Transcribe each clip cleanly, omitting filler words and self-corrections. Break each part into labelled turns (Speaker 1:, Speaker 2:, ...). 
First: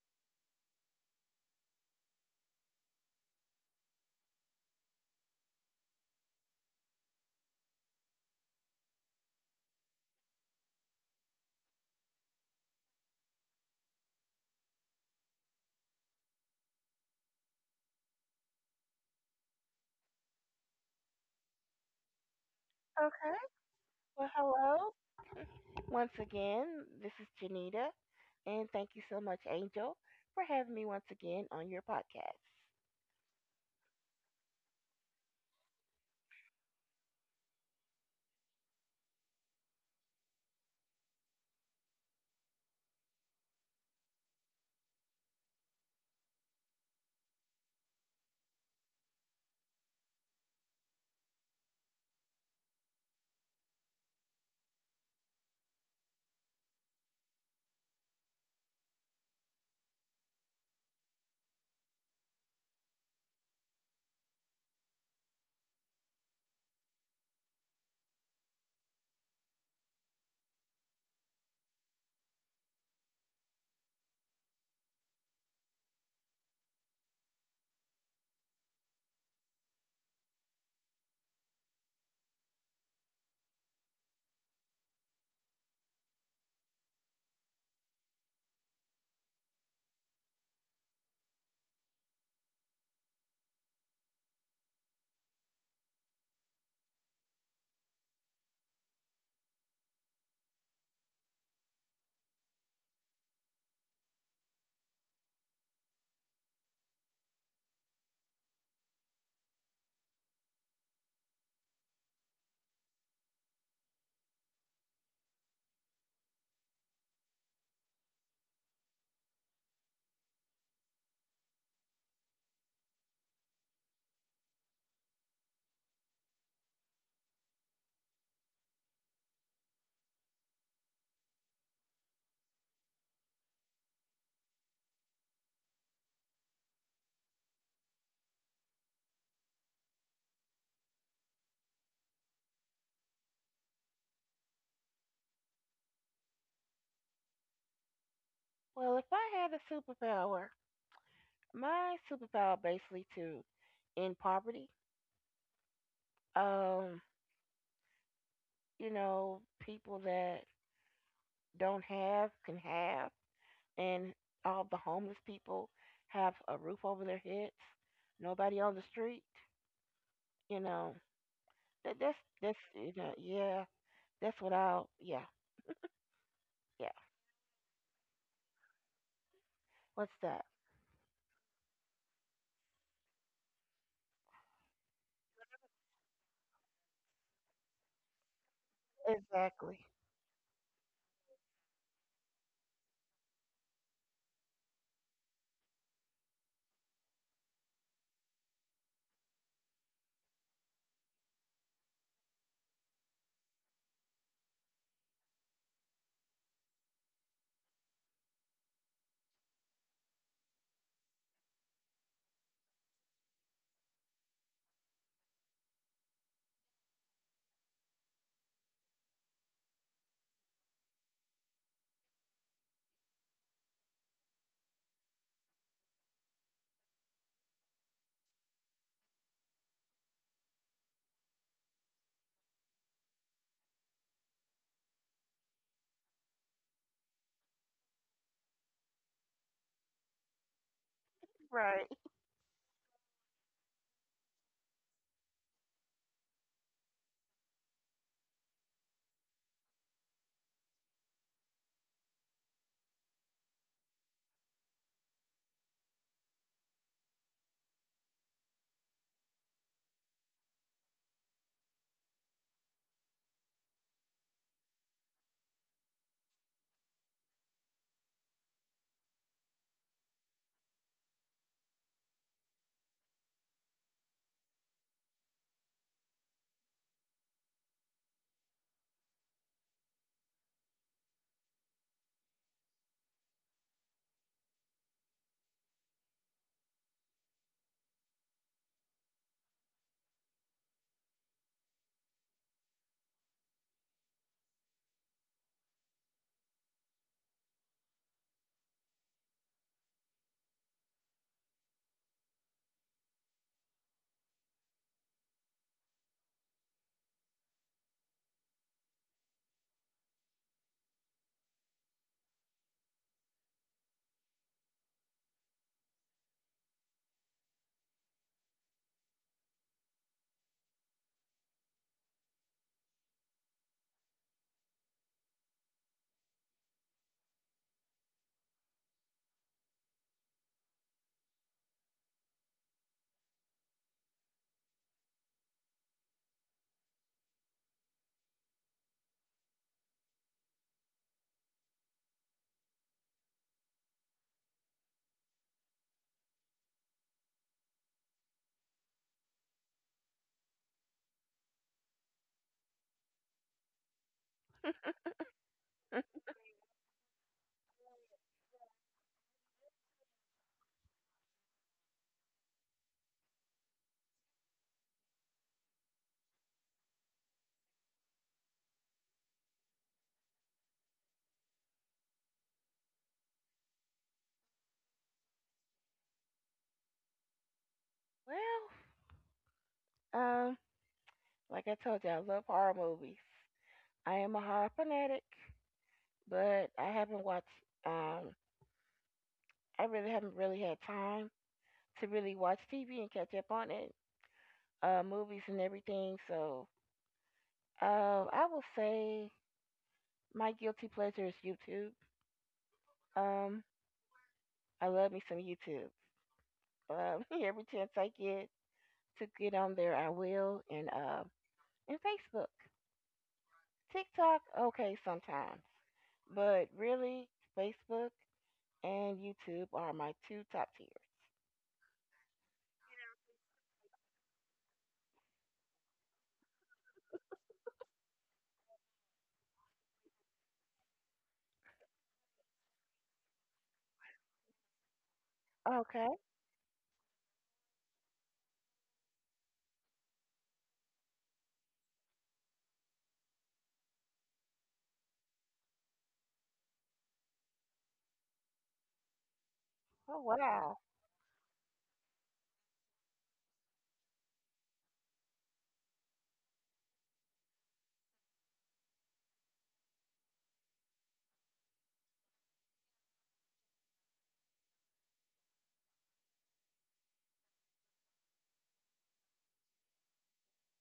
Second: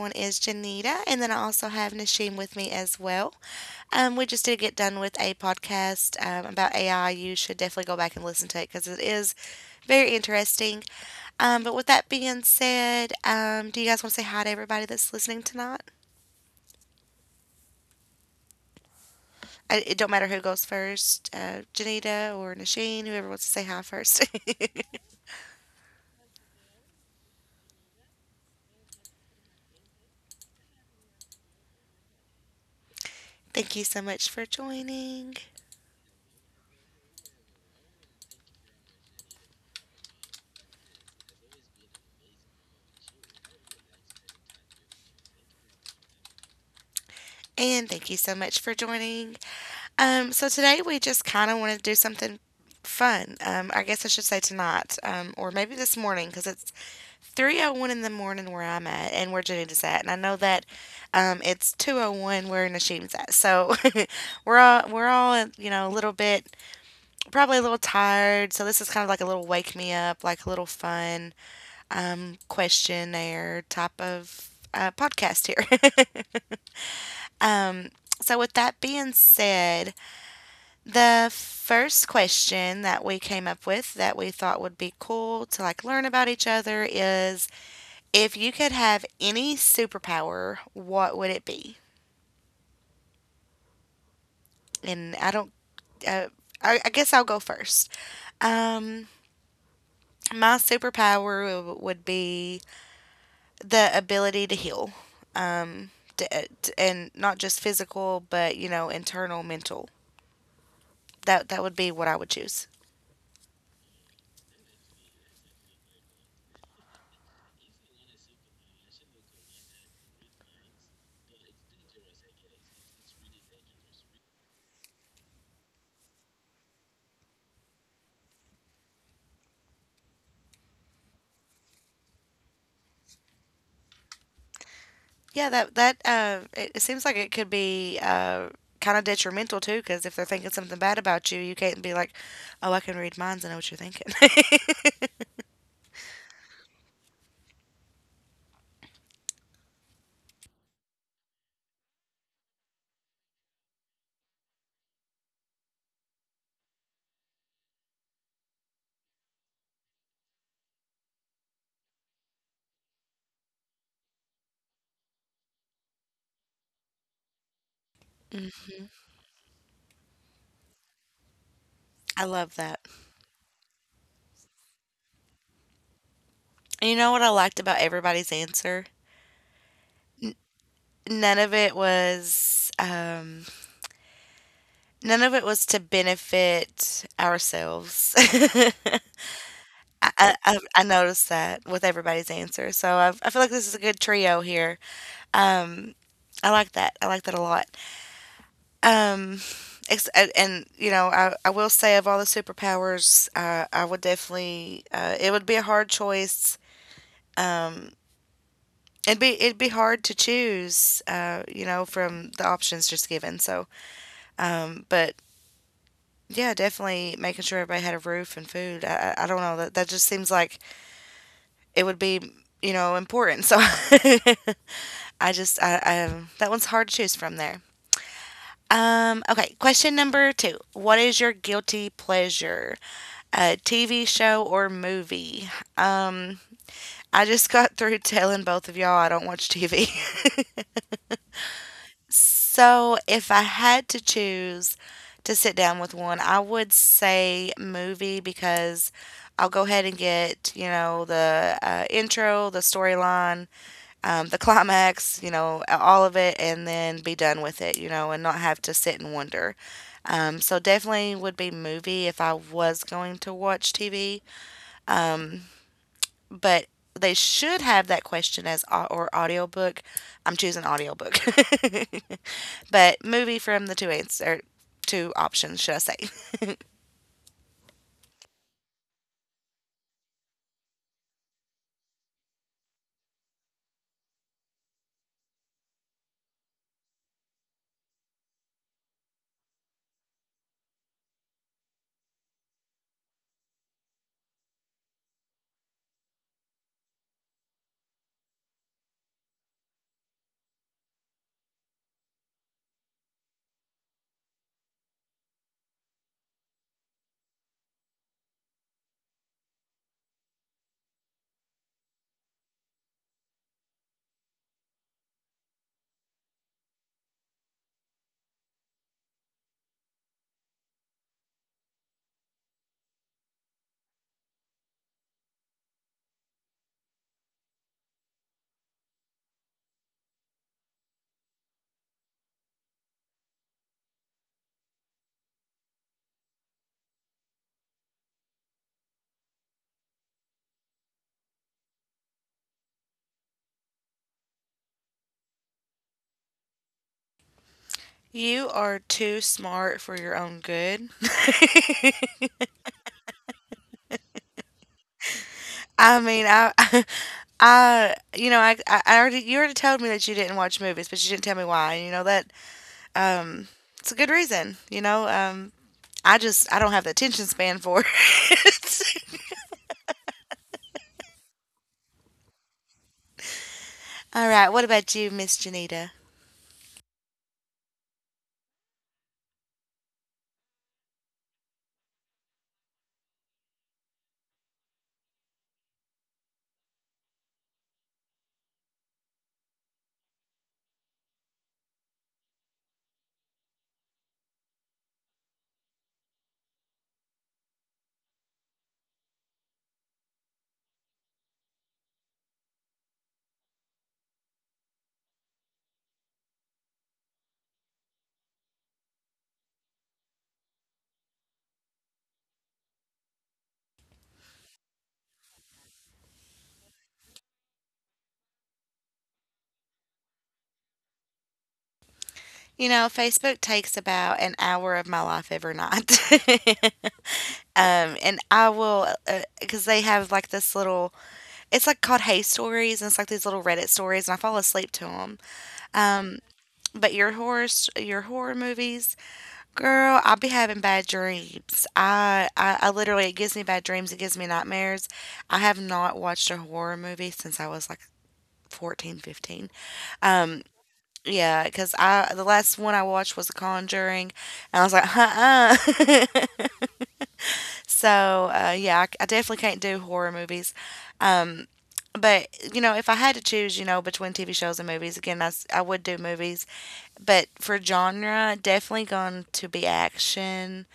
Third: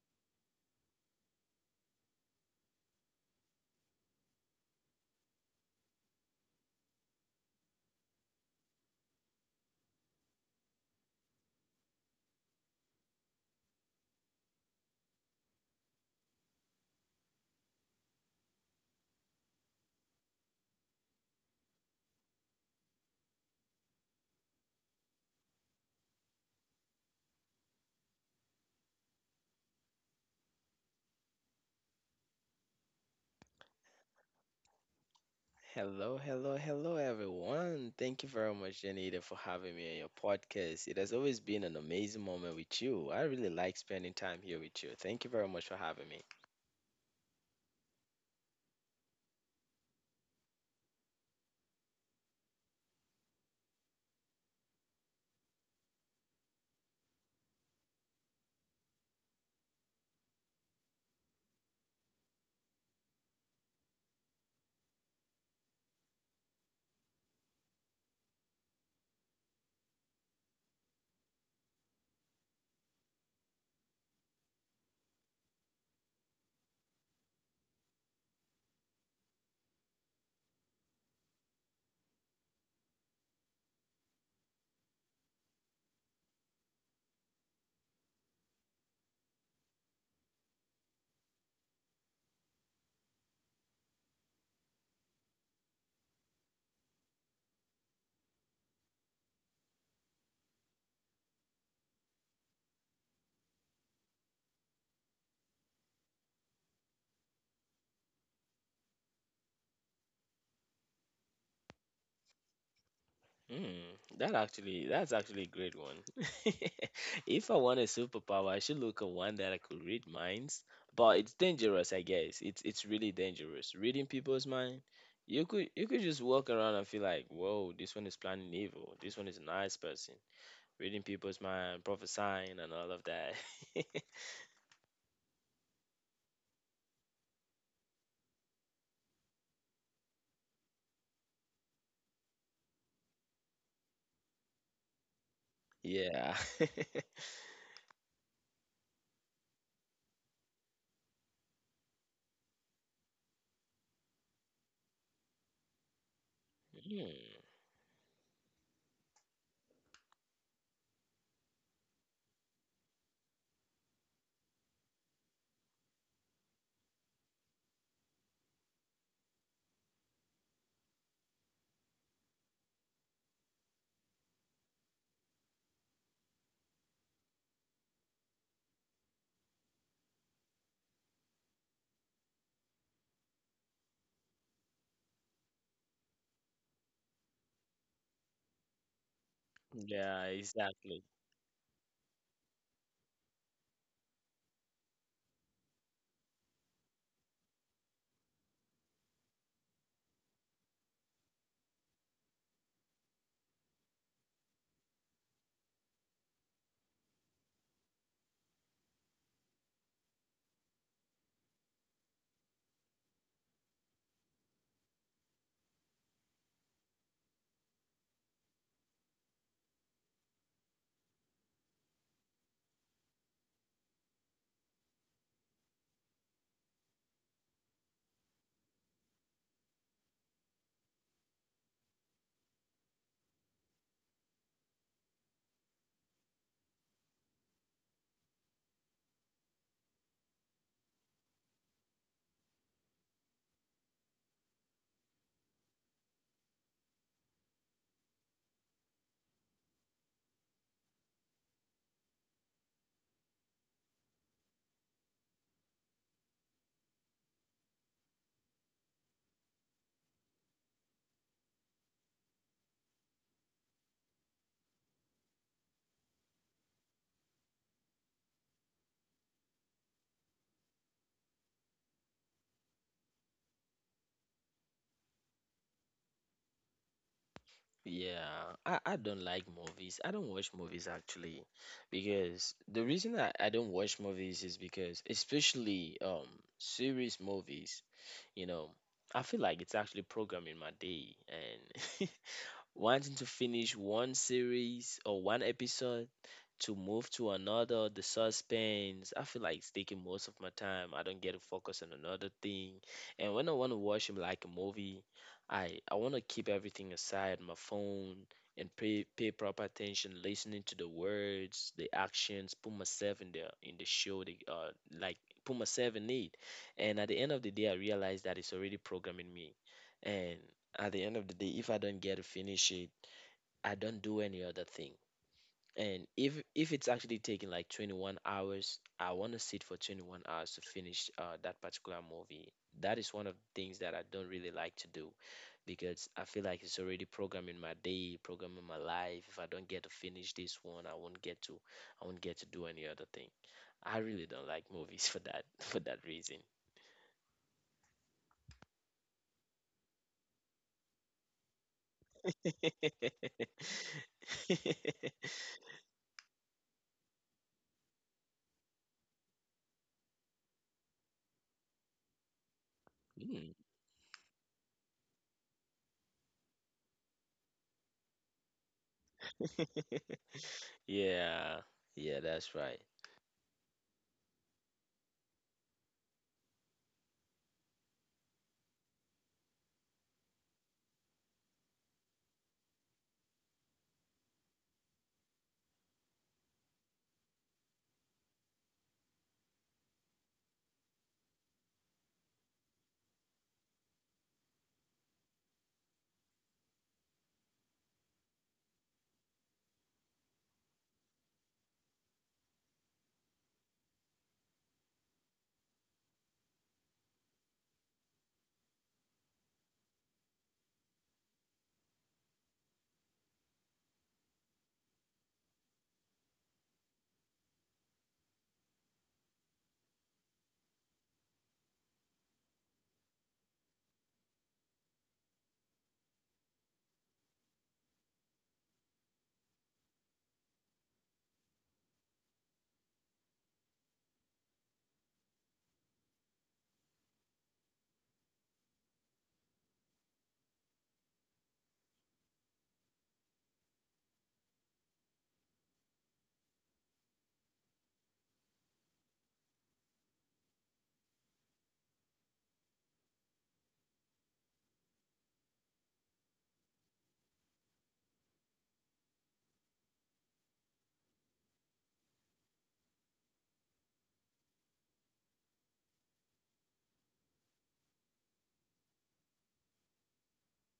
Speaker 1: one is Janita, and then I also have Nashim with me as well. We just did get done with a podcast about AI. You should definitely go back and listen to it because it is very interesting. But with that being said, do you guys want to say hi to everybody that's listening tonight? It don't matter who goes first, Janita or Nasheen, whoever
Speaker 2: Okay.
Speaker 1: wants to say hi first.
Speaker 2: Well, hello once again. This is Janita, and thank you so much, Angel, for having me once again on your podcast.
Speaker 1: Thank you so much for joining.
Speaker 3: Hello, hello, hello, everyone. Thank you very much, Janita, for having me on your podcast. It has always been an amazing moment with you. I really like spending time here with you. Thank you very much for having me.
Speaker 1: And thank you so much for joining. So today we just kind of want to do something fun. I guess I should say tonight, or maybe this morning, because it's 3:01 in the morning where I'm at and where Janita's at. And I know that it's 2:01 where Nashim's at. So we're all, a little bit, probably a little tired. So this is kind of like a little wake me up, like a little fun questionnaire type of podcast here. Um, so, with that being said, the first question that we came up with that we thought would be cool to like learn about each other is, if you could have any superpower, what would it be? And I don't, uh, I guess I'll go first. Um, my superpower would be the ability to heal. Um, and not just physical, but you know, internal, mental. That would be what I would choose.
Speaker 3: Hmm, that actually, that's actually a great one. If I want a superpower, I should look at one that I could read minds. But it's dangerous, I guess. It's really dangerous. Reading people's mind. You could just walk around and feel like, whoa, this one is planning evil. This one is a nice person. Reading people's mind, prophesying, and all of that.
Speaker 1: Yeah, that that it, it seems like it could be kind of detrimental too, because if they're thinking something bad about you, you can't be like, "Oh, I can read minds. I know what you're thinking."
Speaker 3: Yeah.
Speaker 2: Well, if I had a superpower, my superpower basically to end poverty. Um,
Speaker 3: Mm.
Speaker 2: people that don't have can have, and all the homeless people have a roof over their heads. Nobody on the street. You know, that,
Speaker 1: I love
Speaker 2: that's
Speaker 1: that.
Speaker 2: you know, yeah, that's what I'll yeah.
Speaker 1: And
Speaker 2: yeah.
Speaker 1: you know what I liked about everybody's answer?
Speaker 2: What's
Speaker 1: N-
Speaker 2: that?
Speaker 1: none of it was um, None of it was to benefit ourselves. I,
Speaker 2: Exactly.
Speaker 3: Yeah,
Speaker 1: I, I I
Speaker 3: exactly.
Speaker 1: noticed that with everybody's answer, so I feel like this is a good trio here. Um, I like that. I like that a lot. Um, and you know, I will say of all the superpowers, I would definitely. It would be a hard choice. Um, it'd be hard to choose. You know, from the options just given. So, but yeah, definitely making sure everybody had a roof and food. I don't know, that just seems like it would be, you know, important. So, I that one's hard to choose from there. Okay, question number two. What is your guilty pleasure? A TV show or movie. Um, I just got through telling both of y'all I don't watch TV.
Speaker 2: Right.
Speaker 1: So if I had to choose to sit down with one, I would say movie, because I'll go ahead and get, you know, the intro, the storyline, the climax, you know, all of it, and then be done with it, you know, and not have to sit and wonder. So definitely would be movie if I was going to watch TV. Um, but they should have that question as or audiobook. I'm choosing audiobook. But movie from the two options, should I say.
Speaker 3: Yeah, I don't like movies. I don't watch movies actually because the reason I don't watch movies is because especially serious movies, you know, I feel like it's actually programming my day and wanting to finish one series or one episode to move to another, the suspense. I feel like it's taking most of my time. I don't get to focus on another thing. And when I want to watch him like a movie, I want to keep everything aside, my phone, and pay proper attention, listening to the words, the actions, put myself in the show, the like put myself in it. And at the end of the day, I realize that it's already programming me. And at the end of the day, if I don't get to finish it, I don't do any other thing. And if it's actually taking like 21 hours, I want to sit for 21 hours to finish that particular movie. That is one of the things that I don't really like to do because I feel like it's already programming my day, programming my life. If I don't get to finish this one, I won't get to do any other thing. I really don't like movies for that for that reason.
Speaker 1: You are too smart for your own good. I mean, I I you know, I already you already told me that you didn't watch movies, but you didn't tell me why. You know that um
Speaker 3: Mm.
Speaker 1: it's a good reason, you know. I don't have the attention span for it.
Speaker 3: Yeah. Yeah, that's right.
Speaker 1: All right, what about you, Miss Janita?
Speaker 2: Well, like I told you, I love horror movies. I am a horror fanatic, but I haven't watched. Um, I really haven't really had time to really watch TV and catch up on it, movies and everything. So, I will say my guilty pleasure is YouTube. Um, I love me some YouTube. Every chance I get to get on there, I will, and Facebook. TikTok, okay, sometimes. But really, Facebook and YouTube are my two top tiers.
Speaker 1: You know, Facebook takes about an hour of my life every night. And I will, because they have like this little, it's like called Hey Stories, and it's like these little Reddit stories, and I fall asleep to them.
Speaker 2: Okay.
Speaker 1: Um, but your your horror movies, girl, I'll be having bad dreams. I literally, it gives me bad dreams. It gives me nightmares. I have not watched a horror movie since I was like 14, 15.
Speaker 2: Oh,
Speaker 1: 15.
Speaker 2: wow.
Speaker 1: Yeah, because I the last one I watched was The Conjuring, and I was like, uh-uh. So yeah, I definitely can't do horror movies. But you know, if I had to choose, you know, between TV shows and movies, again, I would do movies. But for genre, definitely going to be action.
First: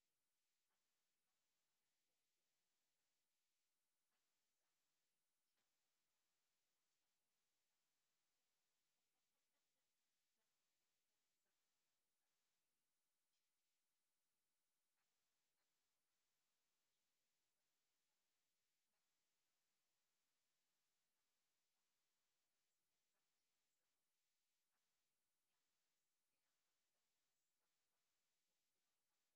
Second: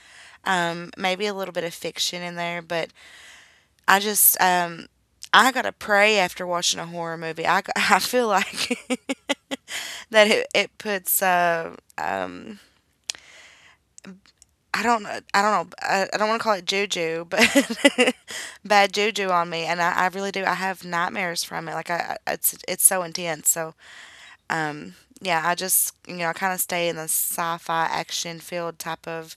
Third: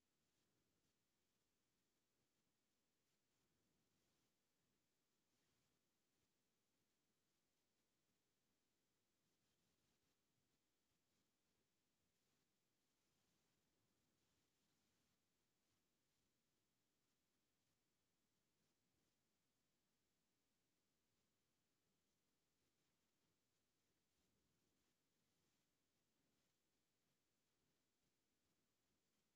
Speaker 1: Maybe a little bit of fiction in there, but I just um, I gotta pray after watching a horror movie. I feel like that it puts I don't know- I don't know I don't want to call it juju, but bad juju on me, and I really do. I have nightmares from it. It's it's so intense. So yeah, I just you know, I kind of stay in the sci-fi action field type of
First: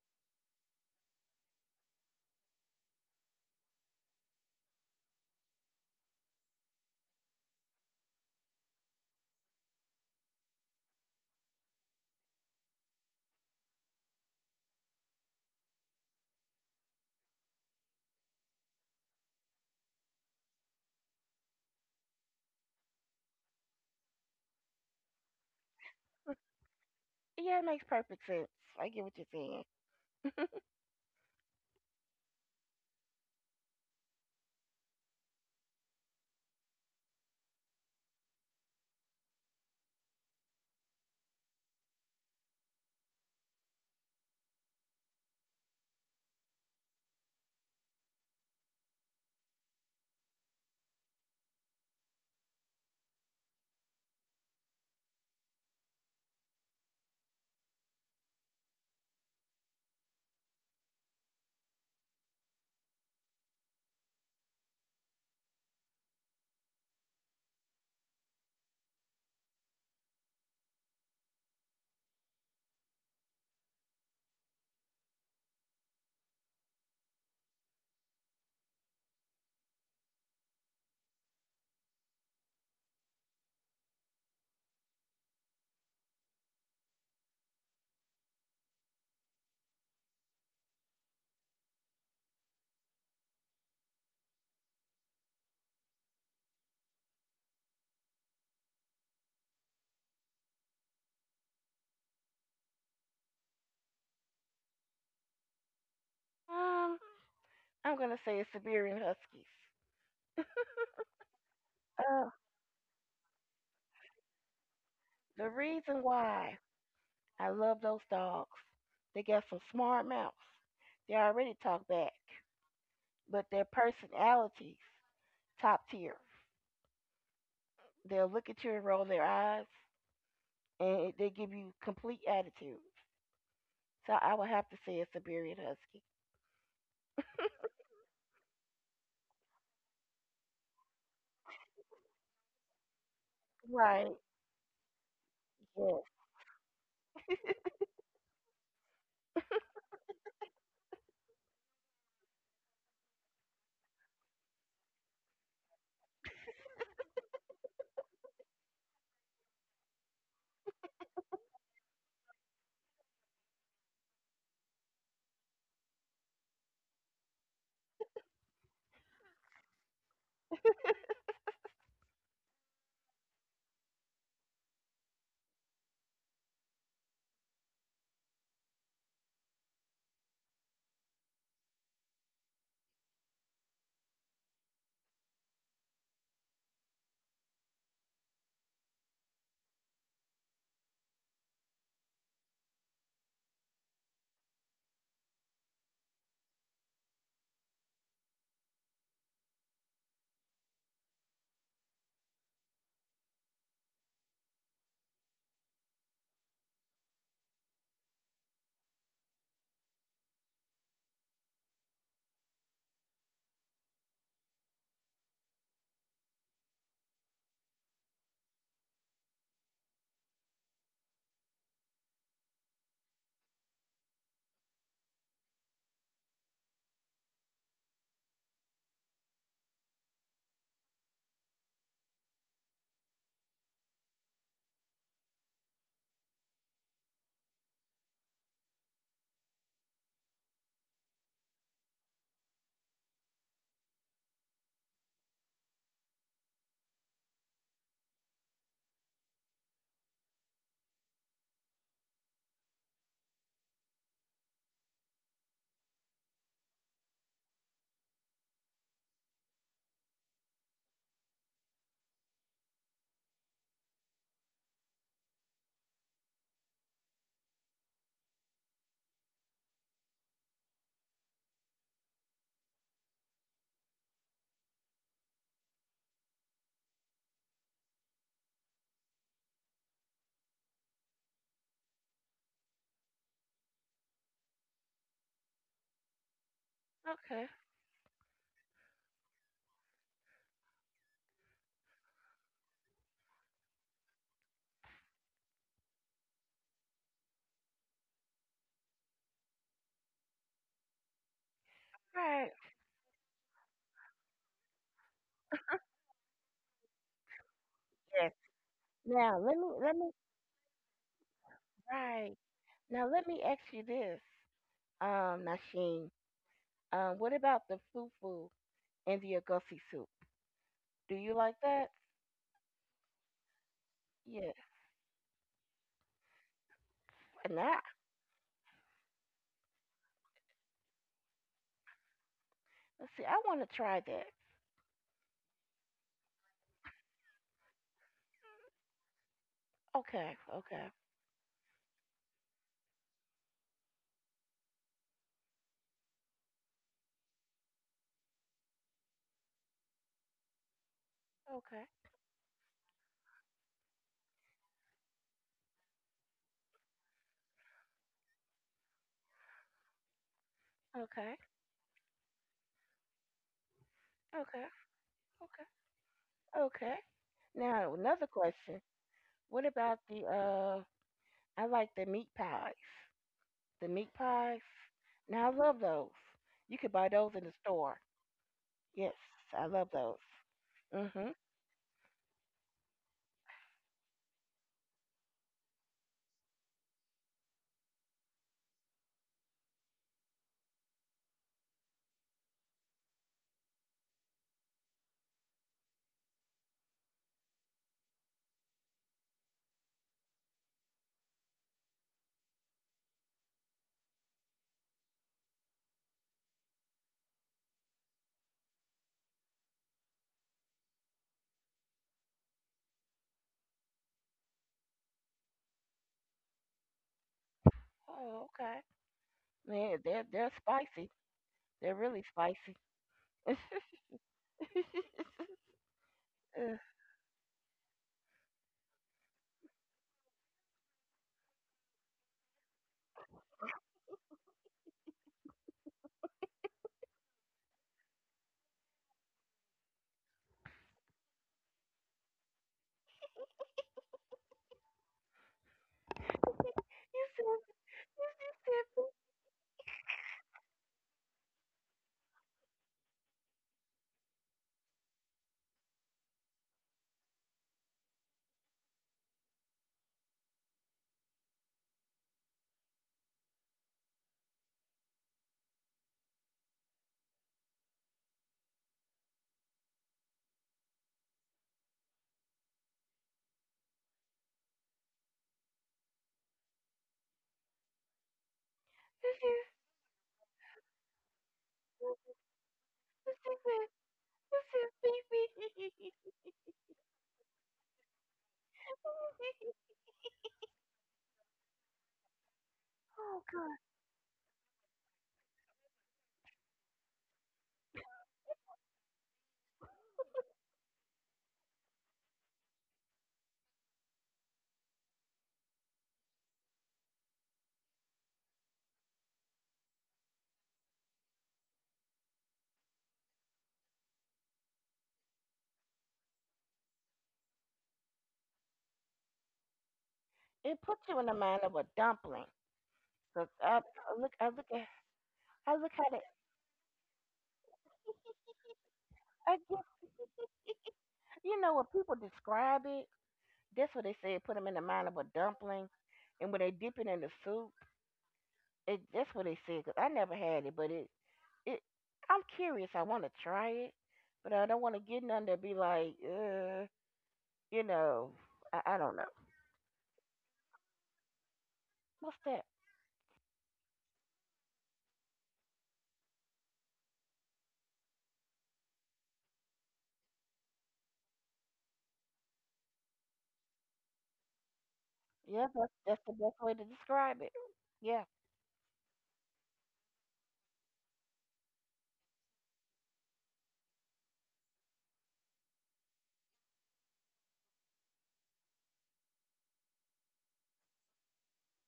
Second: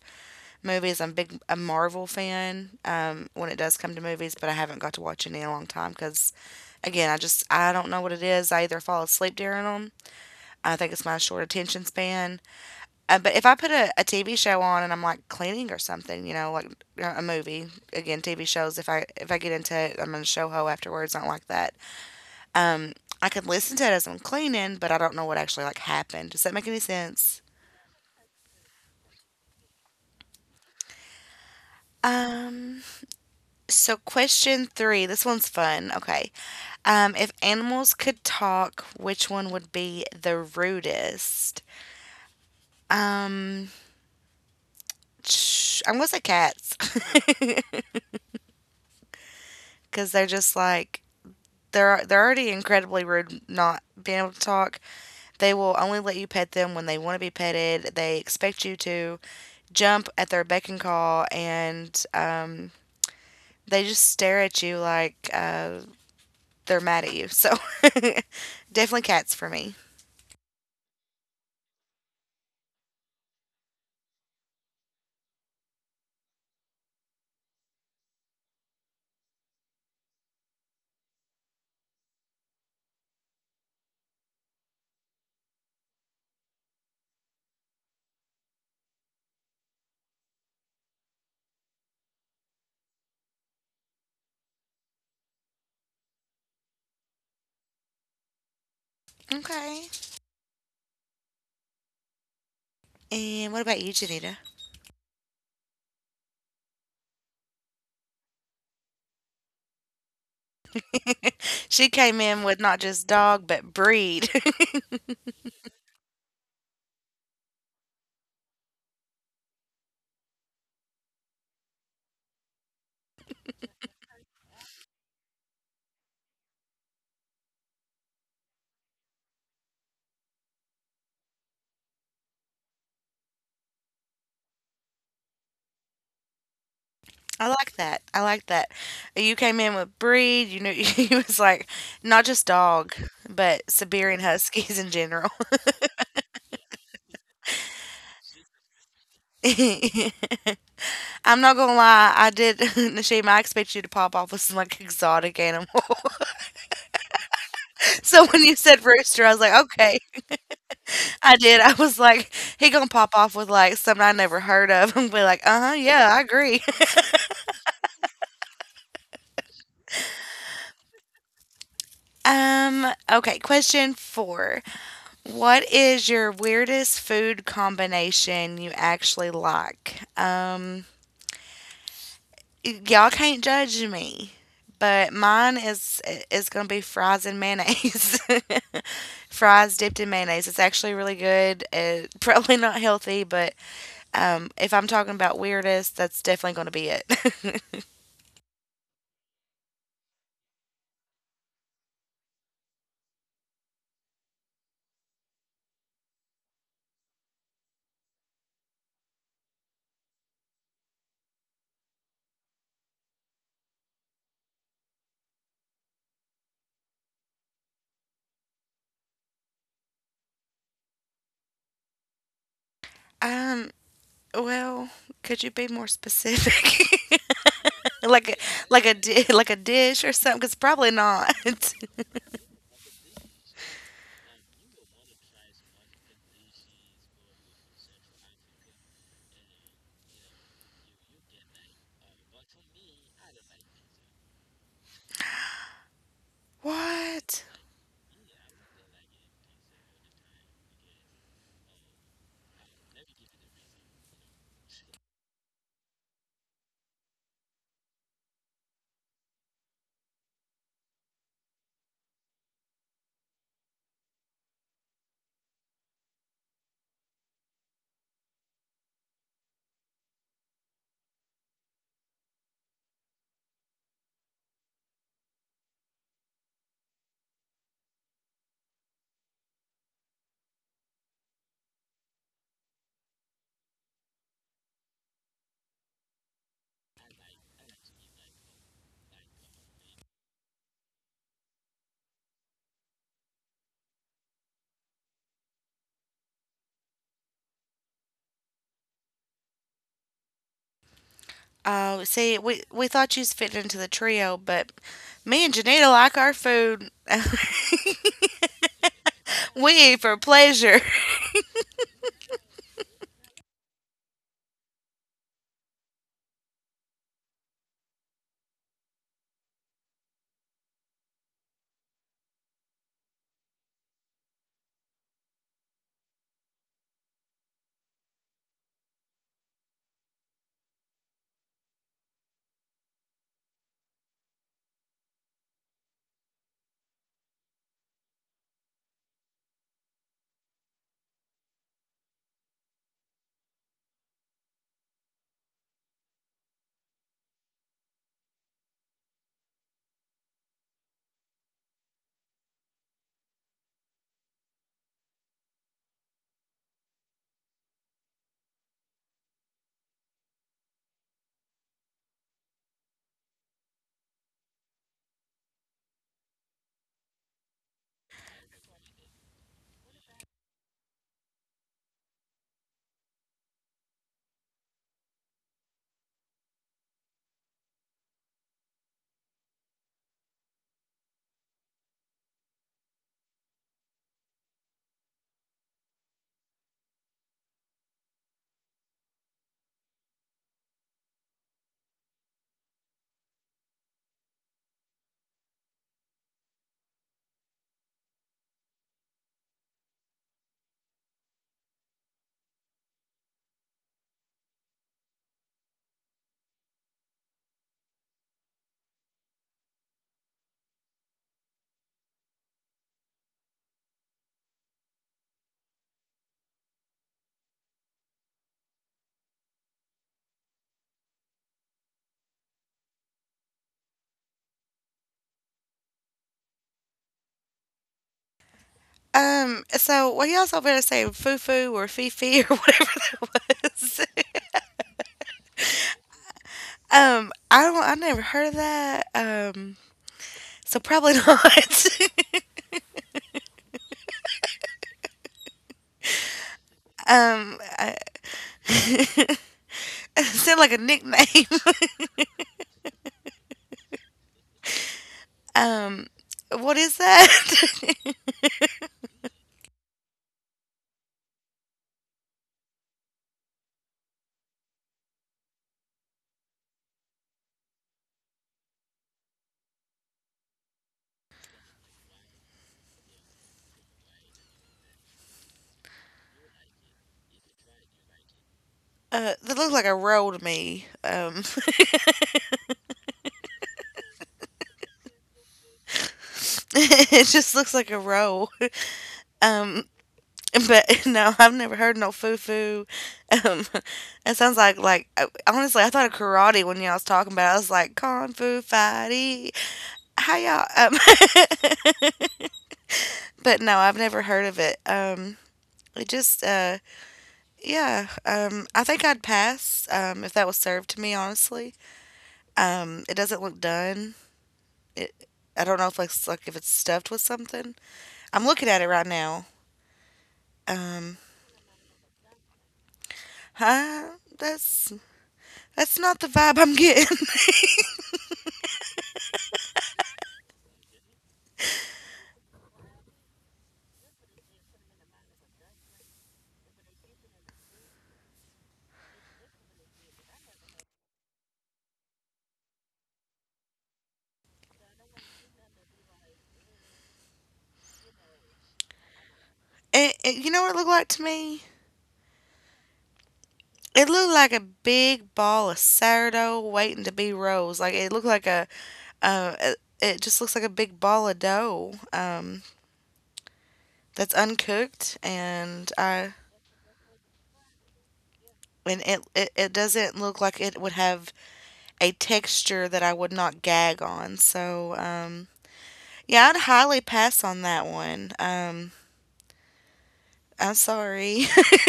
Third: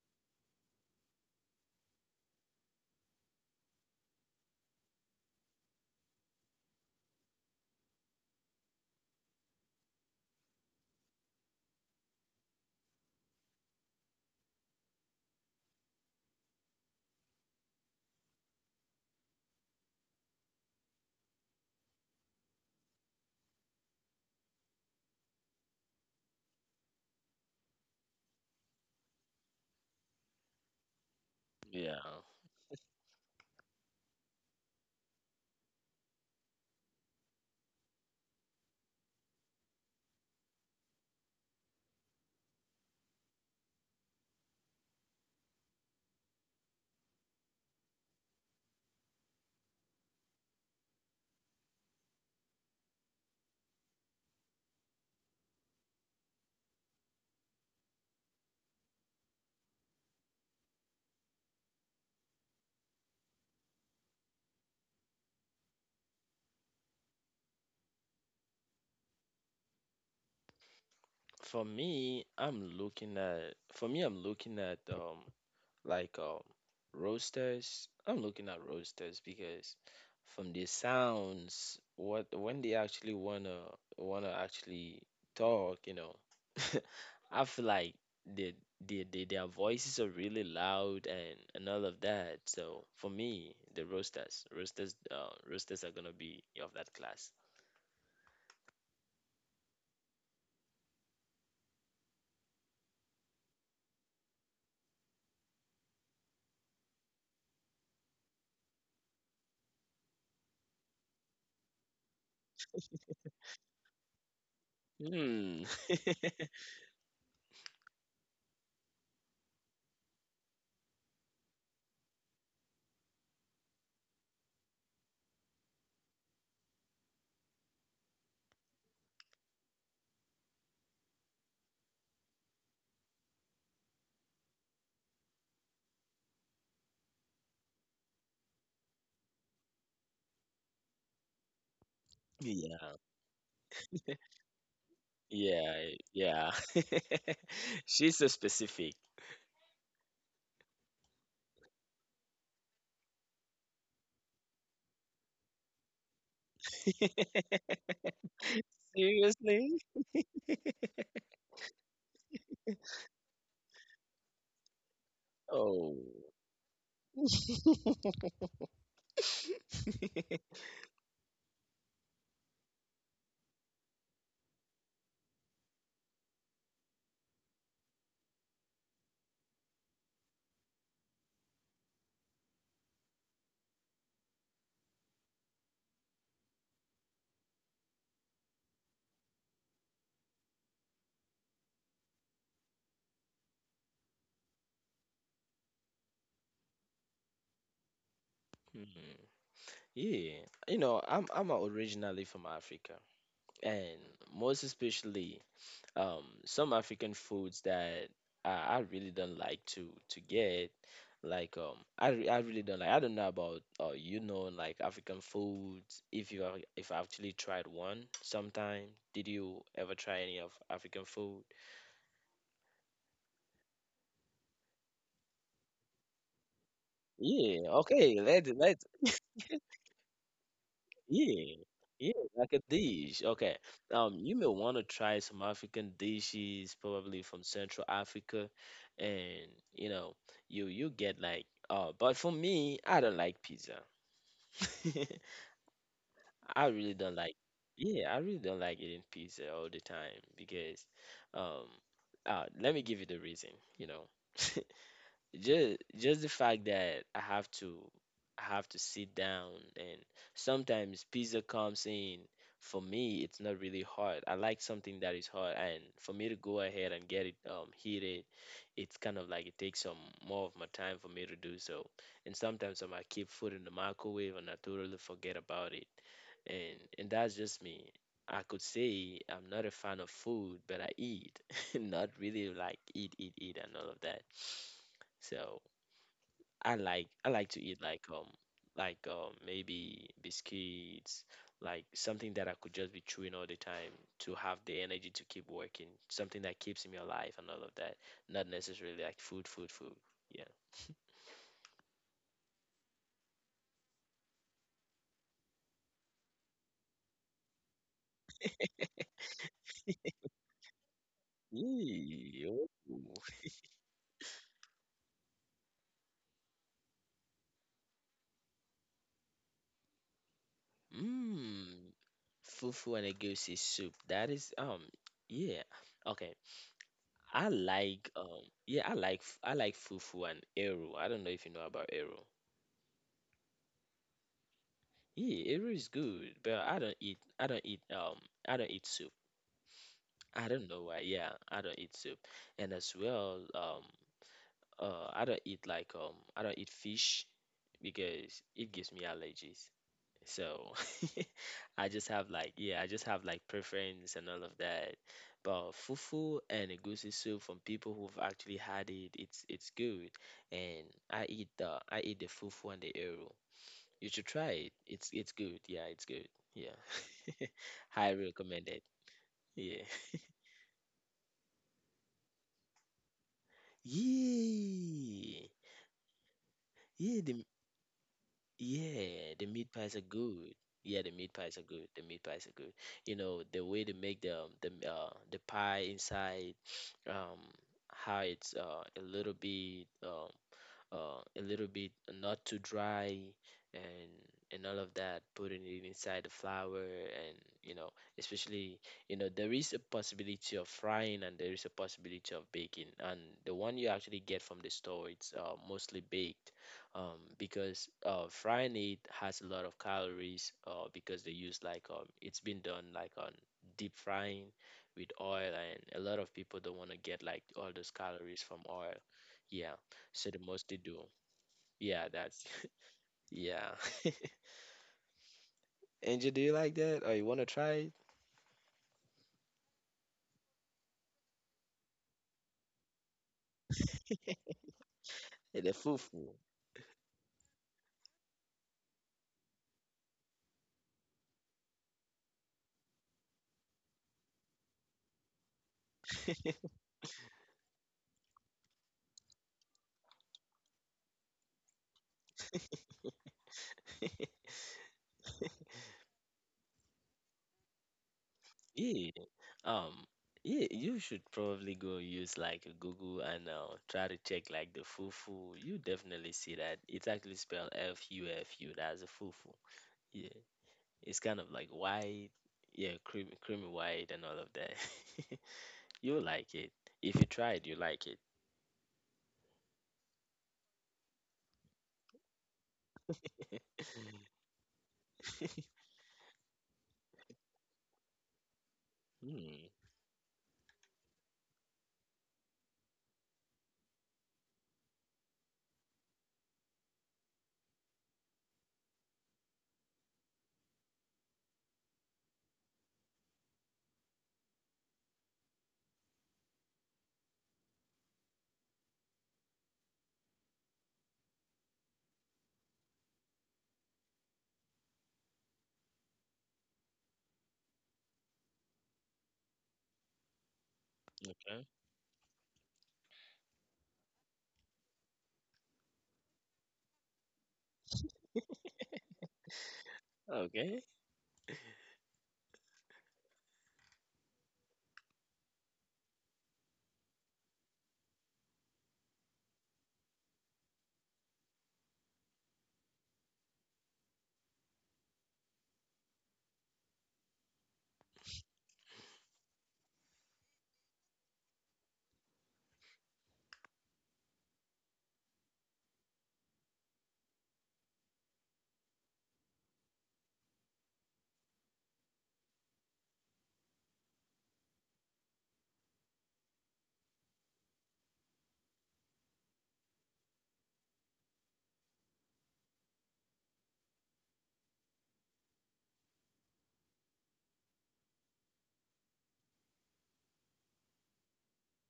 Speaker 1: movies. I'm big a Marvel fan when it does come to movies, but I haven't got to watch any in a long time because again I just I don't know what it is. I either fall asleep during them. I think it's my short attention span, but if I put a, TV show on and I'm like cleaning or something, you know, like uh, a movie, TV shows, if I get into it, I'm in a show ho afterwards. I don't like that. I could listen to it as I'm cleaning, but I don't know what actually like happened. Does that make any sense?
Speaker 2: Yeah, it makes perfect sense. I get what you're saying.
Speaker 3: Yeah.
Speaker 1: Um, so question three, this one's fun. Okay. If animals could talk, which one would be the rudest? Um, I'm gonna say cats because they're just like, they're already incredibly rude not being able to talk. They will only let you pet them when they want to be petted. They expect you to jump at their beck and call, and they just stare at you like they're mad at you. So definitely cats for me.
Speaker 3: For me, I'm looking at like um roasters. I'm looking at roasters because from the sounds, what when they actually wanna actually talk, you know, I feel like the the their voices are really loud and all of that. So for me, the roasters are gonna be of that class.
Speaker 1: Okay. And what about you, Janita?
Speaker 2: Um, I'm going to say it's Siberian Huskies.
Speaker 1: She came
Speaker 2: Uh,
Speaker 1: in with not just dog, but breed.
Speaker 2: the
Speaker 3: Hmm.
Speaker 2: reason why I love those dogs, they got some smart mouths. They already talk back, but their personalities, top tier. They'll look at you and roll their eyes, and they give you complete attitude. So I would have to say a Siberian Husky.
Speaker 1: I like that. I like that. You came in with breed, you knew, you was like, not just dog, but
Speaker 2: Right.
Speaker 3: Yeah.
Speaker 1: Siberian Huskies in general.
Speaker 3: Yeah,
Speaker 2: Yes.
Speaker 3: yeah. She's so specific.
Speaker 1: I'm not gonna lie, I did. Nashima, I expect you to pop off with some like exotic animal. So when you said rooster, I was like,
Speaker 3: Seriously?
Speaker 1: okay. I did. I was like, he gonna pop off with like something I never heard of and be like, uh huh,
Speaker 3: Oh.
Speaker 1: yeah, I agree. Okay, question four. What is your weirdest food combination you actually like? Y- y'all can't judge me, but mine is gonna be fries and mayonnaise. Fries dipped in mayonnaise. It's actually really good. It, probably not healthy, but if I'm talking about weirdest, that's definitely gonna be it.
Speaker 3: Hmm. Yeah, you know, I'm originally from Africa, and most especially some African foods that I really don't like to get like I, re- I really don't like. I don't know about you know like African foods. If you are, if I actually tried one sometime, did you ever try any of African food?
Speaker 1: um, well, could you be more specific?
Speaker 3: Yeah, okay.
Speaker 1: Like a
Speaker 3: Let let
Speaker 1: like a dish or something? Cause probably not.
Speaker 3: Yeah, yeah, like a dish. Okay. You may want to try some African dishes, probably from Central Africa, and you know, you get like but for me, I don't like pizza. I really don't like.
Speaker 1: What?
Speaker 3: Yeah, I really don't like eating pizza all the time because um let me give you the reason, you know. Just the fact that I have to sit down and sometimes pizza comes in. For me, it's not really hard. I like something that is hard, and for me to go ahead and get it heated, it's kind of like it takes some more of my time for me to do so. And sometimes I might keep food in the microwave and I totally forget about it, and that's just me. I could say I'm not a fan of food, but I eat, not really like eat, eat, eat, and all of that. So I like I
Speaker 2: Okay.
Speaker 3: like to eat like maybe biscuits, like something that I could just be chewing all the time to have the energy to keep working, something that keeps me alive and all of that. Not necessarily like food, food, food. Yeah.
Speaker 1: Oh, see,
Speaker 2: Right.
Speaker 1: we thought you fit into the trio, but me and Janita like our food.
Speaker 2: Yes. Now
Speaker 1: We
Speaker 2: let
Speaker 1: eat
Speaker 2: me
Speaker 1: for pleasure.
Speaker 2: Right.
Speaker 3: Eee, ooh.
Speaker 2: Now let me ask you this, Nasheen. What about the fufu and the agusi soup? Do you like that?
Speaker 3: Mmm, fufu and egusi soup. That is
Speaker 2: Yeah.
Speaker 3: yeah. Okay. I
Speaker 2: Nah.
Speaker 3: like yeah, I like I like fufu and eru. I don't know if you know about eru.
Speaker 2: Let's see. I want to try that.
Speaker 3: Yeah, eru is good, but I don't eat soup.
Speaker 2: Okay.
Speaker 3: I don't know
Speaker 2: Okay.
Speaker 3: why. Yeah, I don't eat soup. And as well, I don't eat like I don't eat fish because it gives me allergies. So
Speaker 2: Okay.
Speaker 3: I just have like, yeah, I just have like preference and all of that. But fufu and egusi soup from people who've actually had it, it's good. And
Speaker 2: Okay.
Speaker 3: I eat the fufu and the eru. You should
Speaker 2: Okay.
Speaker 3: try it. It's good.
Speaker 2: Okay.
Speaker 3: Yeah, it's good. Yeah.
Speaker 2: Okay. Now
Speaker 3: Highly
Speaker 2: another question.
Speaker 3: recommended.
Speaker 2: What
Speaker 3: Yeah.
Speaker 2: about the? I like the meat pies. The meat pies.
Speaker 3: Yeah.
Speaker 2: Now I love those. You could buy
Speaker 3: Yeah,
Speaker 2: those in
Speaker 3: the
Speaker 2: the store. Yes,
Speaker 3: Yeah, the
Speaker 2: I
Speaker 3: meat
Speaker 2: love
Speaker 3: pies are
Speaker 2: those.
Speaker 3: good. Yeah, the meat
Speaker 2: Mhm.
Speaker 3: pies are good. The meat pies are good. You know, the way they make the the pie inside, um, how it's a little bit not too dry and all of that, putting it inside the flour, and you know, especially, you know, there is a possibility of frying and there is a possibility of baking, and the one you actually get from the store, it's mostly baked, because frying it has a lot of calories, because they use like it's been done like on deep frying with oil, and a lot of people don't want to get like all those calories
Speaker 2: Oh,
Speaker 3: from
Speaker 2: okay.
Speaker 3: oil. Yeah,
Speaker 2: Yeah, they're
Speaker 3: so the
Speaker 2: they're
Speaker 3: most they do.
Speaker 2: spicy. They're
Speaker 3: Yeah,
Speaker 2: really
Speaker 3: that's
Speaker 2: spicy.
Speaker 3: yeah. Angel, do you like
Speaker 2: Ugh.
Speaker 3: that? Or you wanna try it?
Speaker 1: So what y'all all better say, foo or fifi or whatever that was.
Speaker 3: Yeah, the fufu.
Speaker 1: I never heard of that. So probably not.
Speaker 2: You
Speaker 1: um,
Speaker 2: so
Speaker 1: I,
Speaker 2: simple.
Speaker 1: it sounded like a nickname. um, what is that?
Speaker 3: Yeah. Um, yeah, you should probably go use like Google and try to check like the fufu. You definitely see that. It's actually spelled FUFU. That's a fufu. Yeah. It's kind of like white, yeah, creamy, creamy white and all of that. You'll like it. If you try it, you like it.
Speaker 1: Uh,
Speaker 2: This
Speaker 1: that
Speaker 2: is
Speaker 1: looks like a roll to me.
Speaker 2: this is it. This is baby.
Speaker 1: It just looks like a roll.
Speaker 3: Hmm.
Speaker 1: Um, but no, I've never heard no foo foo.
Speaker 2: Oh
Speaker 1: Um,
Speaker 2: God!
Speaker 1: it sounds like honestly, I thought of karate when y'all was talking about. It. I was like kung fu fighty. Hi y'all? But no, I've never heard of it. It just yeah. I think I'd pass, if that was served to me. Honestly, it doesn't look done. It, I don't know if it's like if it's stuffed with something. I'm looking at it right now.
Speaker 2: It puts
Speaker 1: Um,
Speaker 2: you in the mind
Speaker 3: Okay.
Speaker 2: of a dumpling. Cause
Speaker 1: huh? That's
Speaker 2: I look
Speaker 1: that's
Speaker 2: at
Speaker 1: not
Speaker 2: it.
Speaker 1: the vibe I'm getting.
Speaker 2: I get,
Speaker 3: Okay.
Speaker 2: when people describe it, that's what they said. Put them in the mind of a dumpling, and when they dip it in the soup, that's what they said. Cause I never had it, but it, I'm curious. I want to try it, but I don't want to get none that be like, you know, I don't know.
Speaker 1: You know what it looked like to me?
Speaker 2: What's that?
Speaker 1: It looked like a big ball of sourdough waiting to be rose. It just looks like a big ball of dough that's uncooked,
Speaker 2: Yeah,
Speaker 1: and
Speaker 2: that's the
Speaker 1: I
Speaker 2: best way to describe it. Yeah,
Speaker 1: and it doesn't look like it would have a texture that I would not gag on. So yeah, I'd highly pass on that one. I'm sorry,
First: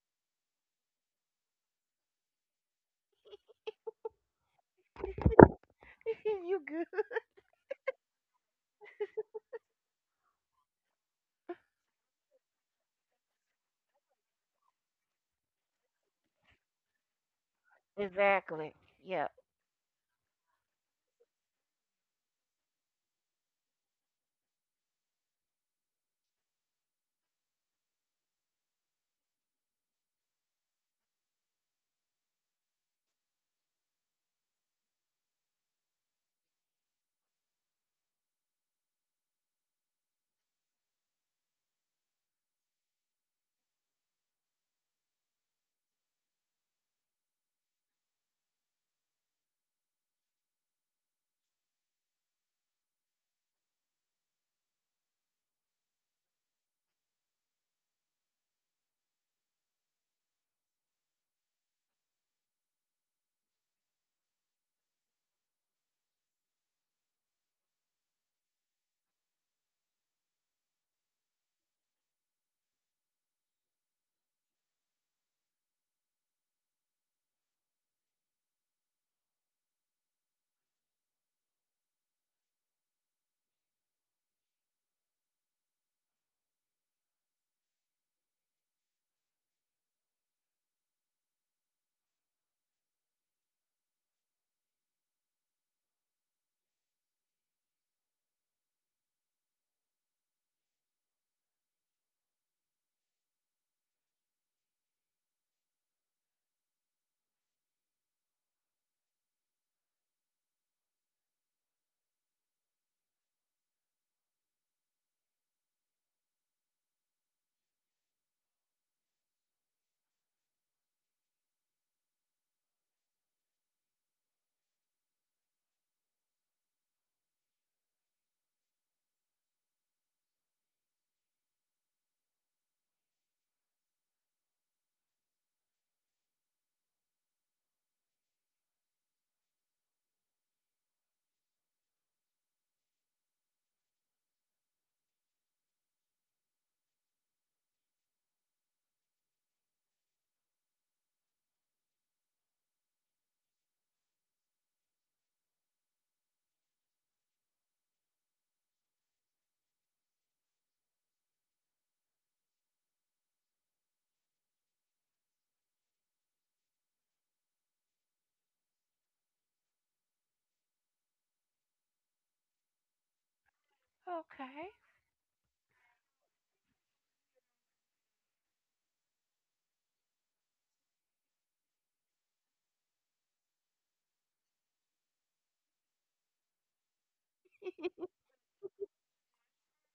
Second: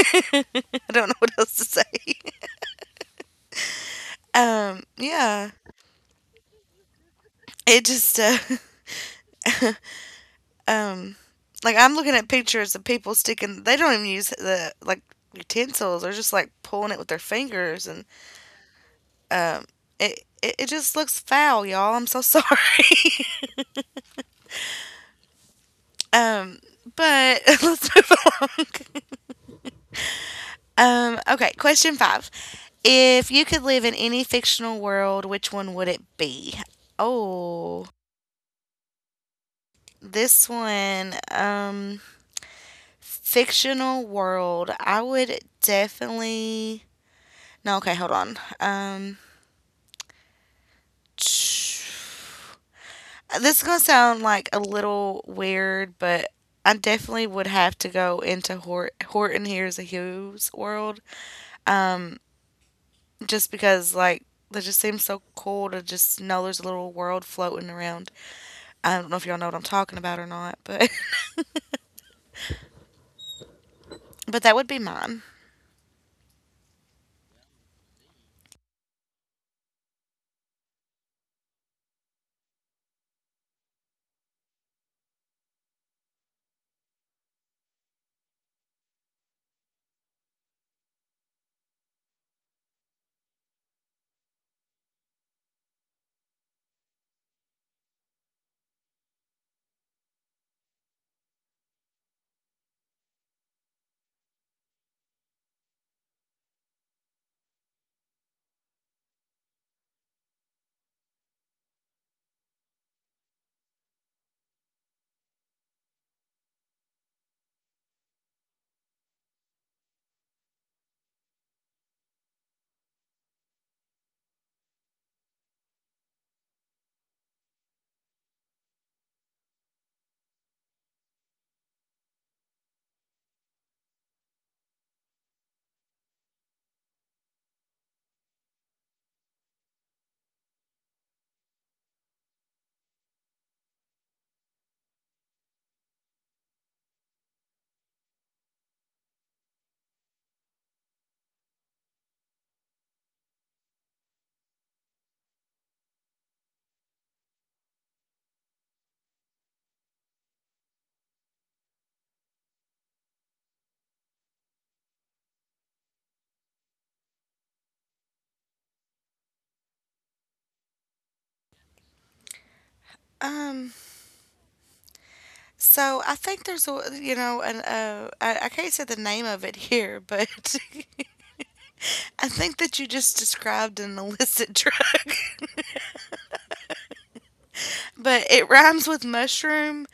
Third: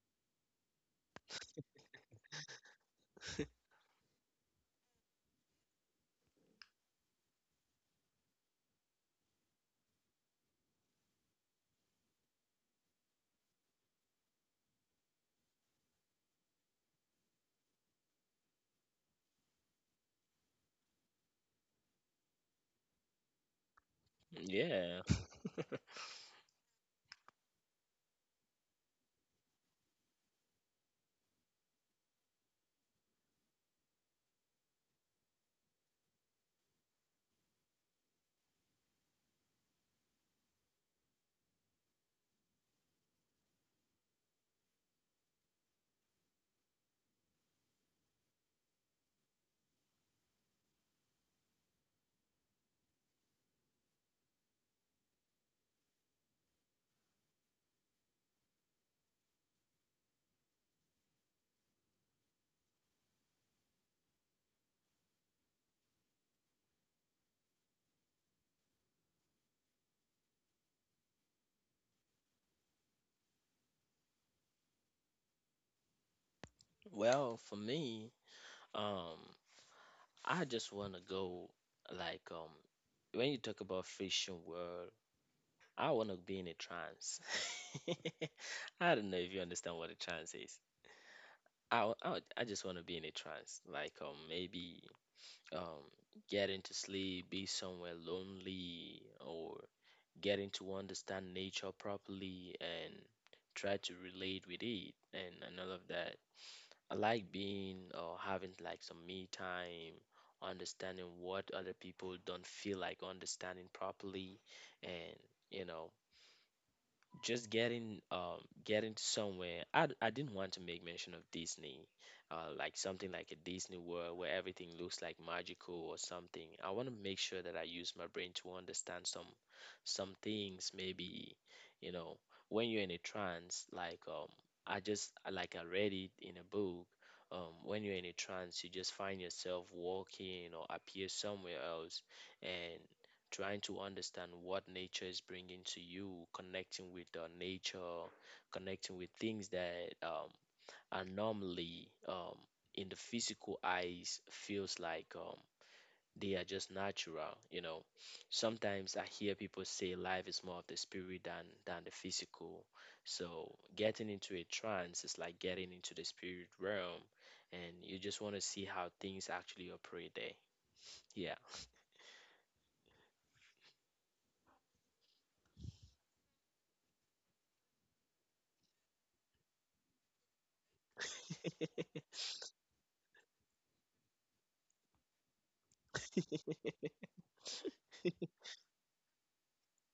Speaker 1: I don't know what else to say. Yeah,
Speaker 2: you good?
Speaker 1: it just. Um like I'm looking at pictures of people sticking they don't even use the utensils, they're just like pulling it with their fingers and
Speaker 2: Exactly. Yeah.
Speaker 1: um it just looks foul, y'all. I'm so sorry.
Speaker 3: Yeah.
Speaker 1: um but let's move along. Okay, question 5. If you could live in any fictional world, which one would it be? Oh, this one fictional world, I would definitely No, okay, hold on. This is gonna sound like a little weird, but I definitely would have to go into Horton Hears a who's world just because like that just seems so cool to just know there's a little world floating around. I don't know if y'all know what I'm talking about or not, but but that would be mine.
Speaker 3: Well, for me, um, I just want to go like when you talk about fiction world, I want to be in a trance. I don't know if you understand what a trance is. I w- I, would- I just want to be in a trance, like maybe um get into sleep, be somewhere lonely, or getting to understand nature properly and try to relate with it and all of that. I like being or having like some me time, understanding what other people don't feel like understanding properly, and you know, just getting getting somewhere. I didn't want to make mention of Disney, uh, like something like a Disney world where everything looks like magical or something. I want to make sure that I use my brain to understand some things. Maybe, you know, when you're in a trance, like um, I just like, I read it in a book, um, when you're in a trance, you just find yourself walking or appear somewhere else, and trying to understand what nature is bringing to you, connecting with nature, connecting with things that are normally in the physical eyes feels like they are just natural. You know, sometimes I hear people say life is more of the spirit than the physical. So getting into a trance is like getting into the spirit realm, and you just want to see how things actually operate there. Yeah.
Speaker 1: Um,
Speaker 2: Okay.
Speaker 1: so I think there's a an I can't say the name of it here, but I think that you just described an illicit drug. But it rhymes with mushroom,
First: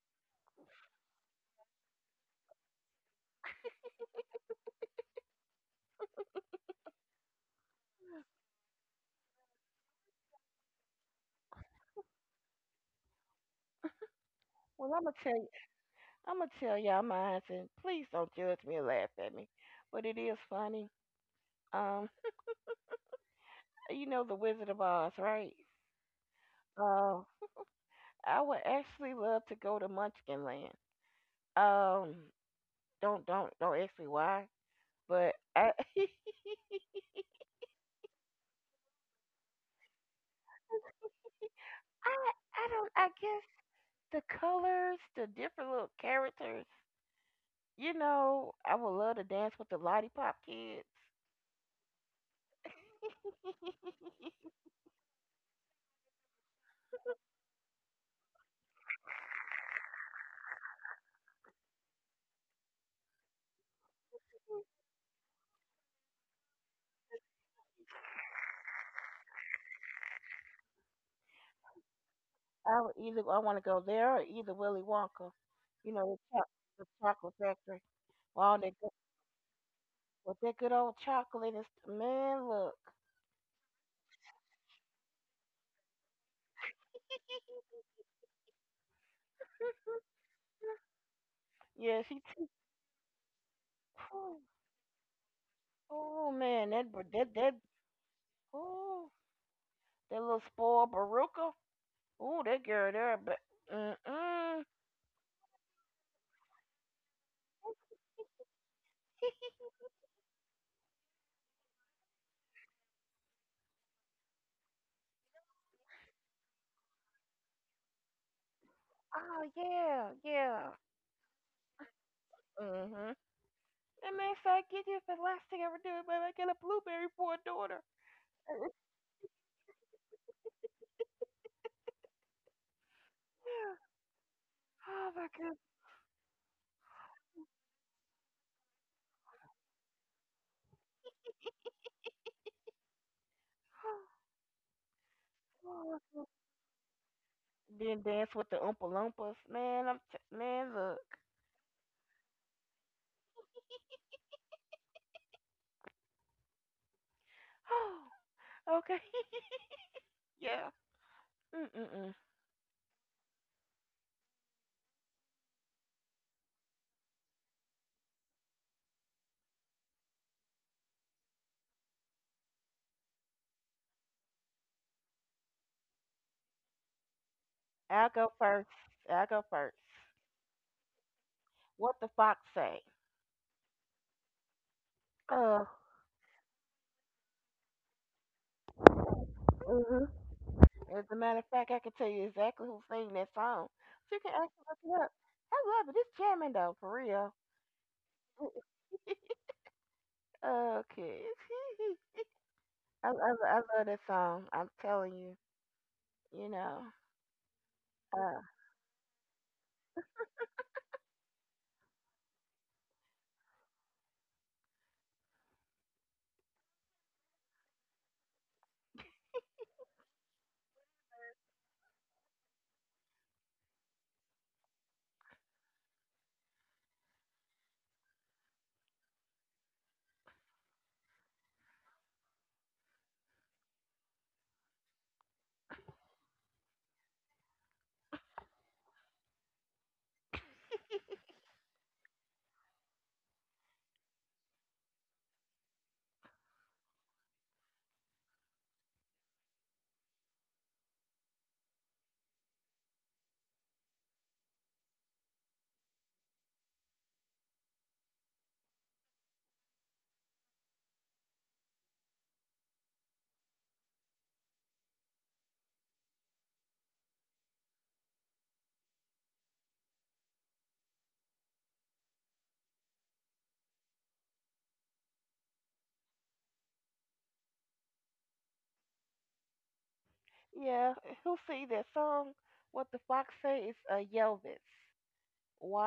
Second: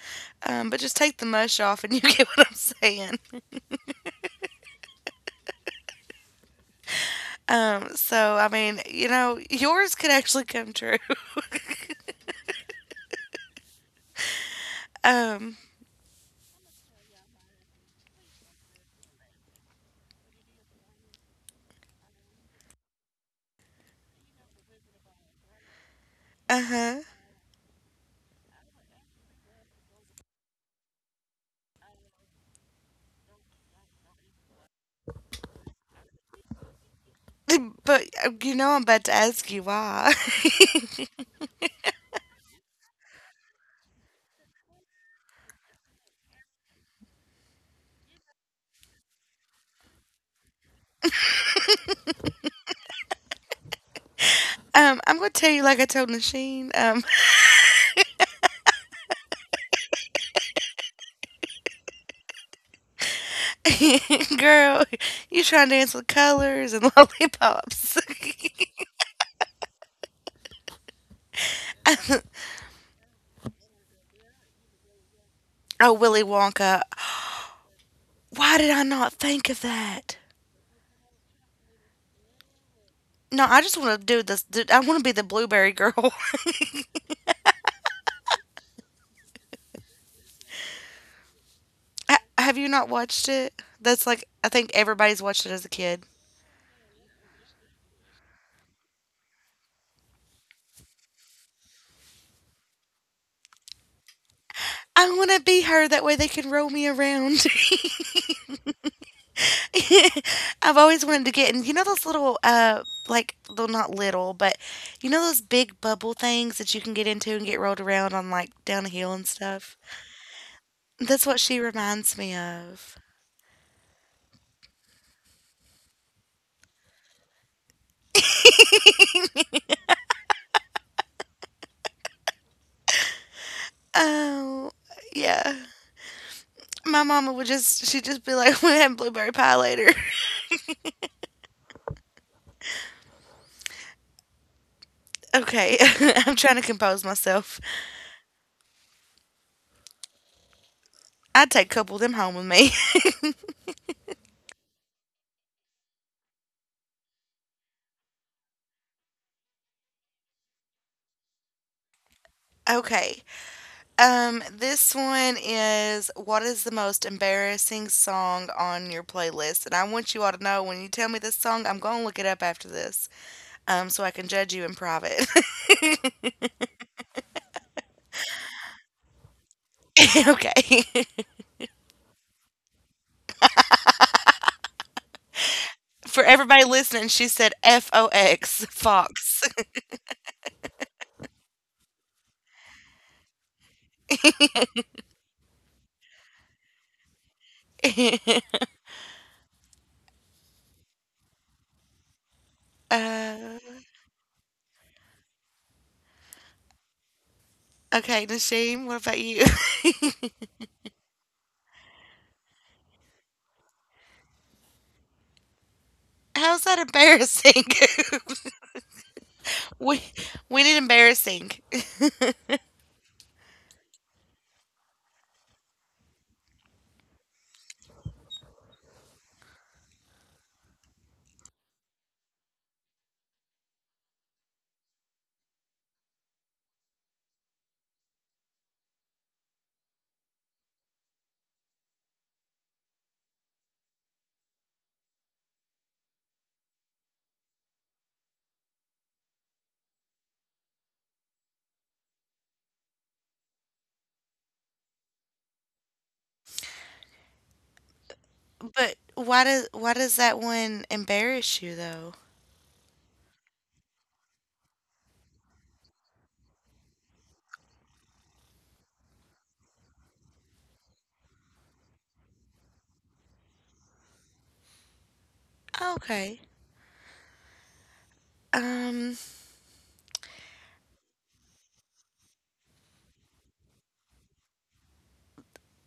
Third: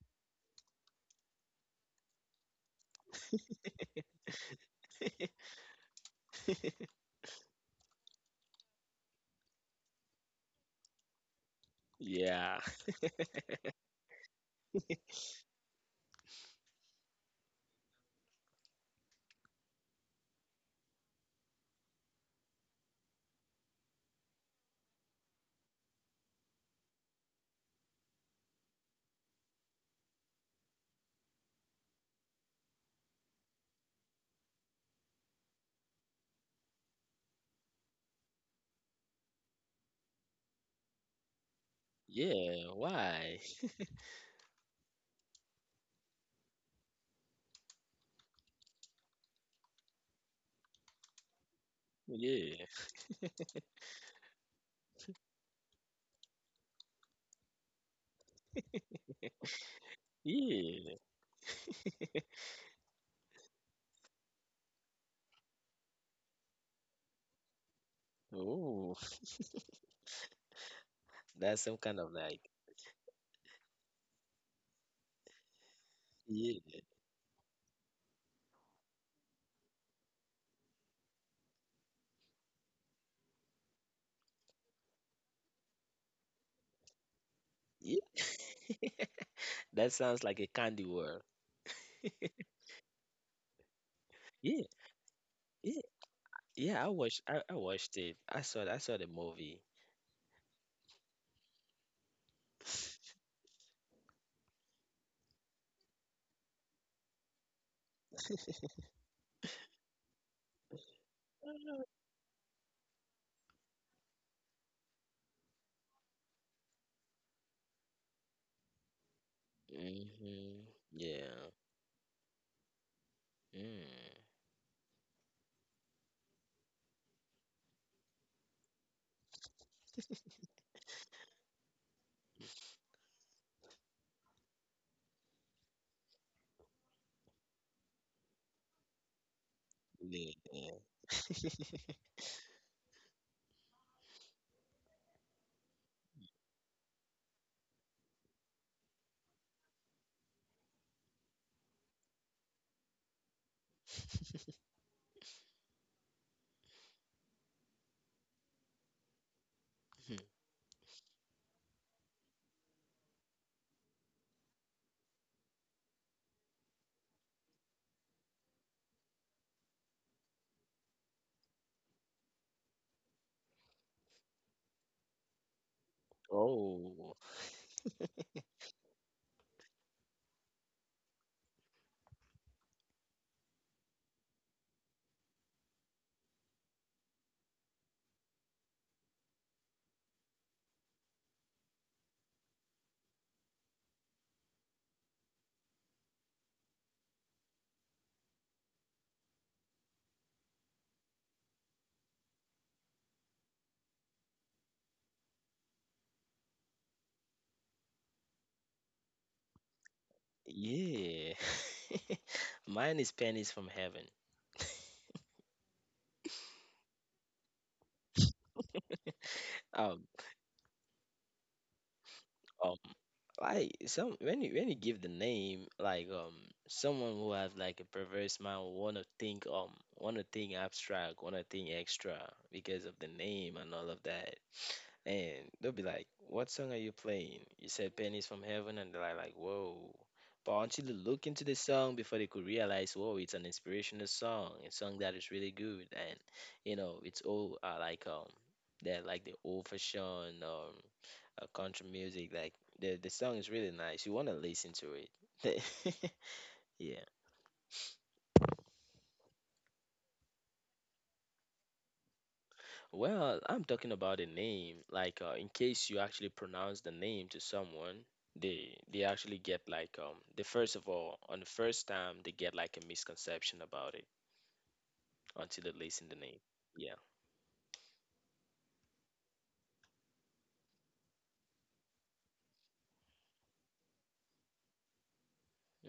Speaker 1: but just take the mush off and you get what I'm saying. I mean, you know, yours could actually come true.
Speaker 3: Yeah.
Speaker 2: Well,
Speaker 1: Um,
Speaker 2: I'm gonna tell y'all mine, and please don't judge me or laugh at me, but it is funny. Um, you know the Wizard of Oz, right?
Speaker 1: uh huh.
Speaker 2: Um, I would actually love to go to Munchkinland. Um, don't ask me why, but I I
Speaker 1: But you know, I'm about to ask you why.
Speaker 2: I
Speaker 3: Yeah,
Speaker 2: don't. I
Speaker 3: why?
Speaker 2: guess the colors, the different little characters. You know, I would love to dance with the lollipop kids.
Speaker 3: Yeah,
Speaker 1: I'm gonna tell you like I told Nasheen.
Speaker 3: yeah.
Speaker 1: Girl, you trying to dance with colors and lollipops.
Speaker 3: Oh, that's some kind of like,
Speaker 2: I would either I want to go there or either Willy Wonka.
Speaker 1: oh,
Speaker 2: You know,
Speaker 1: Willy Wonka.
Speaker 3: yeah,
Speaker 2: the chocolate factory.
Speaker 1: Why
Speaker 2: All
Speaker 1: did
Speaker 2: that
Speaker 1: I
Speaker 2: good,
Speaker 1: not think of that?
Speaker 2: with that good old chocolate and man, look.
Speaker 1: No, I just want to do this. Dude, I want to be the blueberry girl.
Speaker 3: yeah. That sounds like a candy world.
Speaker 2: yeah, she
Speaker 1: Have you not watched it? That's like
Speaker 2: Ooh,
Speaker 1: I
Speaker 3: Yeah,
Speaker 1: think everybody's watched it as a
Speaker 3: yeah,
Speaker 1: kid.
Speaker 2: oh man,
Speaker 3: yeah. I
Speaker 2: that br-
Speaker 3: watched,
Speaker 2: that
Speaker 3: I,
Speaker 2: that
Speaker 3: I watched it. I saw
Speaker 2: oh
Speaker 3: the movie.
Speaker 2: that little spoiled Baruka. Oh that girl there, but mm-mm.
Speaker 1: I want to be her. That way they can roll me around. I've always wanted to get in. You know those little, like, well, not little, but you know those big bubble things that you can get into and get rolled around on, like, down a hill and
Speaker 2: Oh
Speaker 1: stuff?
Speaker 2: yeah,
Speaker 3: Mm-hmm.
Speaker 2: yeah.
Speaker 1: That's what
Speaker 3: Yeah.
Speaker 1: she reminds me of.
Speaker 2: Mm-hmm. And
Speaker 3: Mm.
Speaker 2: man, so I get you the last thing I ever do, but I got a blueberry for a daughter. Yeah.
Speaker 1: Oh,
Speaker 2: Oh my
Speaker 1: yeah.
Speaker 2: god.
Speaker 1: My mama would just, she'd just be like, we're having blueberry pie later.
Speaker 3: Yeah.
Speaker 1: okay,
Speaker 2: Oh, my God.
Speaker 1: I'm trying to compose myself.
Speaker 2: Then dance with the Oompa Loompas. Man, man, look.
Speaker 1: I'd take a couple of them home with me.
Speaker 2: okay. yeah. Mm-mm-mm.
Speaker 1: okay, this one is what is the most embarrassing song on your playlist? And I want you all to know when you tell me this song, I'm gonna look it up after this, so I can judge you in private.
Speaker 3: Oh,
Speaker 2: I'll go first. I'll go first.
Speaker 1: Okay.
Speaker 2: What the fox say? Uh,
Speaker 1: For everybody listening, she said FOX, Fox.
Speaker 2: hmm As a matter of fact, I can tell you exactly who sang that song. So you can actually look it up. I love it. It's jamming though, for real. okay. I
Speaker 1: Uh,
Speaker 2: love that song. I'm telling you. You know.
Speaker 1: okay,
Speaker 2: Uh,
Speaker 1: Nasheem, what about you?
Speaker 3: yeah. Mine is Pennies from Heaven.
Speaker 1: How's that embarrassing? we
Speaker 3: Um,
Speaker 1: we did embarrassing.
Speaker 3: like, some, when you give the name, like um, someone who has like a perverse mind will wanna think, um, wanna think abstract, wanna think extra because of the name and all of that, and they'll be like, what song are you playing? You said Pennies from Heaven, and they're like, whoa. But until they look into the song before they could realize, whoa, it's an inspirational song, a song that is really good, and you know, it's all like um, they're like the old fashioned um, country music. Like the song is really nice. You want to listen to it. Yeah.
Speaker 1: But why does that one embarrass you though?
Speaker 3: Well, I'm talking about a name. Like in case you actually pronounce the name to someone, they actually get like um, the first of all, on the first time they get like a misconception about it until they listen the name.
Speaker 1: Okay.
Speaker 3: Yeah.
Speaker 1: Um
Speaker 2: yeah. Who see that song? What the fox say is Yelvis.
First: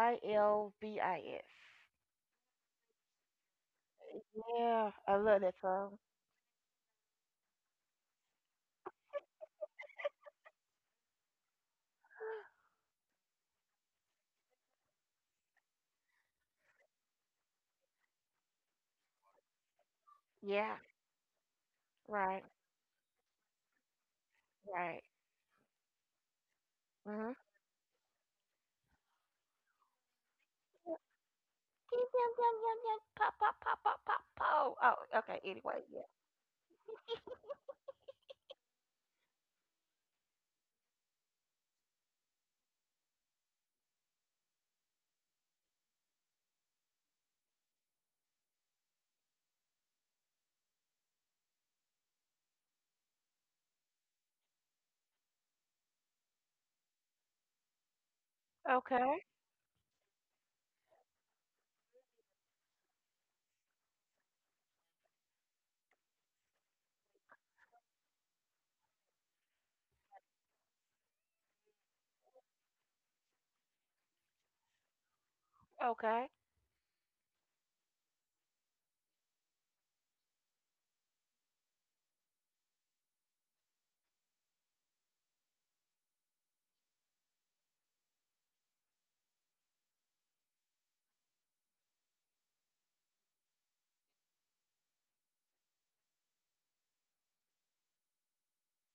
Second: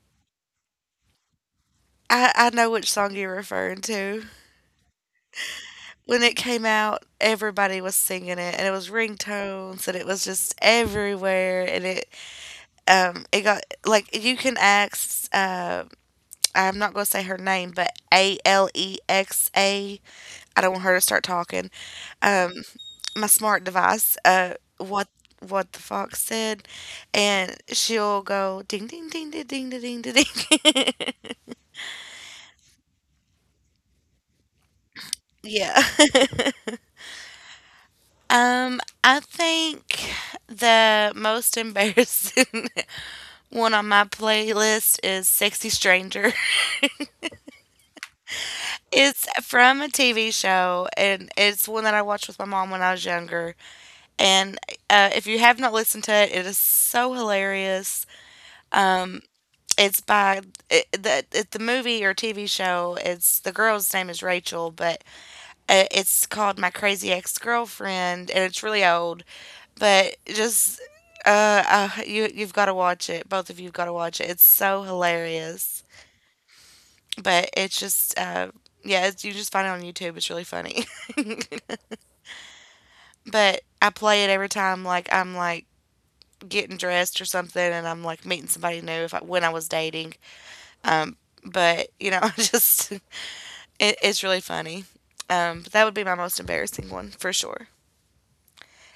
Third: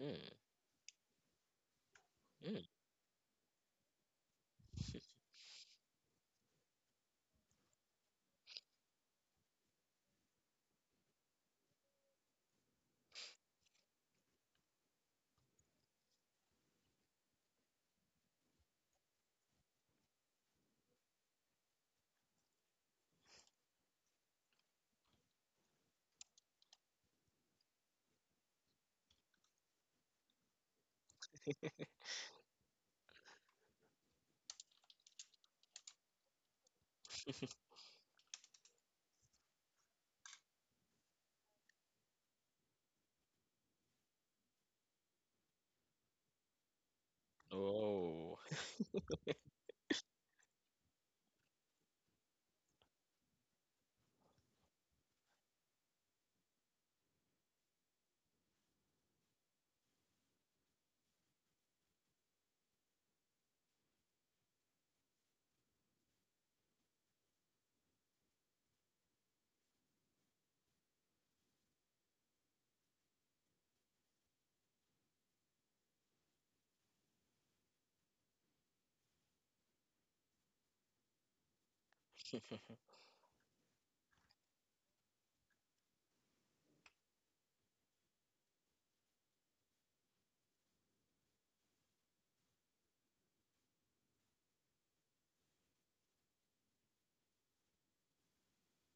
Speaker 3: Mm,
Speaker 2: L V I S.
Speaker 1: I
Speaker 3: mm.
Speaker 1: know which song you're referring to.
Speaker 2: Yeah. I love that song.
Speaker 1: When it came out, everybody was singing it, and it was ringtones, and it was just everywhere. It got like you can ask. I'm not gonna say her name, but Alexa. I don't
Speaker 2: Yeah.
Speaker 1: want her to start talking.
Speaker 2: Right.
Speaker 1: Um, my smart device.
Speaker 2: Right.
Speaker 1: What the fox said,
Speaker 2: hmm
Speaker 1: and she'll go ding ding ding ding ding ding ding. Ding.
Speaker 2: pop, pop, pop, pop, pop, pop. Oh, okay.
Speaker 1: yeah.
Speaker 2: Anyway, yeah.
Speaker 1: I think the most embarrassing one on my playlist is Sexy Stranger.
Speaker 3: Oh.
Speaker 1: It's from a TV show, and it's one that I watched with my mom when I was younger. And if you have not listened to it, it is so hilarious.
Speaker 2: Okay.
Speaker 1: It's by it, the movie or TV show. It's the girl's name is Rachel, but it's called My Crazy Ex Girlfriend, and it's really old but just you've got to watch it. Both of you've got to watch it. It's so hilarious.
Speaker 2: Okay.
Speaker 1: But it's just yeah, it's, you just find it on YouTube. It's really funny. but I play it every time like I'm like getting dressed or something and I'm like meeting somebody new if I, when I was dating. Um but you know, just it's really funny. But that would be my most embarrassing one for sure.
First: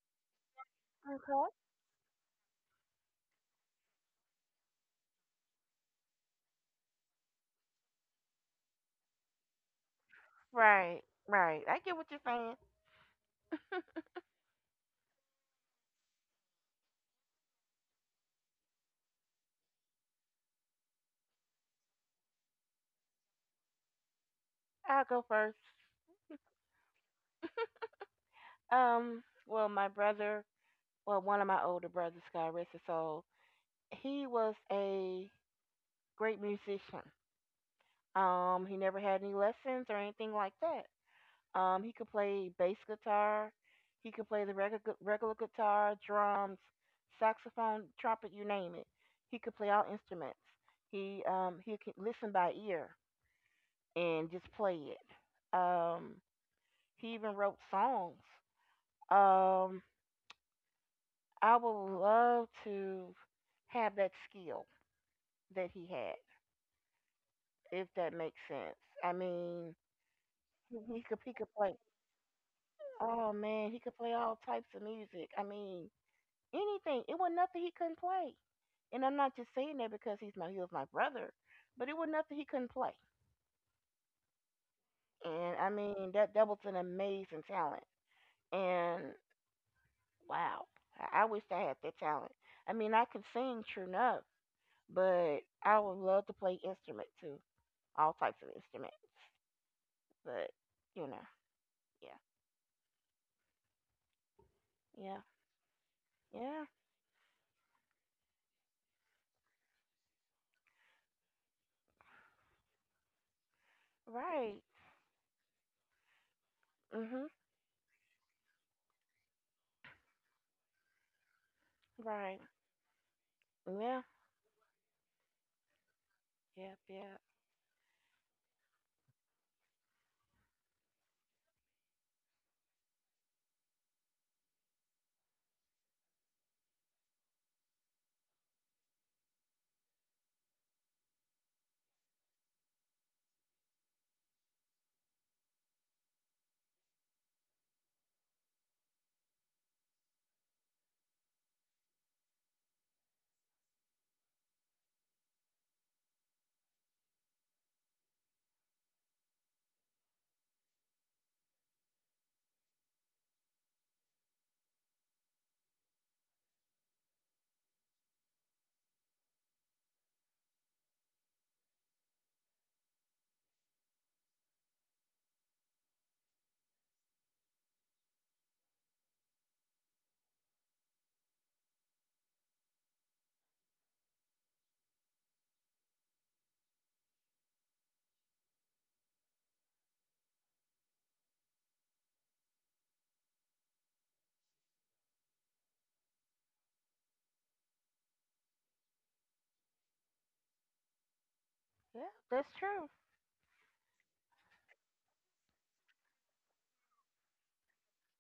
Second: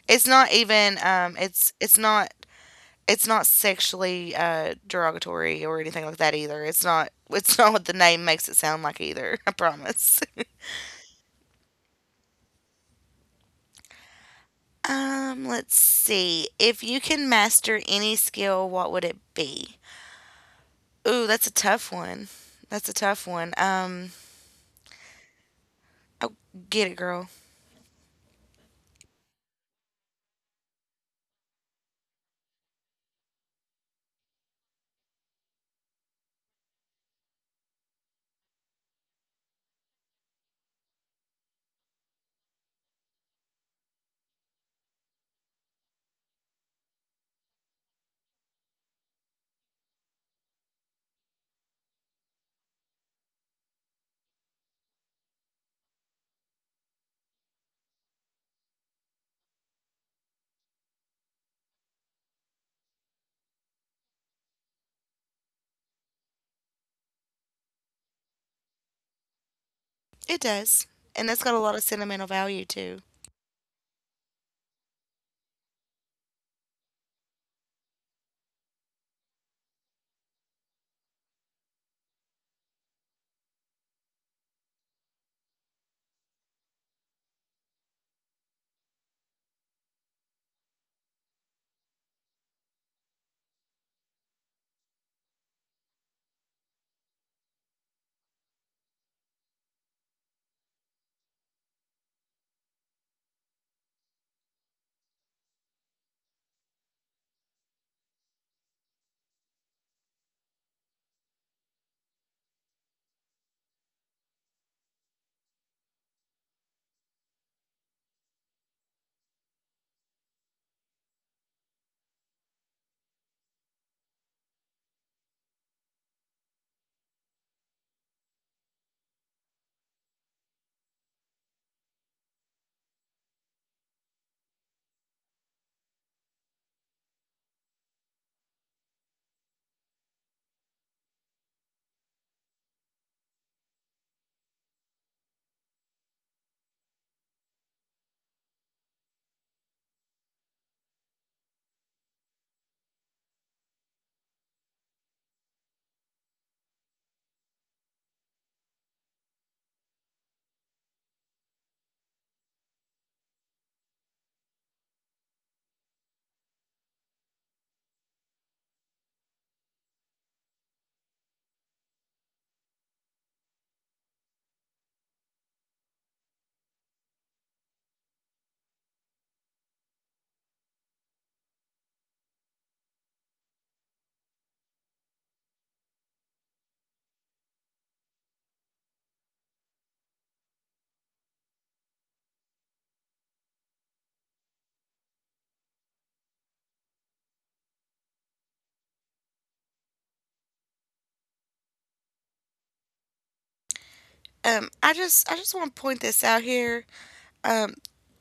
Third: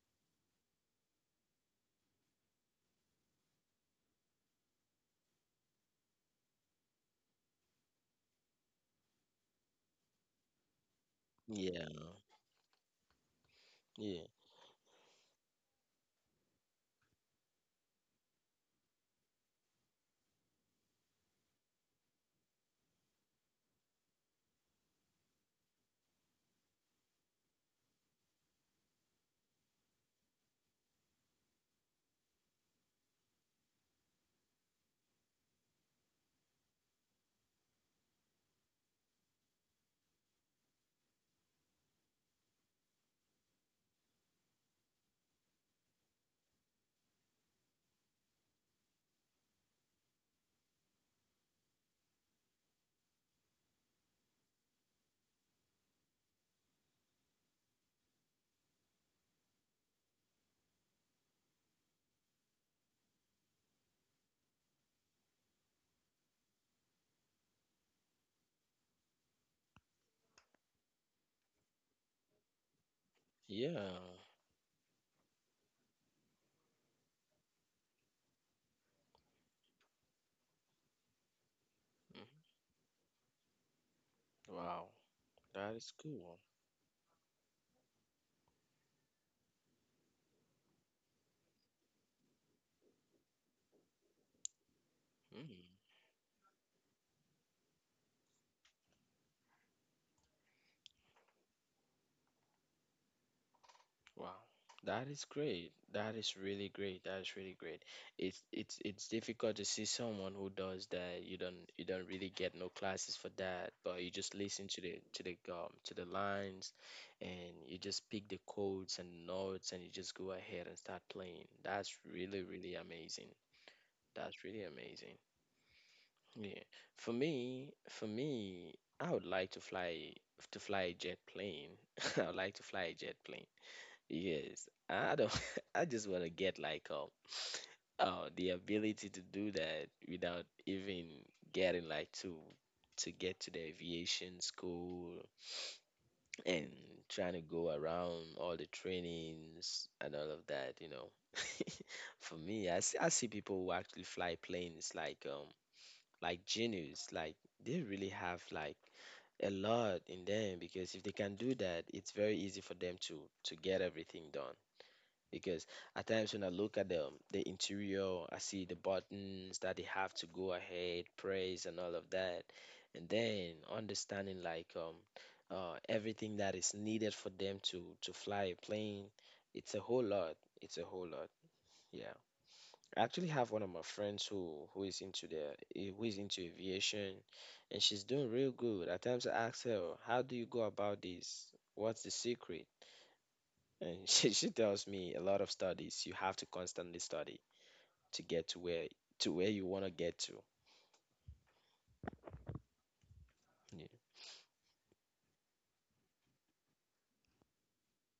Speaker 1: It's not even
Speaker 2: Okay.
Speaker 1: it's not sexually derogatory or anything like that either. It's not. It's not what the name makes it sound like either. I promise.
Speaker 2: Right. Right. I
Speaker 3: Yeah.
Speaker 2: get what you're saying.
Speaker 3: Yeah.
Speaker 1: Let's see. If you can master any skill, what would it be? Ooh, that's a tough one. That's a tough one.
Speaker 2: I'll go first.
Speaker 1: Oh, get it, girl.
Speaker 2: Well, my brother, one of my older brothers, God rest his soul, he was a great musician. He never had any lessons or anything like that. He could play bass guitar. He could play the regular guitar, drums, saxophone, trumpet, you name it. He could play all instruments. He could listen by ear and just play it. He even wrote songs. Um, I would love to have that skill that he had, if that makes sense. I mean,
Speaker 1: It does,
Speaker 2: he could
Speaker 1: and
Speaker 2: he
Speaker 1: that's
Speaker 2: could
Speaker 1: got a lot
Speaker 2: play.
Speaker 1: of sentimental value too.
Speaker 2: Oh man, he
Speaker 3: Yeah.
Speaker 2: could play all types of music. I mean, anything. It was nothing he couldn't play. And I'm not just saying that because he was my brother, but it was
Speaker 3: Mhm.
Speaker 2: nothing he couldn't play.
Speaker 3: Wow.
Speaker 2: And I
Speaker 3: That is
Speaker 2: mean that
Speaker 3: cool.
Speaker 2: that was an amazing talent. And wow, I wish I had that talent. I mean I could sing true enough, but
Speaker 3: Mm.
Speaker 2: I would love to play instrument too, all types of instruments. But you know, yeah,
Speaker 3: Wow, that
Speaker 2: yeah,
Speaker 3: is great. That is
Speaker 2: yeah,
Speaker 3: really great. That is really great. It's difficult to see someone who does that. You don't really get no classes for that, but you just
Speaker 2: right,
Speaker 3: listen to the lines,
Speaker 2: mhm,
Speaker 3: and you just pick the codes and notes, and you just go ahead and start playing. That's really
Speaker 2: right,
Speaker 3: really amazing.
Speaker 2: yeah,
Speaker 3: That's really amazing. Yeah.
Speaker 2: yeah, yeah,
Speaker 3: For me, I would like to fly a jet plane. I would like to fly a jet. Yes, I don't. I just want to get like oh, the ability to do that without even getting like to get to the aviation school and trying to go around all the trainings and all of that. You know, for me, I see people who actually fly planes like genius. Like they really have like a lot in them because if they can do that, it's very easy for them to get everything done because at times when I look at the interior, I see the buttons that they have to go ahead, praise and all of that, and then understanding like everything that is needed for them to fly a plane. It's a whole lot. It's a whole lot. Yeah, I actually have one of my friends who is into who is into aviation, and she's doing real good. At times I ask her, "How do you go about this? What's the secret?" And she tells me a lot of studies you have to constantly study to get to where you want to get to.
Speaker 2: yeah. That's true.
Speaker 3: Yeah.
Speaker 1: I just want to point this out here. Um,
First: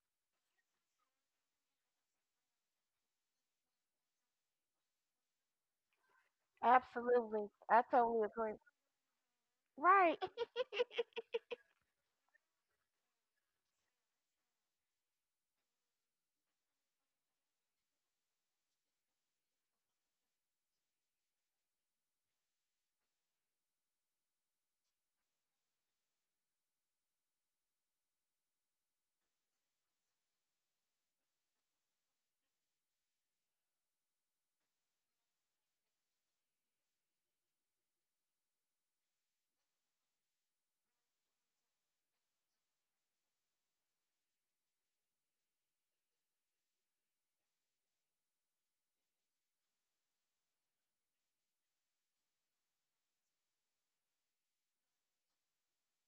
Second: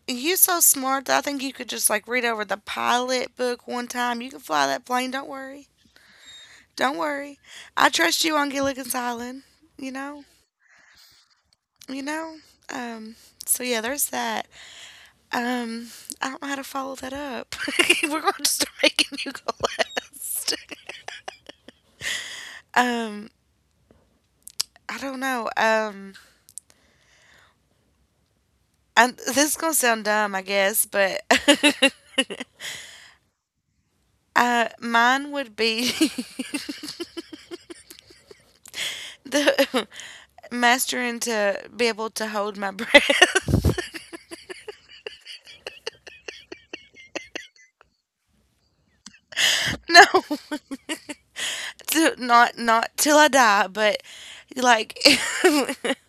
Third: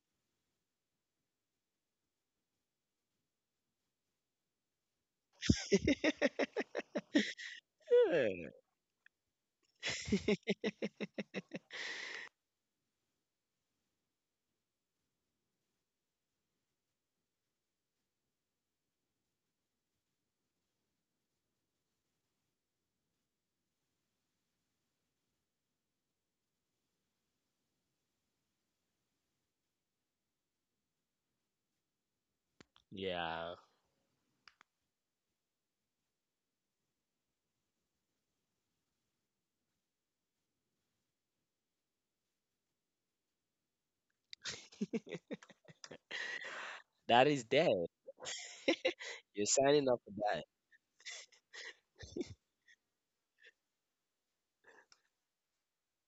Speaker 1: you so smart that I think you could just like read over the pilot book one time. You can fly that plane. Don't worry. Don't worry.
Speaker 2: Absolutely, I
Speaker 1: I trust
Speaker 2: totally
Speaker 1: you on
Speaker 2: agree.
Speaker 1: Gilligan's Island. You
Speaker 2: Right.
Speaker 1: know? You know? Um, so yeah, there's that. Um, I don't know how to follow that up. We're going to start making you go last. Um, I don't know. This is going to sound dumb, I guess, but
Speaker 3: Yeah.
Speaker 1: mine would be the mastering to be able to hold my breath.
Speaker 3: Yeah. That is there. You're signing
Speaker 1: no,
Speaker 3: up for that.
Speaker 1: to, not not till I die, but like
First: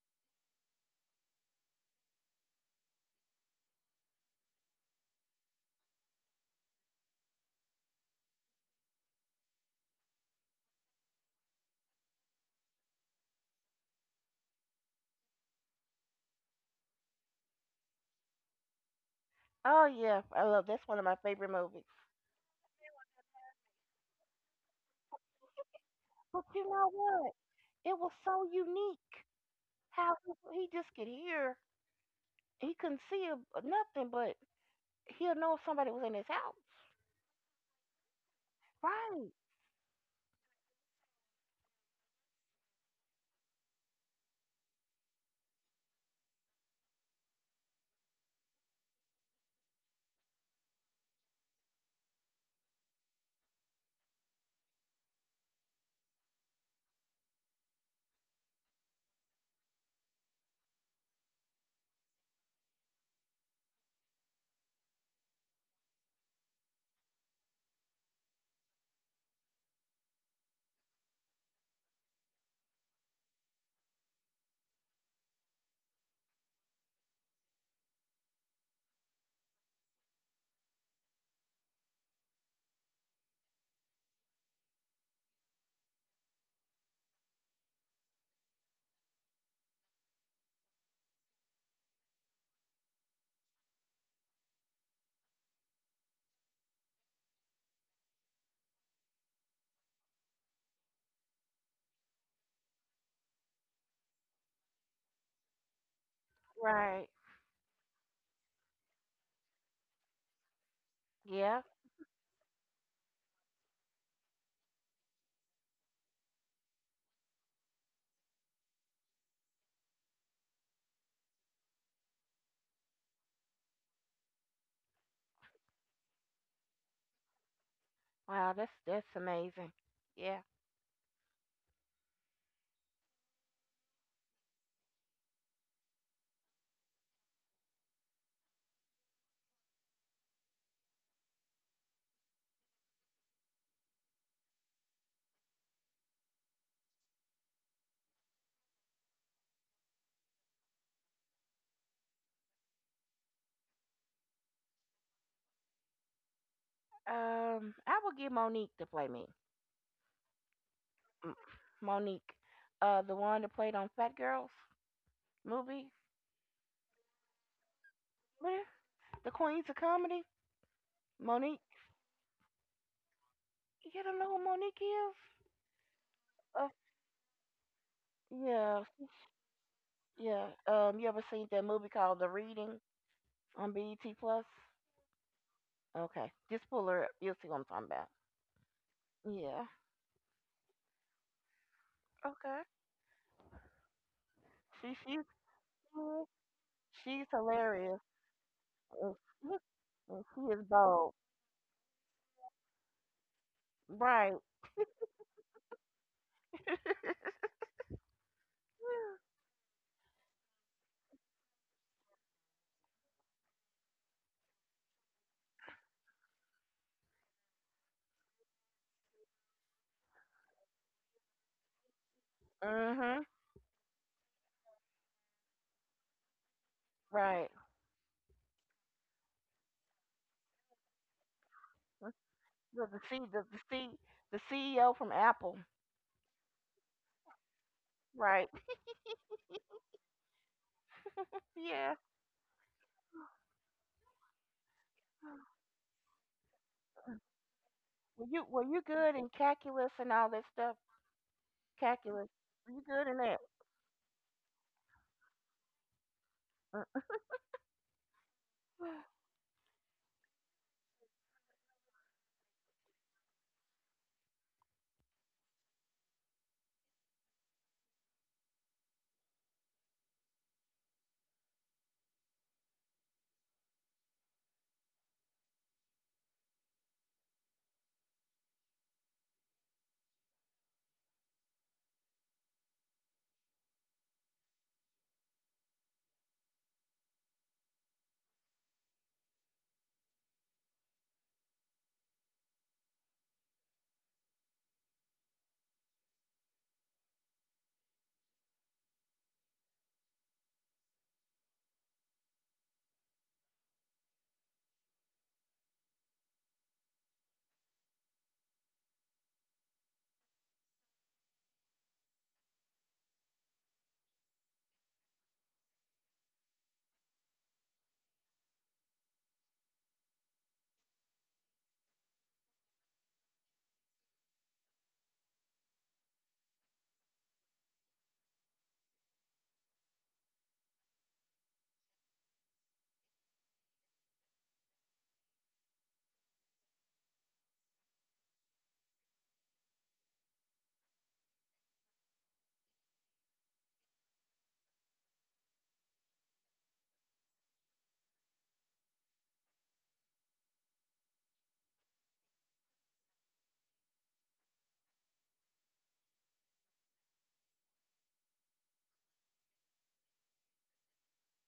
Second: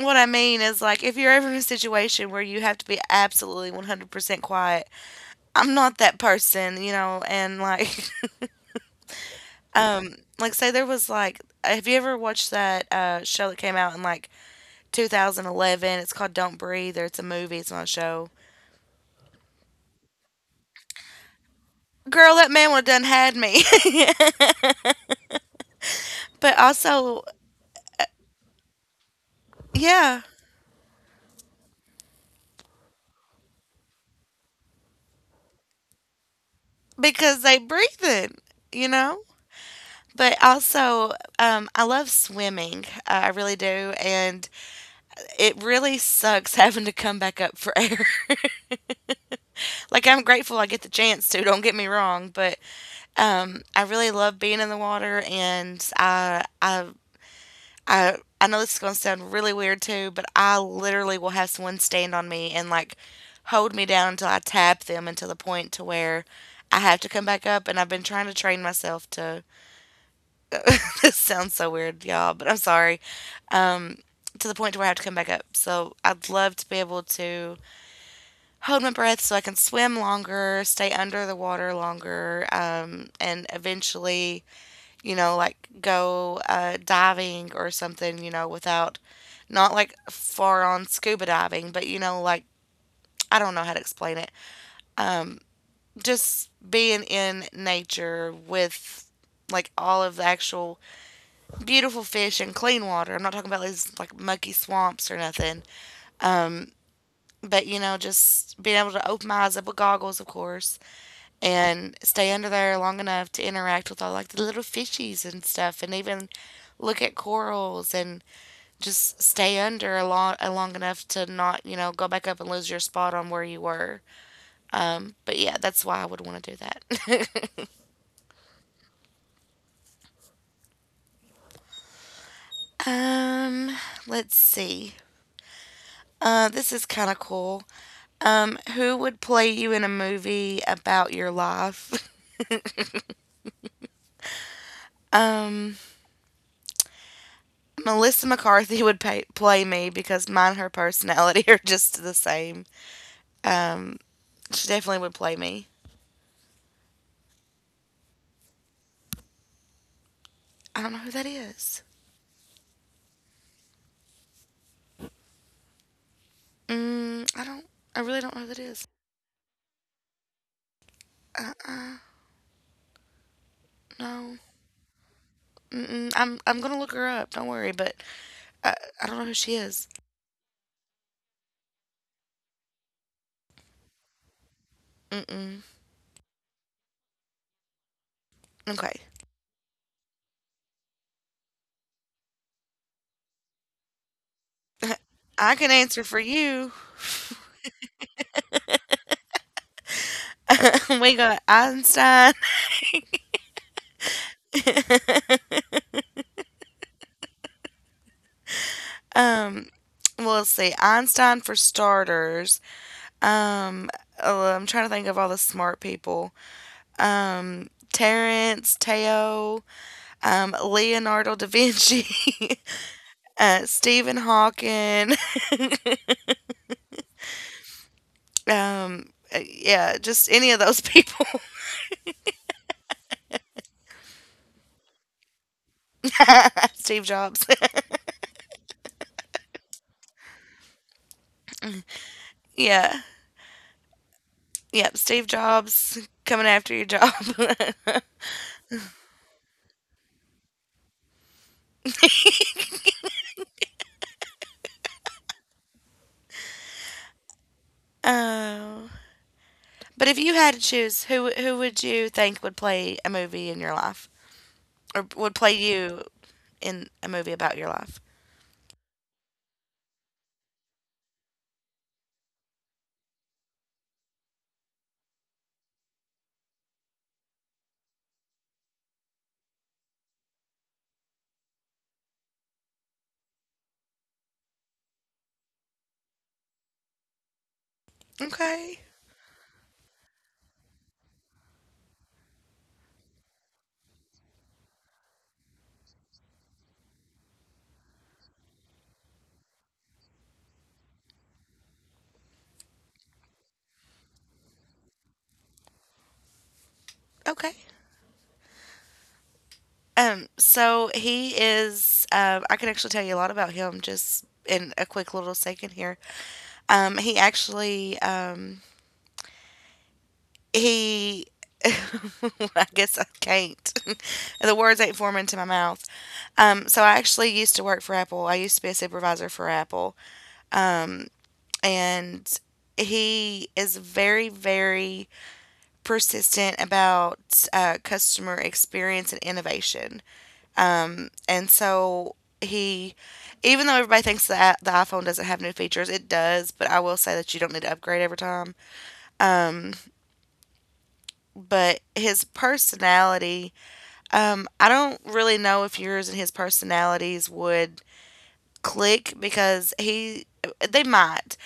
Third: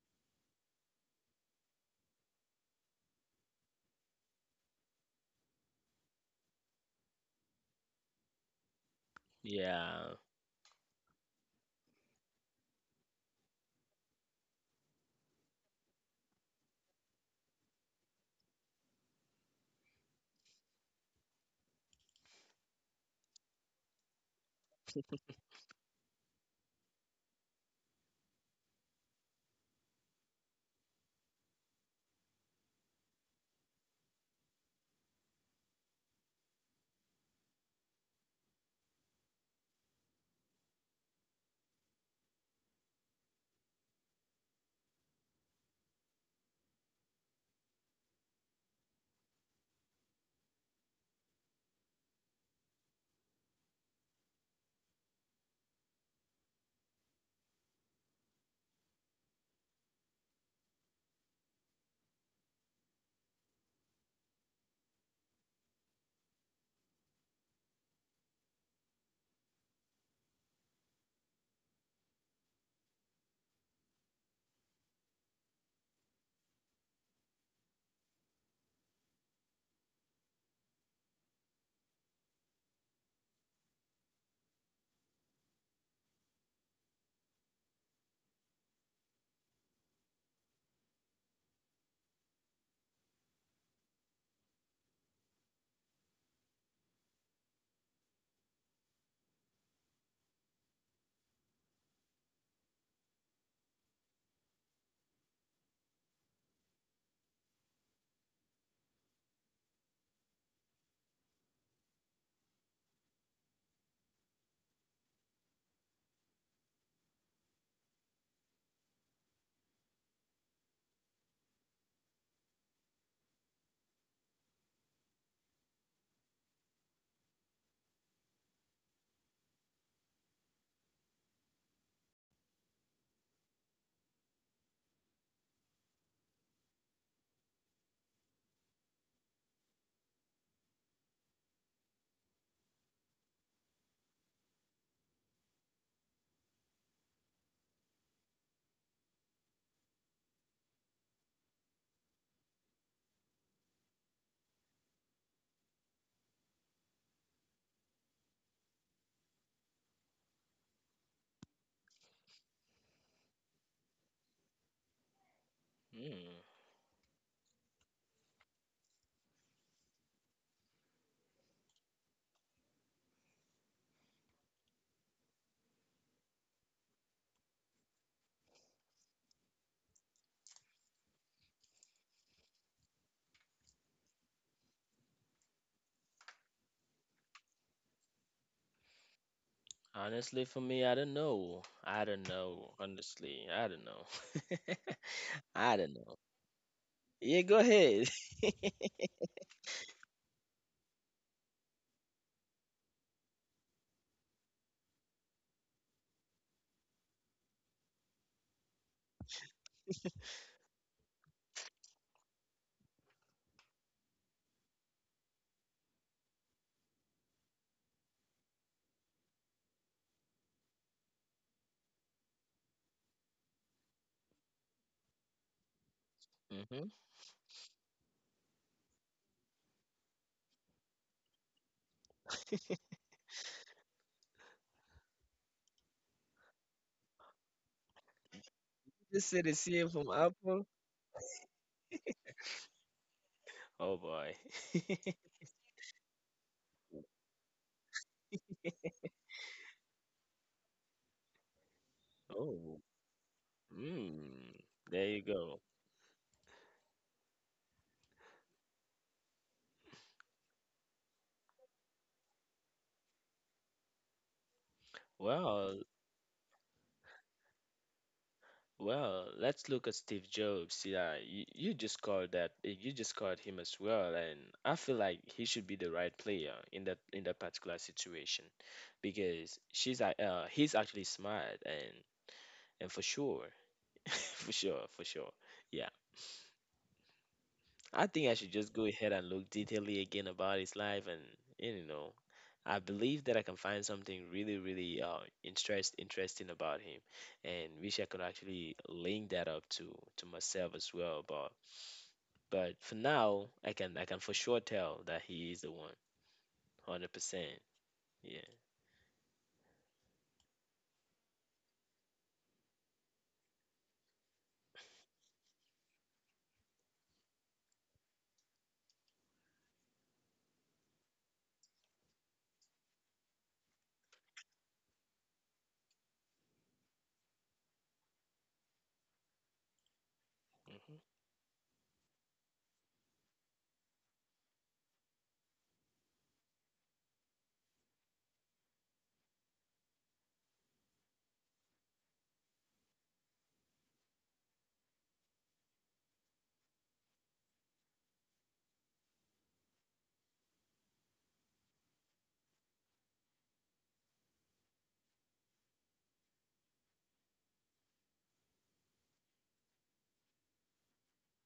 Speaker 1: what I mean is, like, if you're ever in a situation where you have to be absolutely 100% quiet, I'm not that person, you know, and like,
Speaker 3: Yeah.
Speaker 1: like, say there was like, have you ever watched that show that came out in like 2011? It's called Don't Breathe, or it's a movie, it's not a show.
Speaker 2: Oh yeah, I love that's one of my favorite movies.
Speaker 1: Girl, that man would have done had me.
Speaker 2: But
Speaker 1: but
Speaker 2: you know
Speaker 1: also,
Speaker 2: what? It was so unique how
Speaker 1: yeah,
Speaker 2: he just could hear. He couldn't see nothing, but he'll know if somebody was in his house.
Speaker 1: because they breathing, you know?
Speaker 2: Right.
Speaker 1: But also, I love swimming. I really do. And it really sucks having to come back up for air. Like I'm grateful I get the chance to. Don't get me wrong, but I really love being in the water, and I know this is gonna sound really weird too, but I literally will have someone stand on me and like hold me down until I tap them until the point to where I have to come back up. And I've been trying to train myself to. This sounds so weird, y'all, but I'm sorry. To the point to where I have to come back up. So I'd love to be able to hold my breath so I can swim longer, stay under the water longer, and eventually, you know, like go diving or something, you know, without not like far on scuba diving, but you know, like I don't know how to explain it. Just being in nature with like all of the actual beautiful fish and clean water. I'm not talking about these like mucky swamps or nothing,
Speaker 2: Right.
Speaker 1: but you know, just being able to open my eyes up with goggles, of course,
Speaker 2: Yeah.
Speaker 1: and stay under there long enough to interact with all like the little fishies and stuff and even look at corals and just stay under a long enough to not, you know, go back up and lose your spot on where you were. But yeah, that's why I would want to do that.
Speaker 2: Wow. That's amazing. Yeah.
Speaker 1: um, let's see. This is kind of cool. Who would play you in a movie about your life? Melissa McCarthy would play me because mine and her personality are just the same. She definitely would play me.
Speaker 2: I would give Monique to play me.
Speaker 1: I don't know who that
Speaker 2: M-
Speaker 1: is.
Speaker 2: Monique, the one that played on Fat Girls movie,
Speaker 3: Hmm.
Speaker 1: Mm, I don't. I really don't know who that
Speaker 2: Meh,
Speaker 1: is.
Speaker 2: the Queens of Comedy.
Speaker 1: Uh,
Speaker 2: Monique.
Speaker 1: uh
Speaker 2: You don't
Speaker 1: no.
Speaker 2: know who Monique is?
Speaker 1: Mm-mm. I'm
Speaker 2: A
Speaker 1: gonna look her up. Don't worry, but I
Speaker 2: Yeah,
Speaker 1: I don't know who she is.
Speaker 2: yeah. You ever seen that movie called The Reading on BET Plus?
Speaker 1: Mm-mm.
Speaker 2: Okay, just pull her up. You'll see what I'm talking about.
Speaker 1: Okay,
Speaker 2: Yeah.
Speaker 3: Honestly, for me, I don't know. I don't
Speaker 2: Okay.
Speaker 3: know. Honestly, I don't know.
Speaker 2: She's
Speaker 1: I can
Speaker 3: I don't
Speaker 1: answer for
Speaker 3: know.
Speaker 2: cool.
Speaker 1: you.
Speaker 2: She's
Speaker 3: Yeah, go
Speaker 2: hilarious.
Speaker 3: ahead.
Speaker 2: And she, and she is
Speaker 1: We
Speaker 2: bold.
Speaker 1: got Einstein.
Speaker 2: Right.
Speaker 1: Um, well, let's see. Einstein for starters. Um, oh, well, I'm trying to think of all the smart people. Terence, Teo, Leonardo da Vinci,
Speaker 2: Yeah. Mm-hmm.
Speaker 1: Stephen Hawking,
Speaker 3: Hmm.
Speaker 2: Right.
Speaker 1: Um, yeah, just any of those people.
Speaker 2: The the C the, the C the CEO from Apple.
Speaker 1: Steve Jobs.
Speaker 2: Right.
Speaker 3: This is the CM from Apple.
Speaker 2: Yeah.
Speaker 1: yeah.
Speaker 3: Oh boy.
Speaker 1: Yep, Steve Jobs coming after your job.
Speaker 2: Were you good in calculus and all that stuff? Calculus. Were
Speaker 3: Oh.
Speaker 2: you good in that?
Speaker 3: Mm, there you go.
Speaker 2: Uh,
Speaker 1: oh. But if you had to choose, who would you think would play a movie in your life? Or would play
Speaker 3: Well,
Speaker 1: you in a movie about your life?
Speaker 3: well, let's look at Steve Jobs. Yeah, you just called him as well, and I feel like he should be the right player in that particular situation because he's actually smart and for sure, for sure, for sure. Yeah, I think I should just
Speaker 1: Okay.
Speaker 3: go ahead and look detailedly again about his life and, you know, I believe that I can find something really, really interesting about him, and wish I could actually link that up to myself as well. But for now, I can for sure tell that he is the one, hundred
Speaker 1: Okay.
Speaker 3: percent. Yeah.
Speaker 1: So he is, I can actually tell you a lot about him just in a quick little second here. He actually, he I guess I can't. The words ain't forming to my mouth. So I actually used to work for Apple. I used to be a supervisor for Apple,
Speaker 3: Hmm.
Speaker 1: and he is very, very persistent about customer experience and innovation. And so he, even though everybody thinks that the iPhone doesn't have new features, it does. But I will say that you don't need to upgrade every time. Um, but his personality I don't really know if yours and his personalities would click because he they might.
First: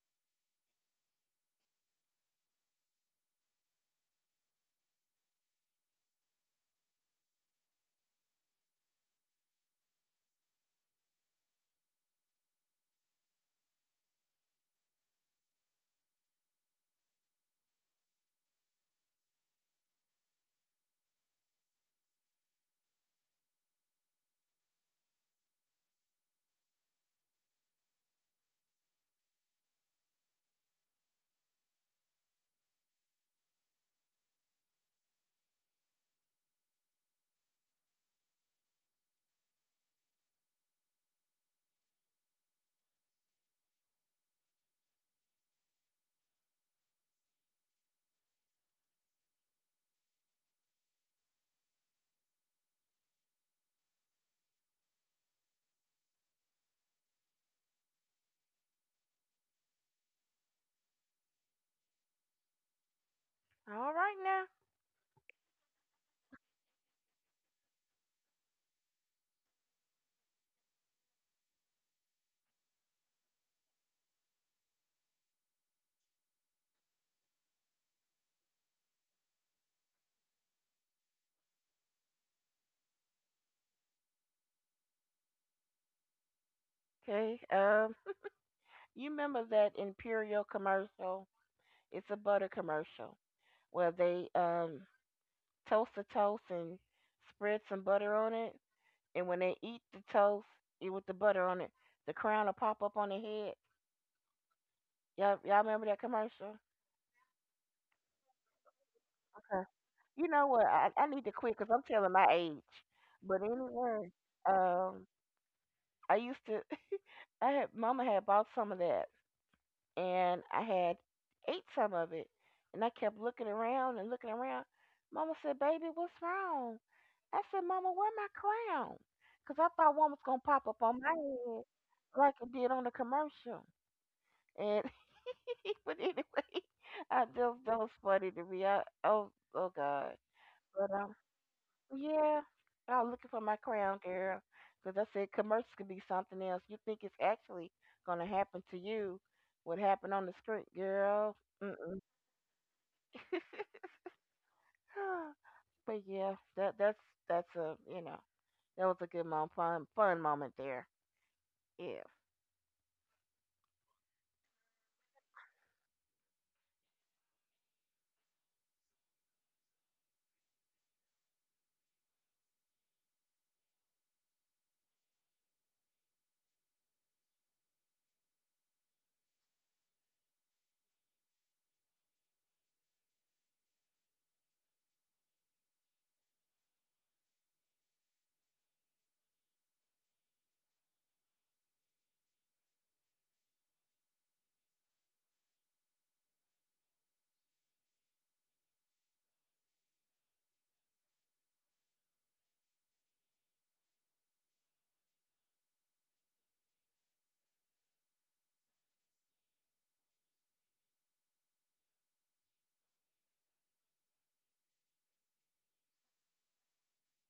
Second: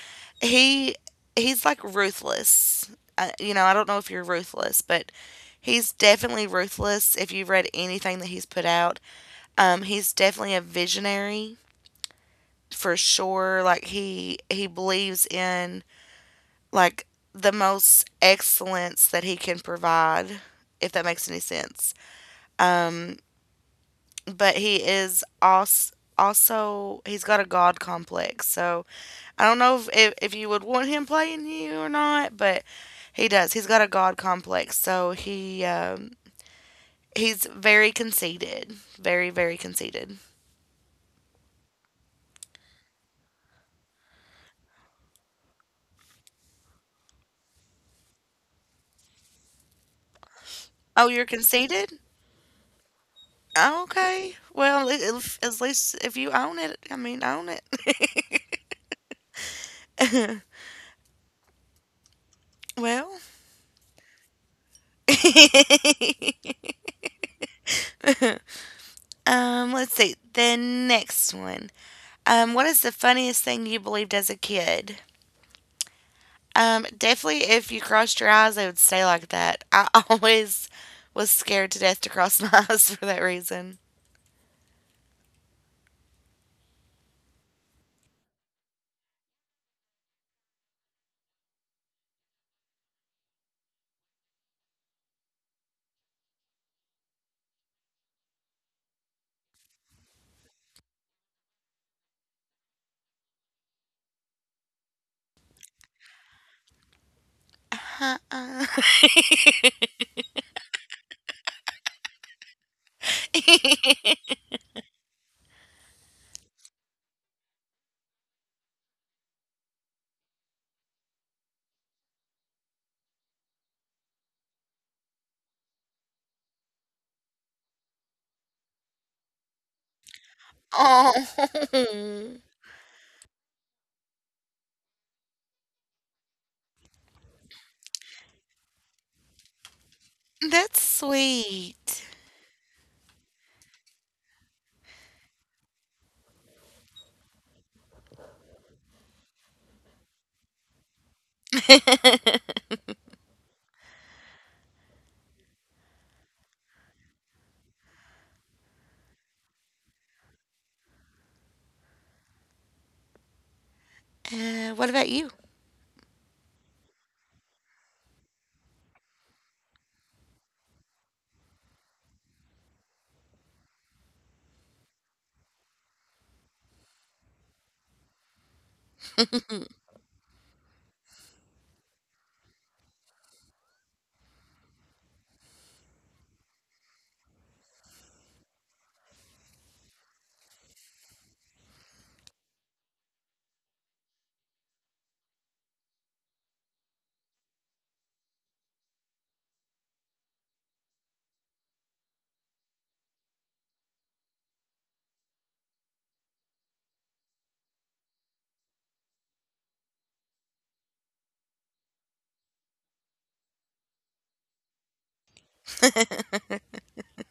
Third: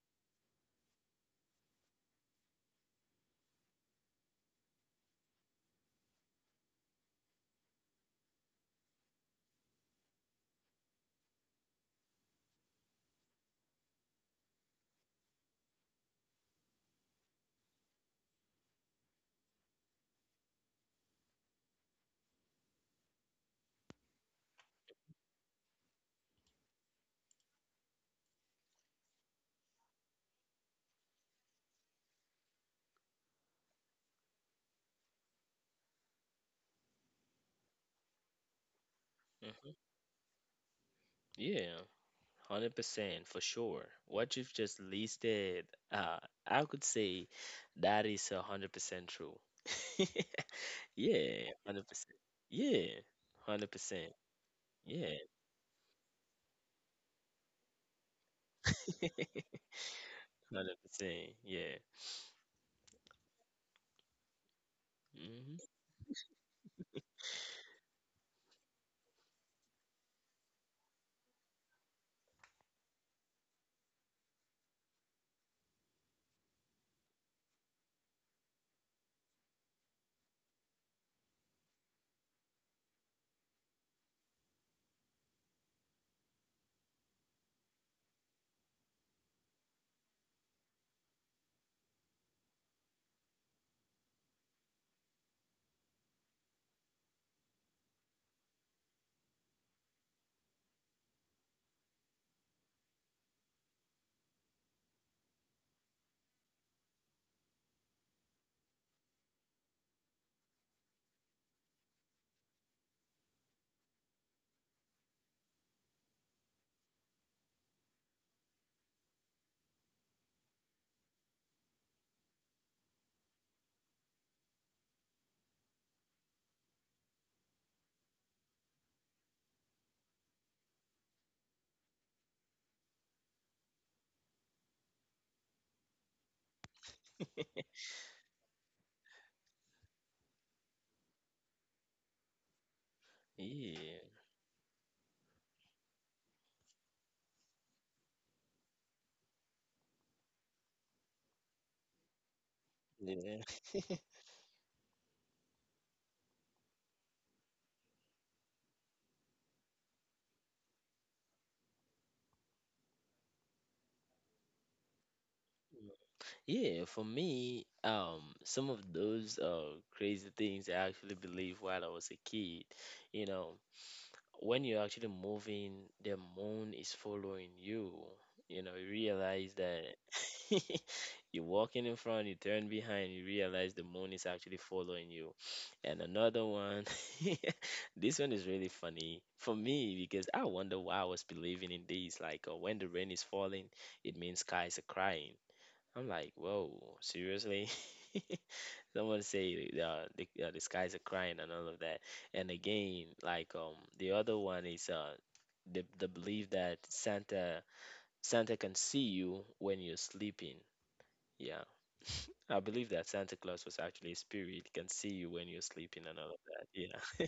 Speaker 1: He he's like ruthless. You know, I don't know if you're ruthless, but he's definitely ruthless. If you've read anything that he's put out, he's definitely a visionary for sure. He believes in like the most excellence that he can provide, if that makes any sense. But he is also he's got a god complex. So I don't know if you would want him playing you or not, but he does. He's got a god complex. So he's very conceited, very
Speaker 3: Hmm.
Speaker 1: conceited.
Speaker 3: Yeah. 100% for sure. What you've just listed, uh, I could say that a is 100% true.
Speaker 1: Oh, you're
Speaker 3: Yeah, hundred
Speaker 1: conceited?
Speaker 3: percent. Yeah, hundred
Speaker 1: Oh,
Speaker 3: percent.
Speaker 1: okay. Well, at
Speaker 3: Yeah,
Speaker 1: at- at least if you own it, I mean, own it.
Speaker 3: 100%. Yeah,
Speaker 1: Well,
Speaker 2: All right now.
Speaker 3: hmm.
Speaker 1: let's see. The next one. What is the funniest thing you believed as a kid? Definitely if you crossed your eyes, they would stay like that. I always was scared to death to cross my eyes for that reason.
Speaker 2: Okay. You remember that Imperial commercial? It's a butter commercial where they toast a toast and spread some butter on it. And when they eat the toast eat with the butter on it, the crown will pop up on their head. Y'all remember that commercial?
Speaker 1: Uh-uh.
Speaker 2: Okay. You know what? I need to quit because I'm telling my age. But anyway, um, I used to, Mama had bought some of that and I had ate some of it. And I kept looking around and looking around. Mama said, Baby, what's wrong? I said, Mama, where my crown? Because I thought one was going to pop up on my head
Speaker 1: Oh,
Speaker 2: like it did on the commercial. And, but anyway, that was funny to me. Oh, oh God.
Speaker 1: that's
Speaker 2: But,
Speaker 1: sweet.
Speaker 2: yeah, I was looking for my crown,
Speaker 3: Yeah.
Speaker 2: girl, because I said commercials could be something else. You think it's actually gonna happen to you? What happened on the screen, girl? Mm-mm.
Speaker 3: Yeah.
Speaker 2: but yeah, that's that's a you know that was a good mom fun fun moment there. If
Speaker 1: What about you?
Speaker 3: Yeah, for me, some of those crazy things I actually believed while I was a kid, you know, when you're actually moving, the moon is following you. You know, you realize that you're walking in front, you turn behind, you realize the moon is actually following you. And another one, this one is really funny for me because I wonder why I was believing in these. Like, when the rain is falling, it means skies are crying. I'm like, whoa, seriously? Someone say the skies are crying and all of that. And again, like the other one is the belief that Santa Santa can see you when you're sleeping. Yeah, I believe that Santa Claus was actually a spirit can see you when you're sleeping and all of that. Yeah.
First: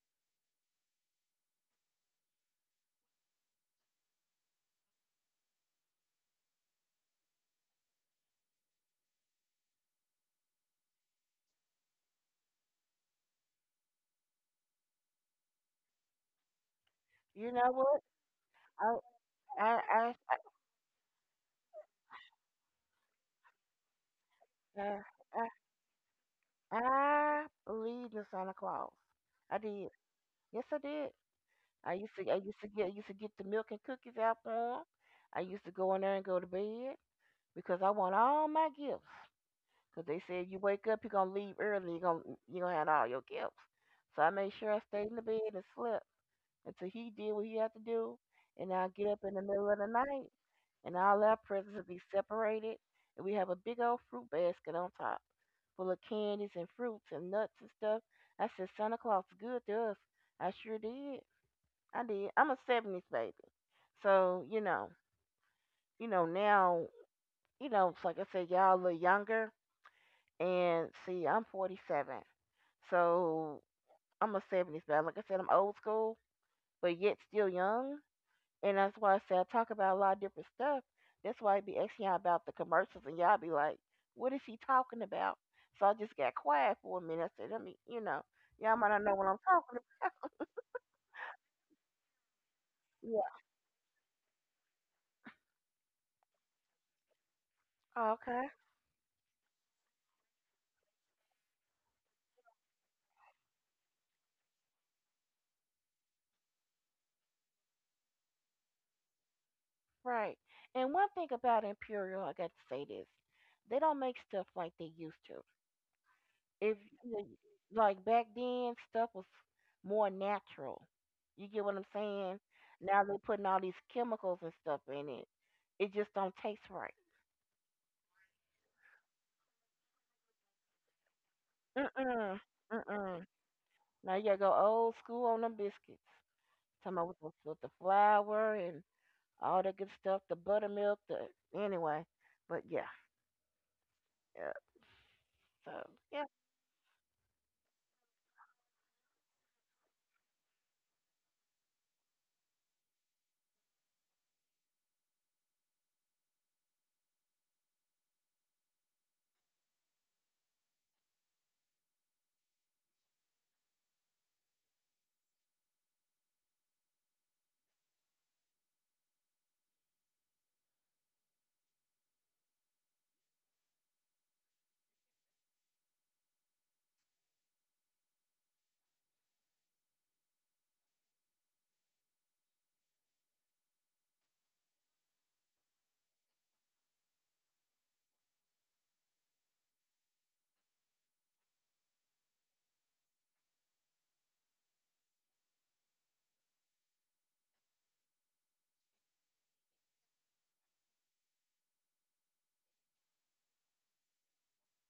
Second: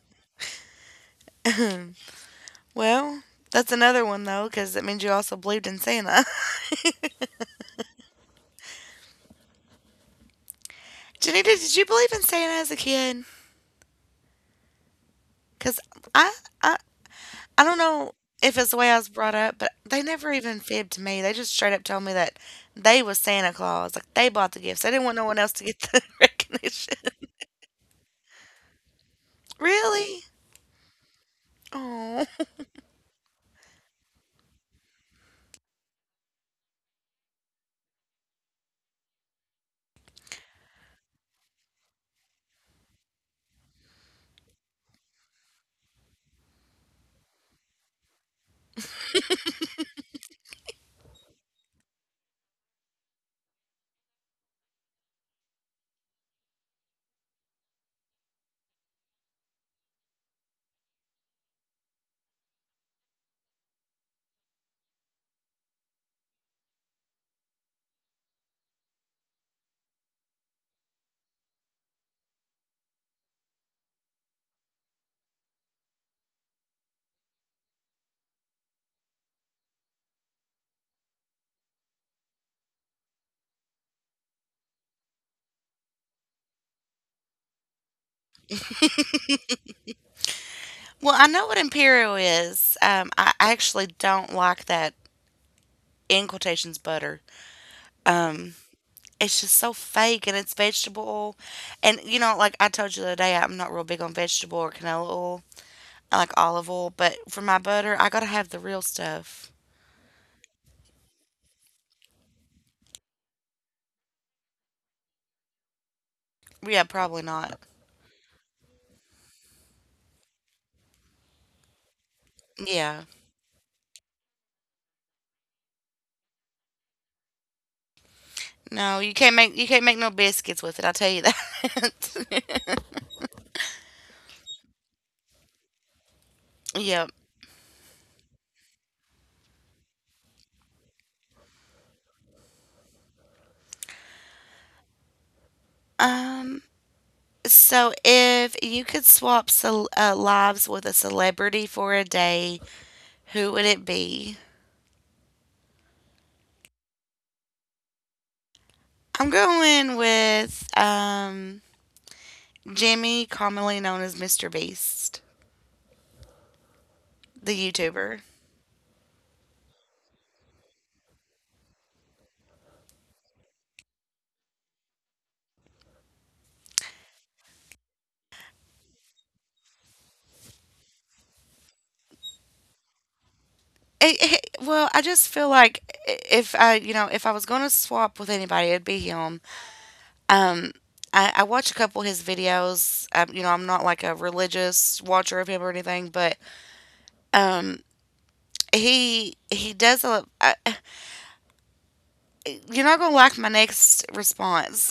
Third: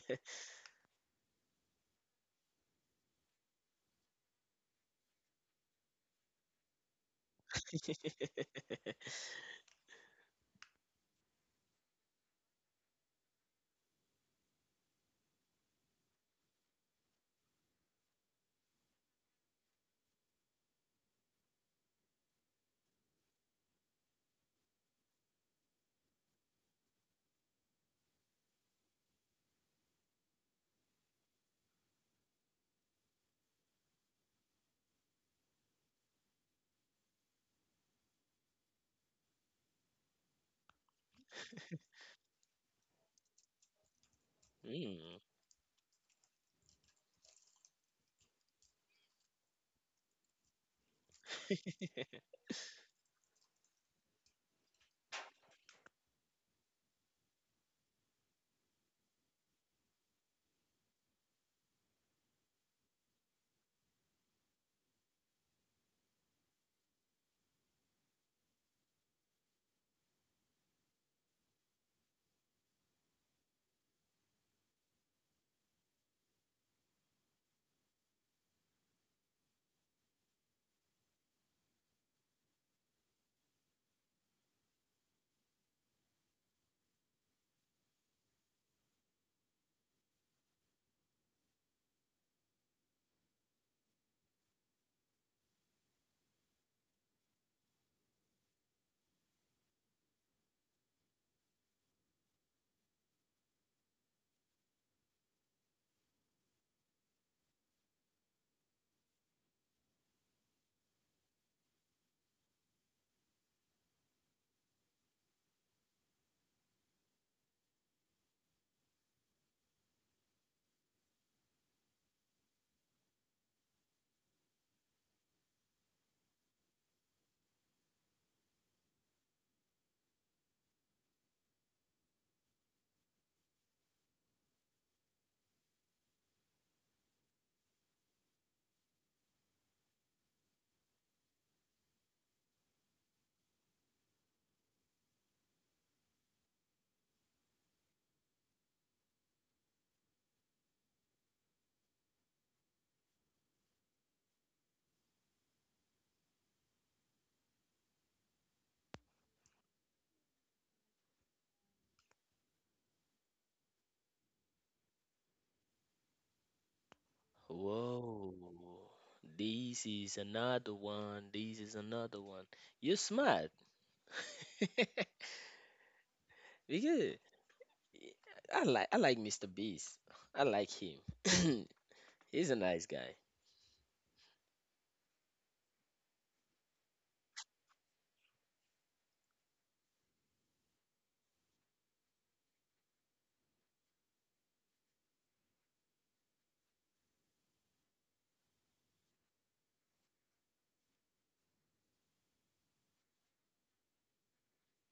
Speaker 1: Well, that's another one though, because it means you also believed in Santa. Janita, did you believe in Santa as a kid? Because I, I
Speaker 2: you
Speaker 1: I
Speaker 2: know
Speaker 1: don't
Speaker 2: what,
Speaker 1: know if it's the way I
Speaker 2: I
Speaker 1: was brought up, but
Speaker 2: I
Speaker 1: they
Speaker 2: I
Speaker 1: never even fibbed to me. They just straight up told me that they was Santa Claus. Like they bought the
Speaker 2: I,
Speaker 1: gifts. They
Speaker 2: I,
Speaker 1: didn't want no one
Speaker 2: I
Speaker 1: else to get the recognition.
Speaker 2: I believed in Santa Claus. I did.
Speaker 1: Really?
Speaker 2: Yes, I did.
Speaker 1: Oh.
Speaker 2: I used to get the milk and cookies out for him. I used to go in there and go to bed. Because I want all my gifts. Because they said you wake up, you're gonna leave early, you're gonna have all your gifts. So I made sure I stayed in
Speaker 3: Mm.
Speaker 2: the bed and slept until he did what he had to do, and I get up in the middle of the night, and all our presents will be separated, and we have a big old fruit basket on top full of candies and fruits and nuts and stuff. I said Santa Claus is good to us. I sure did. I did. I'm a '70s baby, so you know, you know now, it's like I said, y'all a little younger. And see, I'm 47, so I'm a '70s baby. Like I said, I'm old school, but yet still young. And that's why I say I talk about a lot of different stuff. That's why I be asking y'all about the commercials, and y'all be like, "What is she talking about?" So I just got quiet for a minute. I said, "Let me, y'all might not know what I'm talking about."
Speaker 1: Well, I know what Imperial is. I actually don't like that in quotations butter.
Speaker 2: Yeah. Okay.
Speaker 1: Um, it's just so fake and it's vegetable oil. And you know, like I told you the other day, I'm not real big on vegetable or canola oil. I like olive oil, but for my butter, I gotta have the real stuff.
Speaker 2: Right. And one thing about Imperial, I got to say this: they don't make stuff like they used to. If
Speaker 1: Yeah,
Speaker 2: you
Speaker 1: probably
Speaker 2: know,
Speaker 1: not.
Speaker 2: like back then, stuff was more natural. You get what I'm saying?
Speaker 1: Yeah.
Speaker 2: Now they're putting all these chemicals and stuff in it. It just don't taste right.
Speaker 1: No, you can't make no biscuits with it. I'll tell you
Speaker 2: Mm-mm.
Speaker 1: that.
Speaker 2: Mm-mm. Now you gotta go old school on them biscuits. Talking
Speaker 1: Yep.
Speaker 2: about with with the flour and all that good stuff, the buttermilk, the anyway. But yeah, yeah. So yeah,
Speaker 1: Um. So, if you could swap lives with a celebrity for a day, who would it be? I'm going with Jimmy, commonly known as Mr. Beast, the YouTuber.
Speaker 3: Whoa. This is another one. This is another one. You're smart. We good. I like Mr. Beast. I like him. He's a nice guy.
Speaker 1: Well, I just feel like if I, you know, if I was going to swap with anybody, it'd be him. Um, I watch a couple of his videos. You know, I'm not like a religious watcher of him or anything, but um, he you're not gonna like my next response.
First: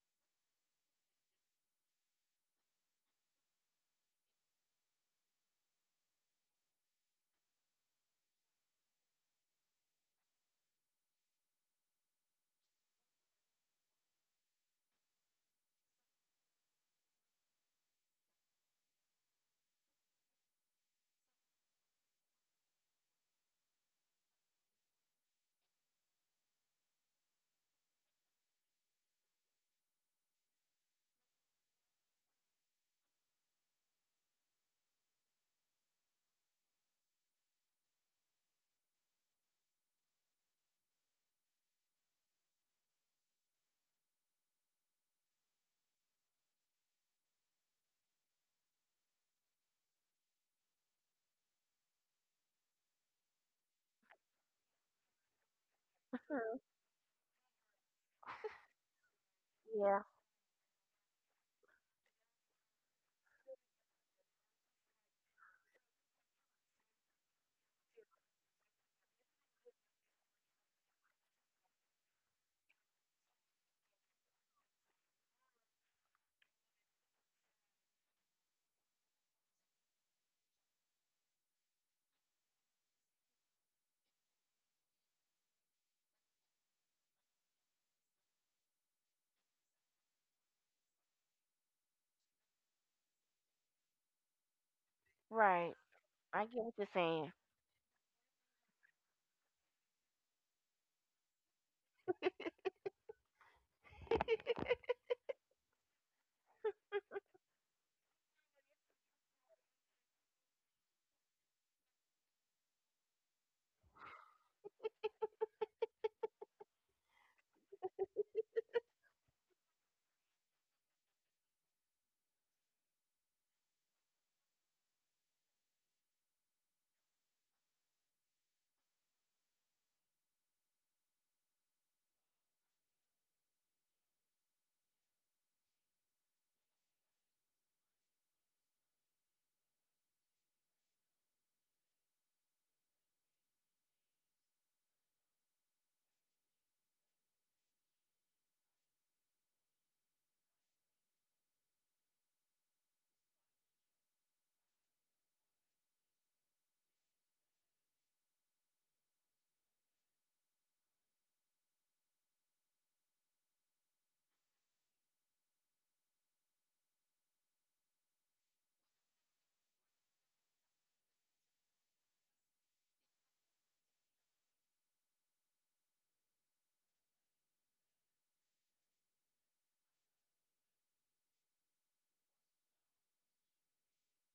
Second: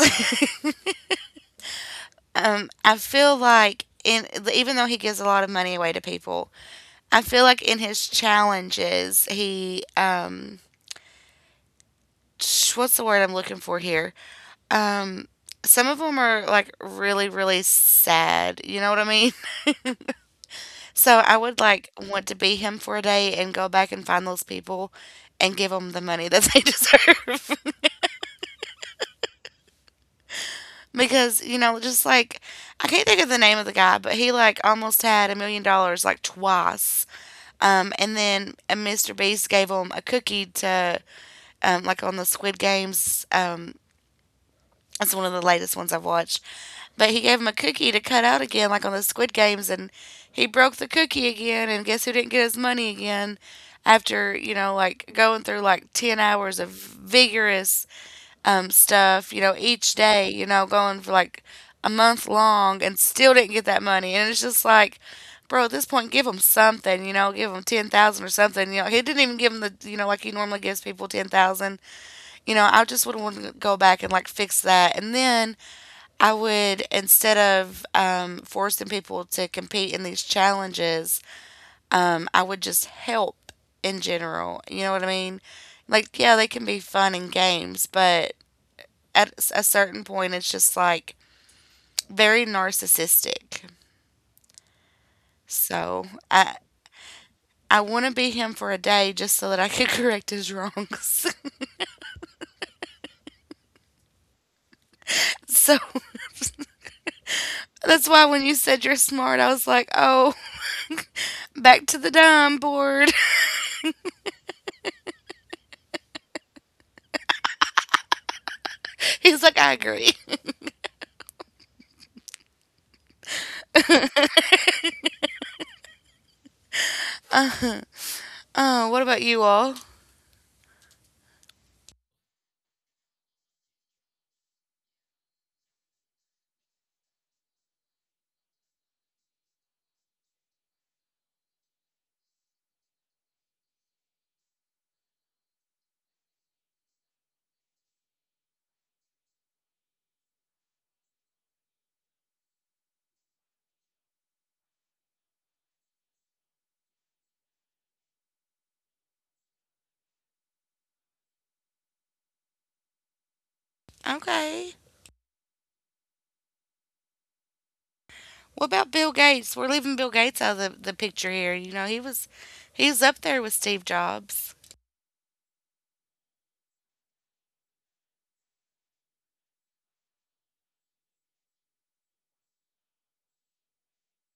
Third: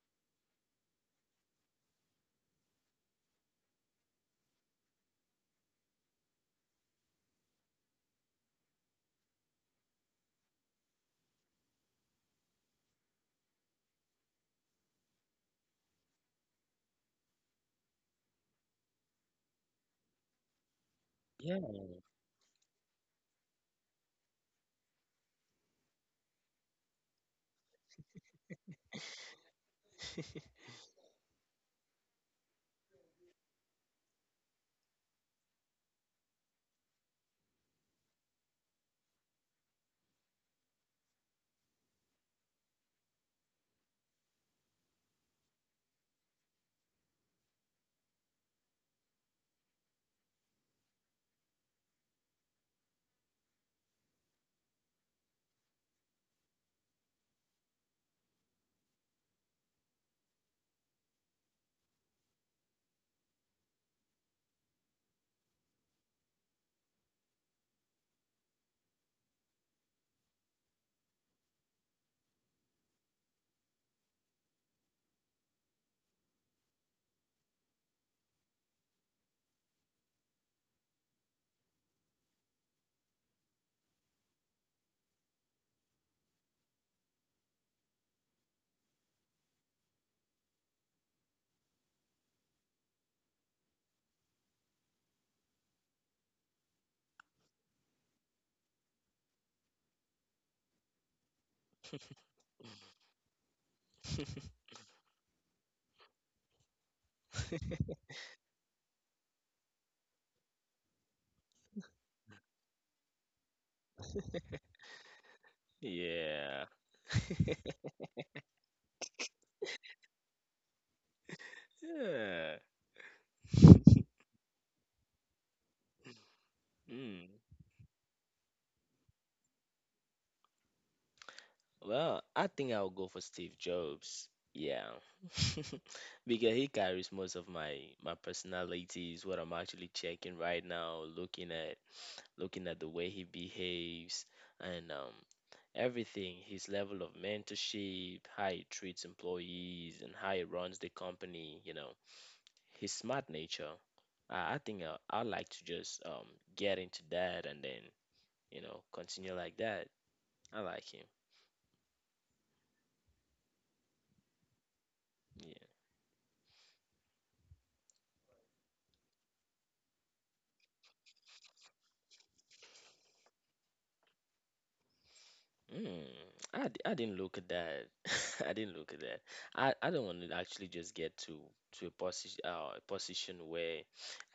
Speaker 1: I feel like in even though he gives a lot of money away to people, I feel like in his challenges what's the word I'm looking for here? Um, some of them are like really sad. You know what I mean? So I
Speaker 3: Yeah.
Speaker 1: would like want to be him for a day and go back and find those people and give them the money that they deserve. Because, you know, just like I can't think of the name of the guy, but he like almost had $1 million like twice. And then Mr. Beast gave him a cookie to like on the Squid Games. That's one of the latest ones I've watched. But he gave him a cookie to cut out again, like on the Squid Games, and he broke the cookie again. And guess who didn't get his money again? After you know, like going through like 10 hours of vigorous stuff, you know, each
Speaker 2: yeah,
Speaker 1: day, you know, going for like a month long, and still didn't get that money. And it's just like, bro, at this point, give him something, you know, give him 10,000 or something. You know, he didn't even give him the, you know, like he normally gives people 10,000. You know, I just would want to go back and like fix that, and then I would, instead of forcing people to compete in these challenges, I would just help in general. You know what I mean? Like, yeah, they can be fun and games, but at a certain point, it's just like very narcissistic.
Speaker 2: right.
Speaker 1: So
Speaker 2: I
Speaker 1: I
Speaker 2: get what you're saying.
Speaker 1: I want to be him for a day just so that I could correct his wrongs. So that's why when you said you're smart, I was like, oh, back to the dime board.
Speaker 3: Yeah.
Speaker 1: He's like, I agree.
Speaker 3: Yeah. Mm.
Speaker 1: What about you all?
Speaker 3: Well, I think I'll go for Steve Jobs. Yeah. Because he carries most of my my personalities, what I'm actually checking right now, looking at, looking at the way he behaves and everything, his level of mentorship, how he treats employees, and how he runs the company, you know, his smart nature. I'd like to just get into that and then, you know, continue like that. I like him.
Speaker 1: Okay.
Speaker 3: Yeah.
Speaker 1: What about Bill Gates? We're leaving Bill Gates out of the picture here. You know, he's up there with Steve Jobs.
Speaker 3: Mm, I didn't look at that. I didn't look at that. I don't want to actually just get to a position where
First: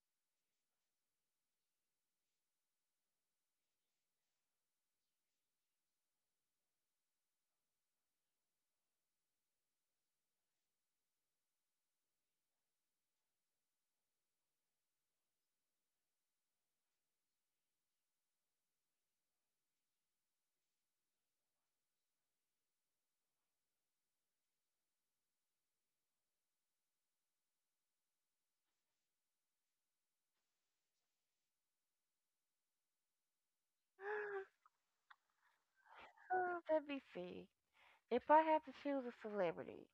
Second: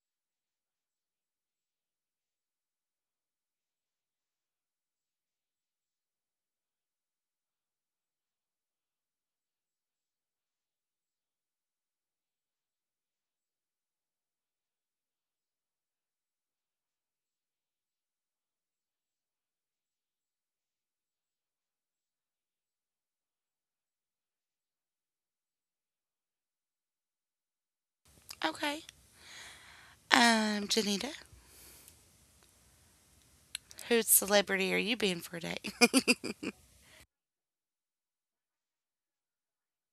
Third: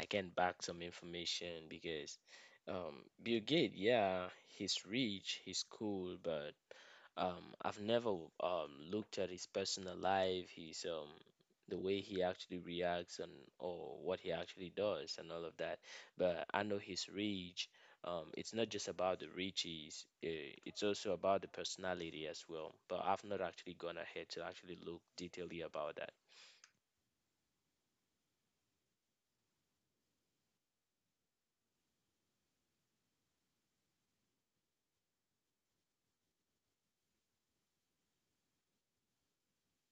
Speaker 3: I can back some information because Bill Gates, yeah, he's rich, he's cool, but I've never looked at his personal life, his the way he actually reacts and or what he actually does and all of that. But I know his reach. It's not just about the riches, eh, it's also about the personality as well. But I've not actually gone ahead to actually look detailedly about that.
Speaker 1: Okay. Janita, whose celebrity are you being for a day?
Speaker 2: Oh, let me see. If I had to choose a celebrity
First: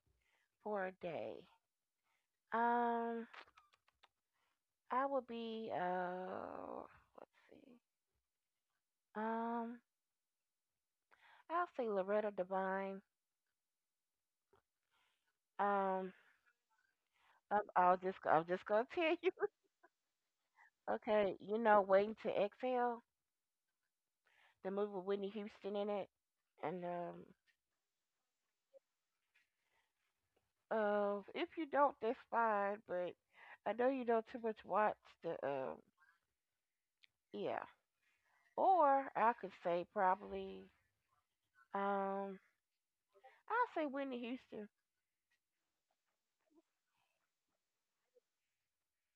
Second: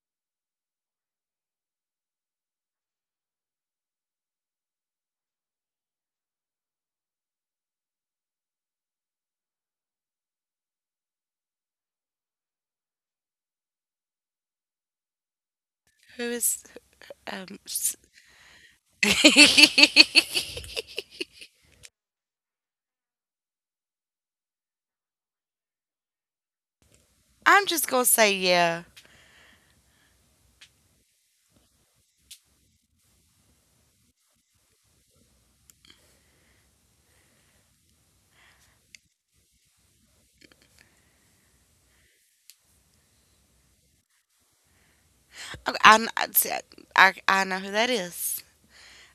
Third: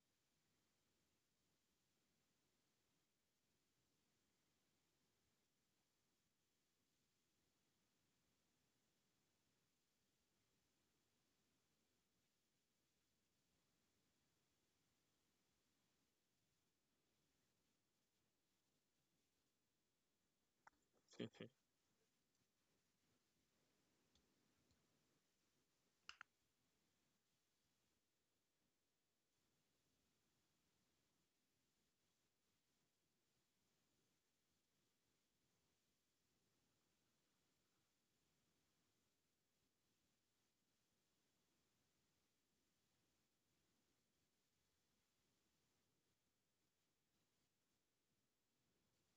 Speaker 2: for a day, um, I would be let's see. Um I'll say Loretta Devine. Um
Speaker 1: Who is um
Speaker 2: I'll
Speaker 1: s-
Speaker 2: just I am just gonna tell you. Okay, Waiting to Exhale, the movie with Whitney Houston in it. And
Speaker 1: I'm just gonna say yeah.
Speaker 2: if you don't that's fine, but I know you don't too much watch the yeah. Or I could say probably um I'll say Whitney Houston.
Speaker 1: Okay, I see, I know who that is.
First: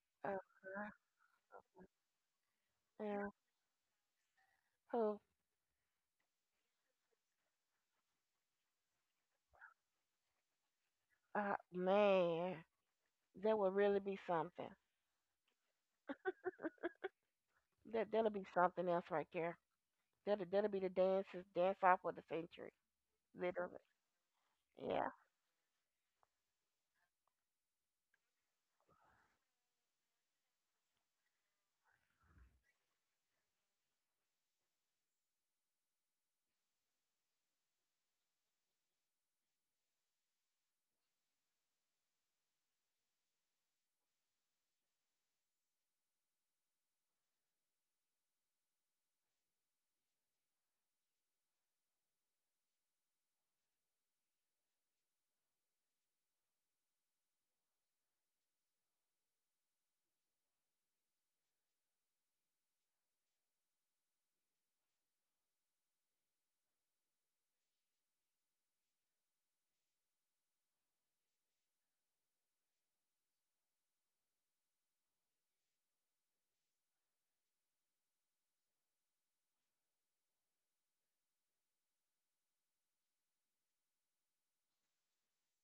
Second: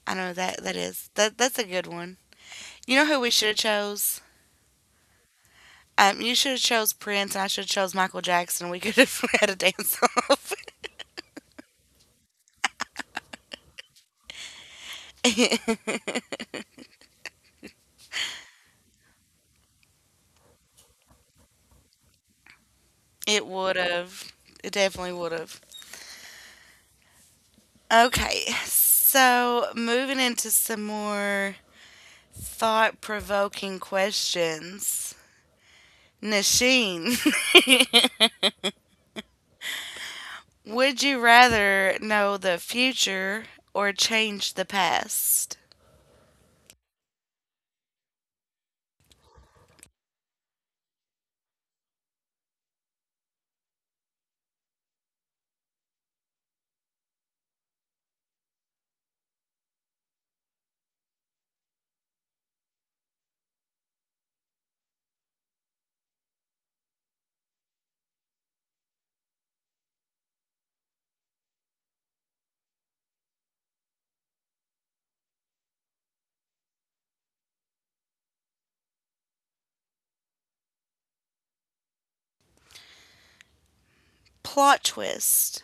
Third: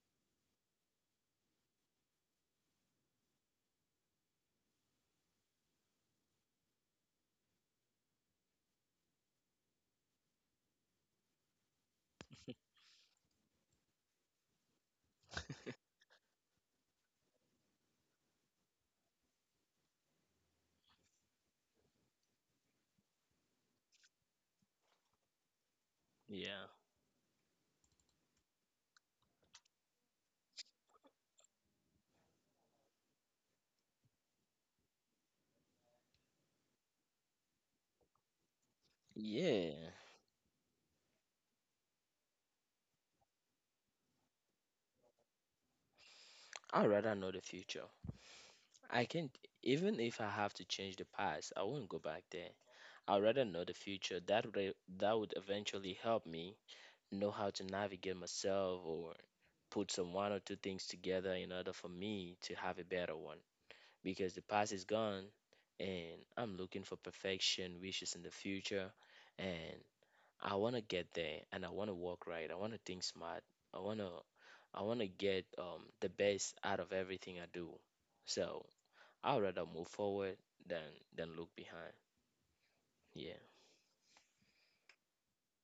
Speaker 1: I know
Speaker 2: Uh,
Speaker 1: that that is that that's a good one. You know who
Speaker 2: yeah,
Speaker 1: we should have chose?
Speaker 2: who
Speaker 1: You should have chose Prince, and I should have chose Michael Jackson. We could have had a dance off.
Speaker 2: man, that would really be something. That'll be something else right there. That'll be the dance off of the century,
Speaker 1: It would
Speaker 2: literally.
Speaker 1: have. It
Speaker 2: Yeah,
Speaker 1: definitely would have.
Speaker 3: Yeah.
Speaker 1: Okay, so moving into some more thought provoking questions. Nasheen,
Speaker 3: Yeah,
Speaker 1: would you rather know the future or change the past?
Speaker 3: I'd rather know the future. I can't, even if I have to change the past, I won't go back there. I'd rather know the future. That would, eh, that would eventually help me know how to navigate myself or put some one or two things together in order for me to have a better one. Because the past is gone and I'm looking for perfection, wishes in the future. And I want to get there and I want to work right. I want to think smart. I want to I want to get the best out of everything I do. So I'd rather move forward than than look behind. Yeah.
Speaker 1: Plot twist.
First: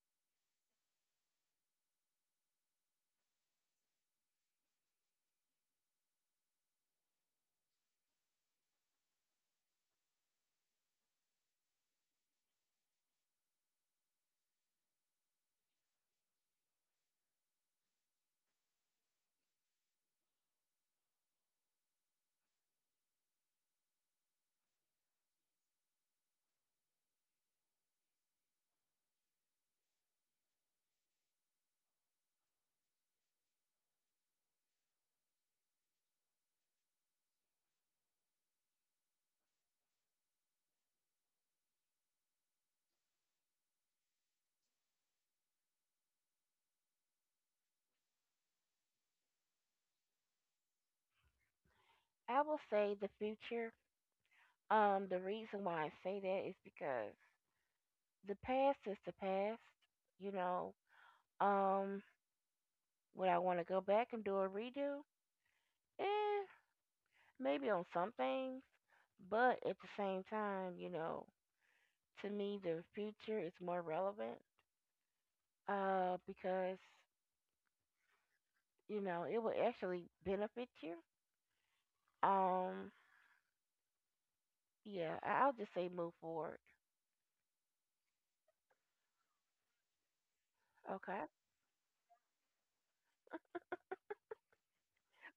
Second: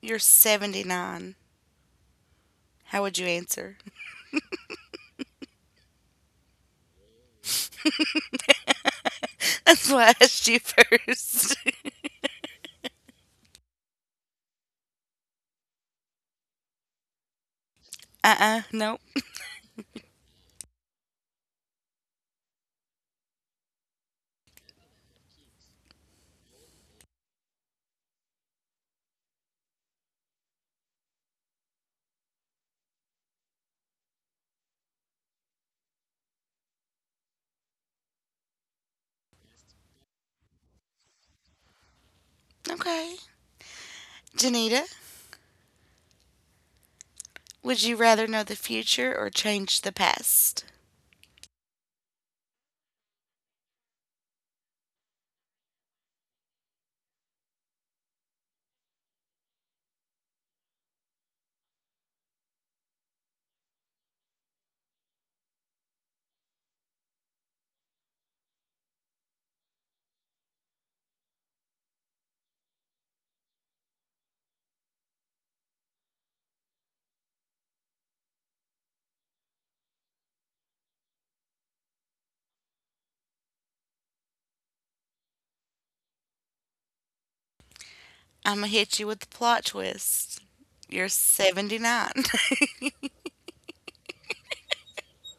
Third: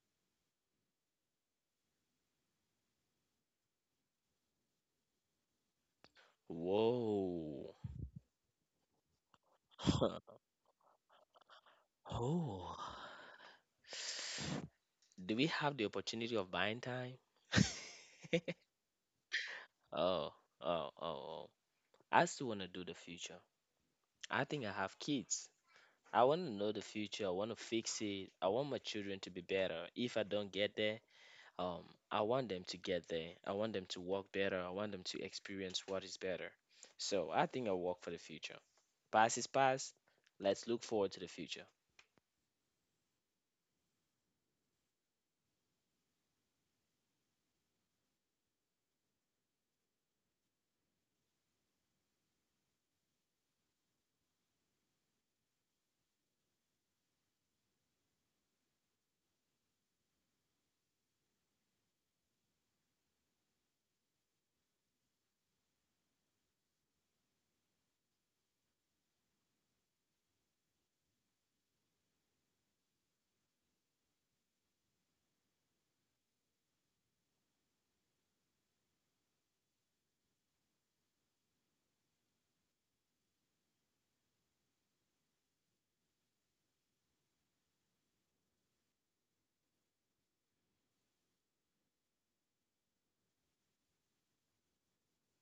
Speaker 1: You're 79. How would you answer?
Speaker 3: Whoa.
Speaker 1: That's why I asked you first.
Speaker 3: Huh. Oh. Do we have the opportunity of buying time?
Speaker 1: Nope.
Speaker 3: Oh, oh, oh, oh. I still want to do the future. I think I have kids. I want to know the future. I want to fix it. I want my children to be better. If I don't get there, um, I want them to get there. I want them to work better. I want them to experience what is better. So I think I'll work for the future. Past is past. Let's look forward to the future.
Speaker 1: Okay. Janita, would you rather know the future or change the past?
Speaker 2: I will say the future. The reason why I say that is because the past is the past. You know, um, would I want to go back and do a redo? Eh, maybe on some things, but at the same time, to me the future is more relevant. Because it will actually benefit you. Um, Yeah, I'll just say move forward.
Speaker 1: I'm gonna hit you with the plot twist. You're
Speaker 2: Okay.
Speaker 1: 79.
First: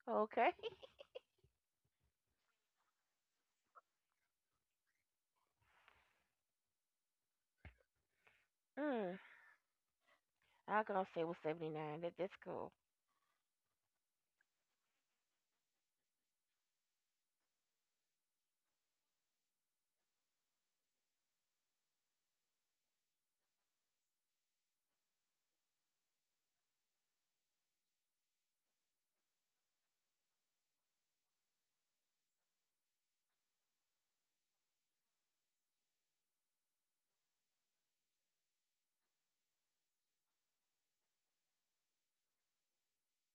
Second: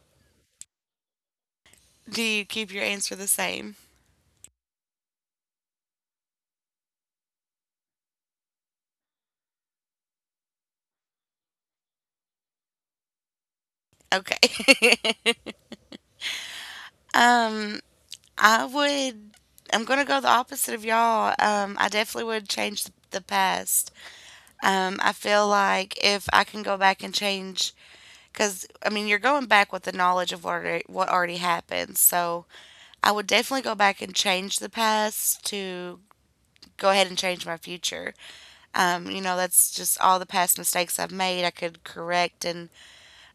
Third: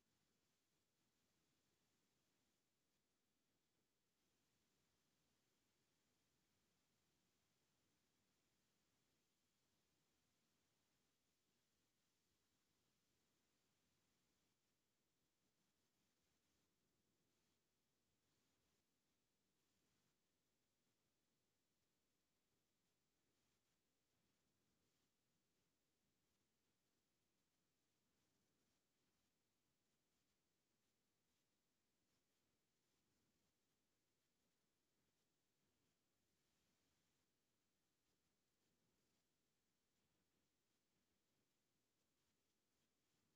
Speaker 2: Okay.
Speaker 1: Do you keep your answer the same?
Speaker 2: Mm. I'll go say with 79. That's cool.
Speaker 1: Okay. um, I would. I'm gonna go the opposite of y'all. I definitely would change the past. I feel like if I can go back and change, because I mean, you're going back with the knowledge of what already happened. So I would definitely go back and change the past to go ahead and change my future. You know, that's just all the past mistakes I've made I could correct. And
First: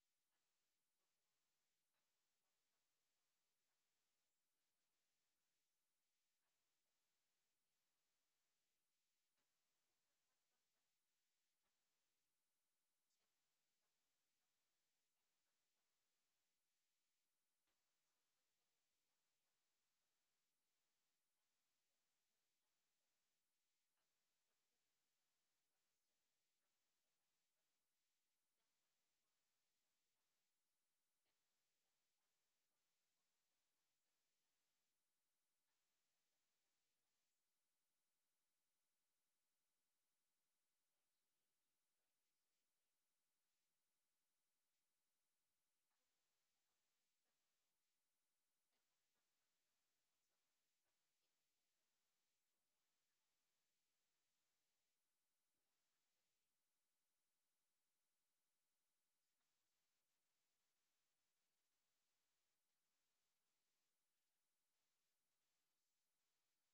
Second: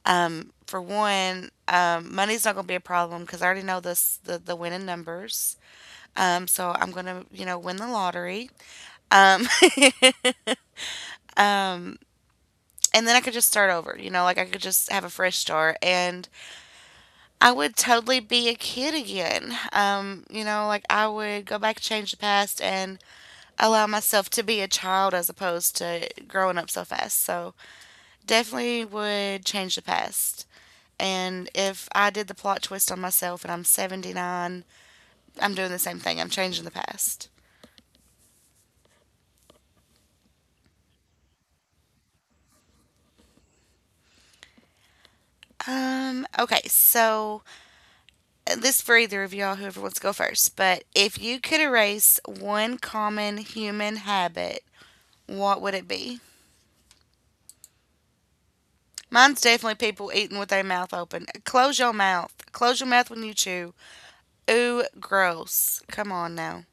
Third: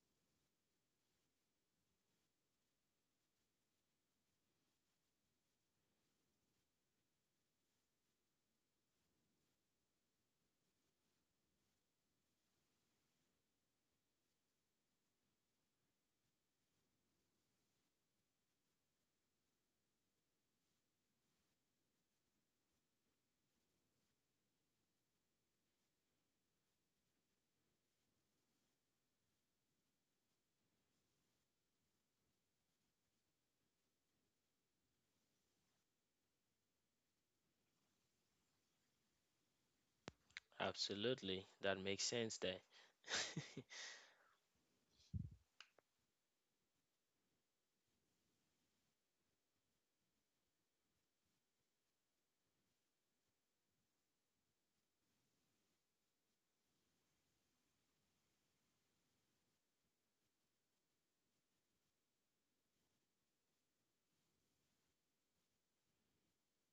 Speaker 1: for one, money's not going to be a problem because I already know this the winning numbers. So I'm gonna you know win the lottery. Um, um, and then I could just start over. You know, like I could just have a fresh start, and I would totally be a kid again. You know, like I would go back, change the past, and allow myself to be a child as opposed to growing up so fast. So definitely would change the past. And if I did the plot twist on myself and I'm 79, I'm doing the same thing. I'm changing the past.
Speaker 3: Absolutely. That makes sense there.
Speaker 1: Okay, so this for either of y'all, whoever wants to go first. But if you could erase one common human habit, what would it be? Mine's definitely people eating with their mouth open. Close your mouth. Close your mouth when you chew. Ooh, gross. Come on now.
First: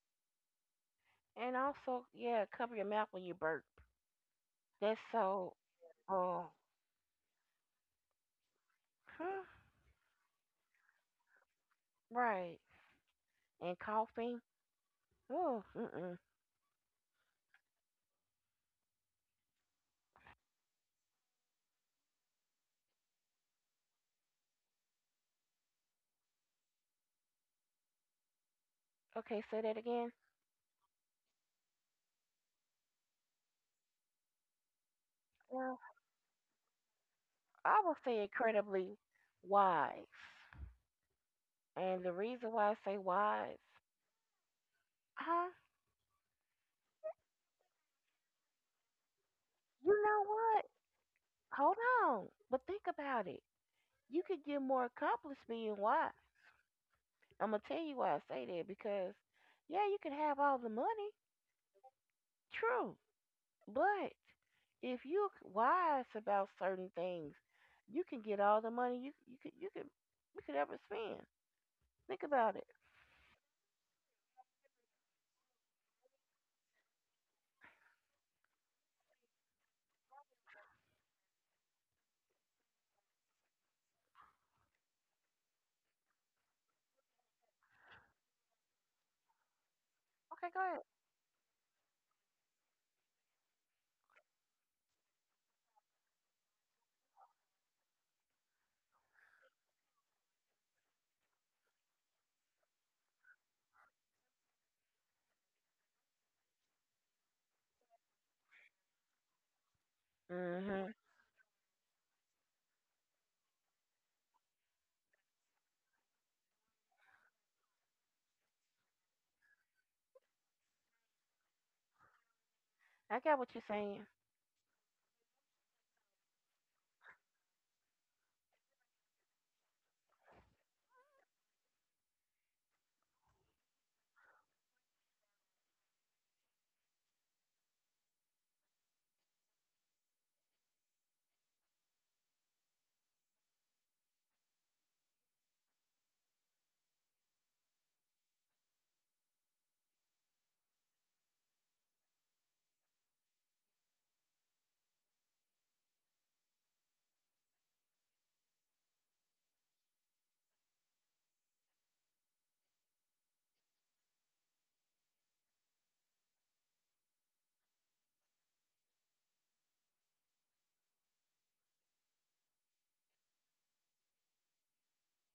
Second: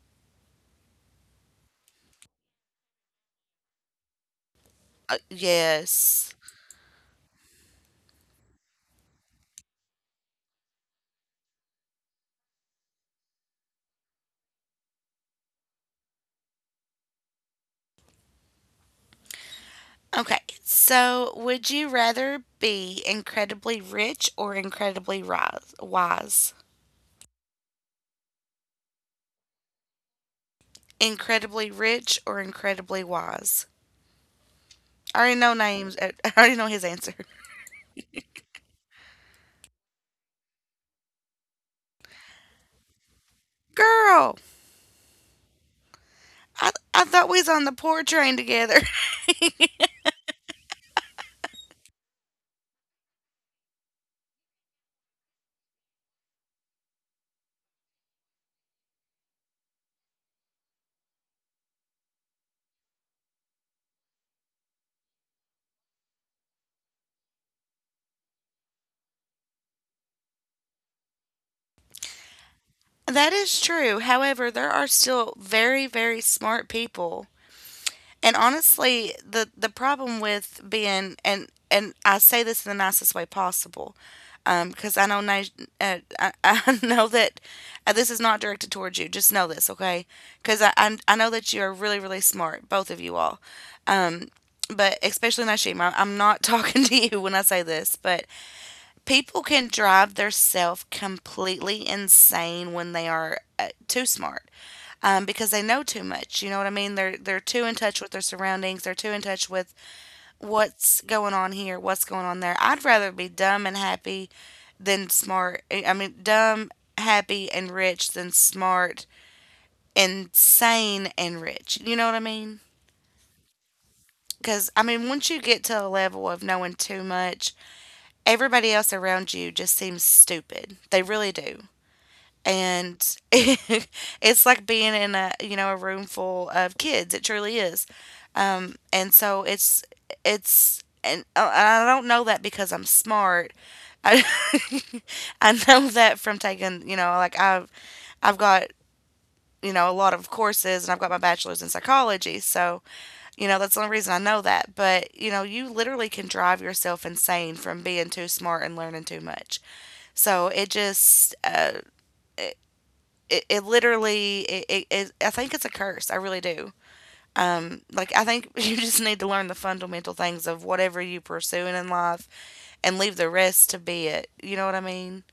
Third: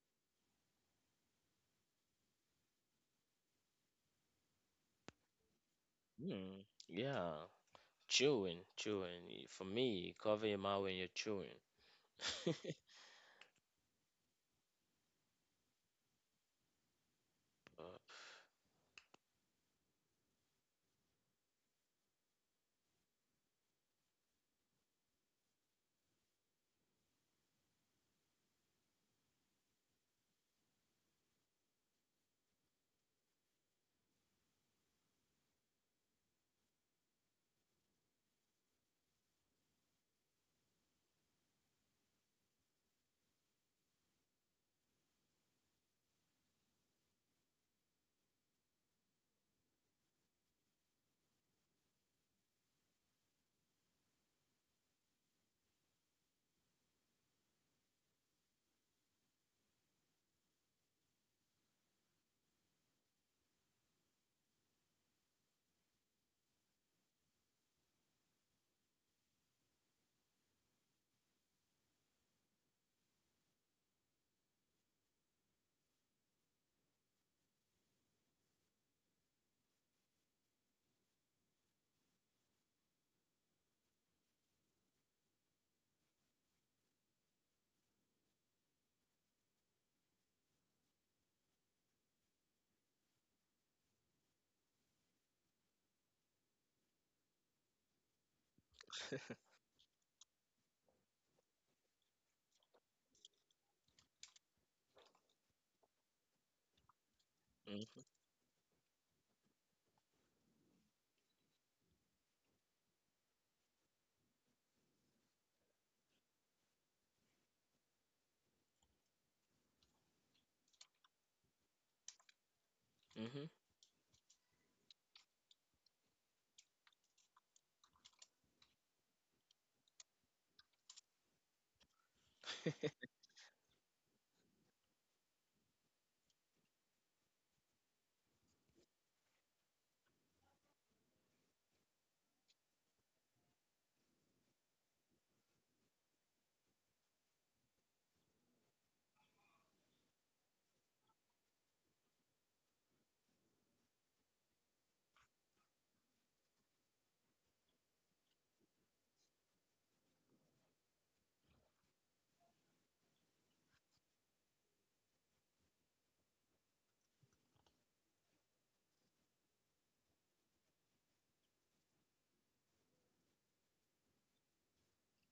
Speaker 2: And also, yeah, cover your mouth when you burp. That's so,
Speaker 1: Yes.
Speaker 2: oh,
Speaker 3: Hmm. Yeah. Chewing, chewing.
Speaker 2: huh?
Speaker 3: Y- For me, cover your mouth when you're chewing.
Speaker 2: Right.
Speaker 3: Hmm.
Speaker 2: And coughing. Oh, mm-mm.
Speaker 1: Okay, so would you rather be incredibly rich or incredibly rise, wise?
Speaker 2: Okay, say that again.
Speaker 1: Incredibly rich or incredibly wise? I already know
Speaker 2: Well,
Speaker 1: names. I already know his answer.
Speaker 2: I will say incredibly wise. And the reason why I say wise,
Speaker 1: Girl,
Speaker 2: huh?
Speaker 1: I thought we was on the poor train together.
Speaker 2: You know what? Hold on. But think about it. You could get more accomplished being wise. I'm gonna tell you why I say that because, yeah, you can have all the money, true, but if you're wise about certain things, you can get all the money you could ever spend. Think about it.
Speaker 1: That is true. However, there are still very smart people. And honestly, the problem with being and I say this in the nicest way possible, because I know that this is not directed towards you. Just know this, okay?
Speaker 2: Okay, go
Speaker 1: Because
Speaker 2: ahead.
Speaker 1: I know that you are really smart, both of you all. But especially Nashim, I'm not talking to you when I say this, but people can drive theirself completely insane when they are too smart because they know too much. You know what I mean? They're too in touch with their surroundings. They're too in touch with
Speaker 2: Mhm.
Speaker 1: what's going on here, what's going on there. I'd rather be dumb and happy than smart. I mean, dumb, happy, and rich than smart, insane, and rich. You know what I mean?
Speaker 2: I got
Speaker 3: Hmm.
Speaker 2: what you're saying.
Speaker 1: Because I mean, once you get to a level of knowing too much, everybody else around you just seems stupid. They really do. And it's like being in a you know a room full of kids, it truly is. And so it's and I don't know that because I'm smart. I I know that from taking you know like I've got you know a lot of courses and I've got my bachelor's in psychology. So you know that's the only reason I know that, but you know you literally can drive yourself insane from being too smart and learning too much. So it just it, it literally it, I think it's a curse. I really do. Um, like I think you just need to learn the fundamental things of whatever you pursuing in life and leave the rest to be it. You know what I mean?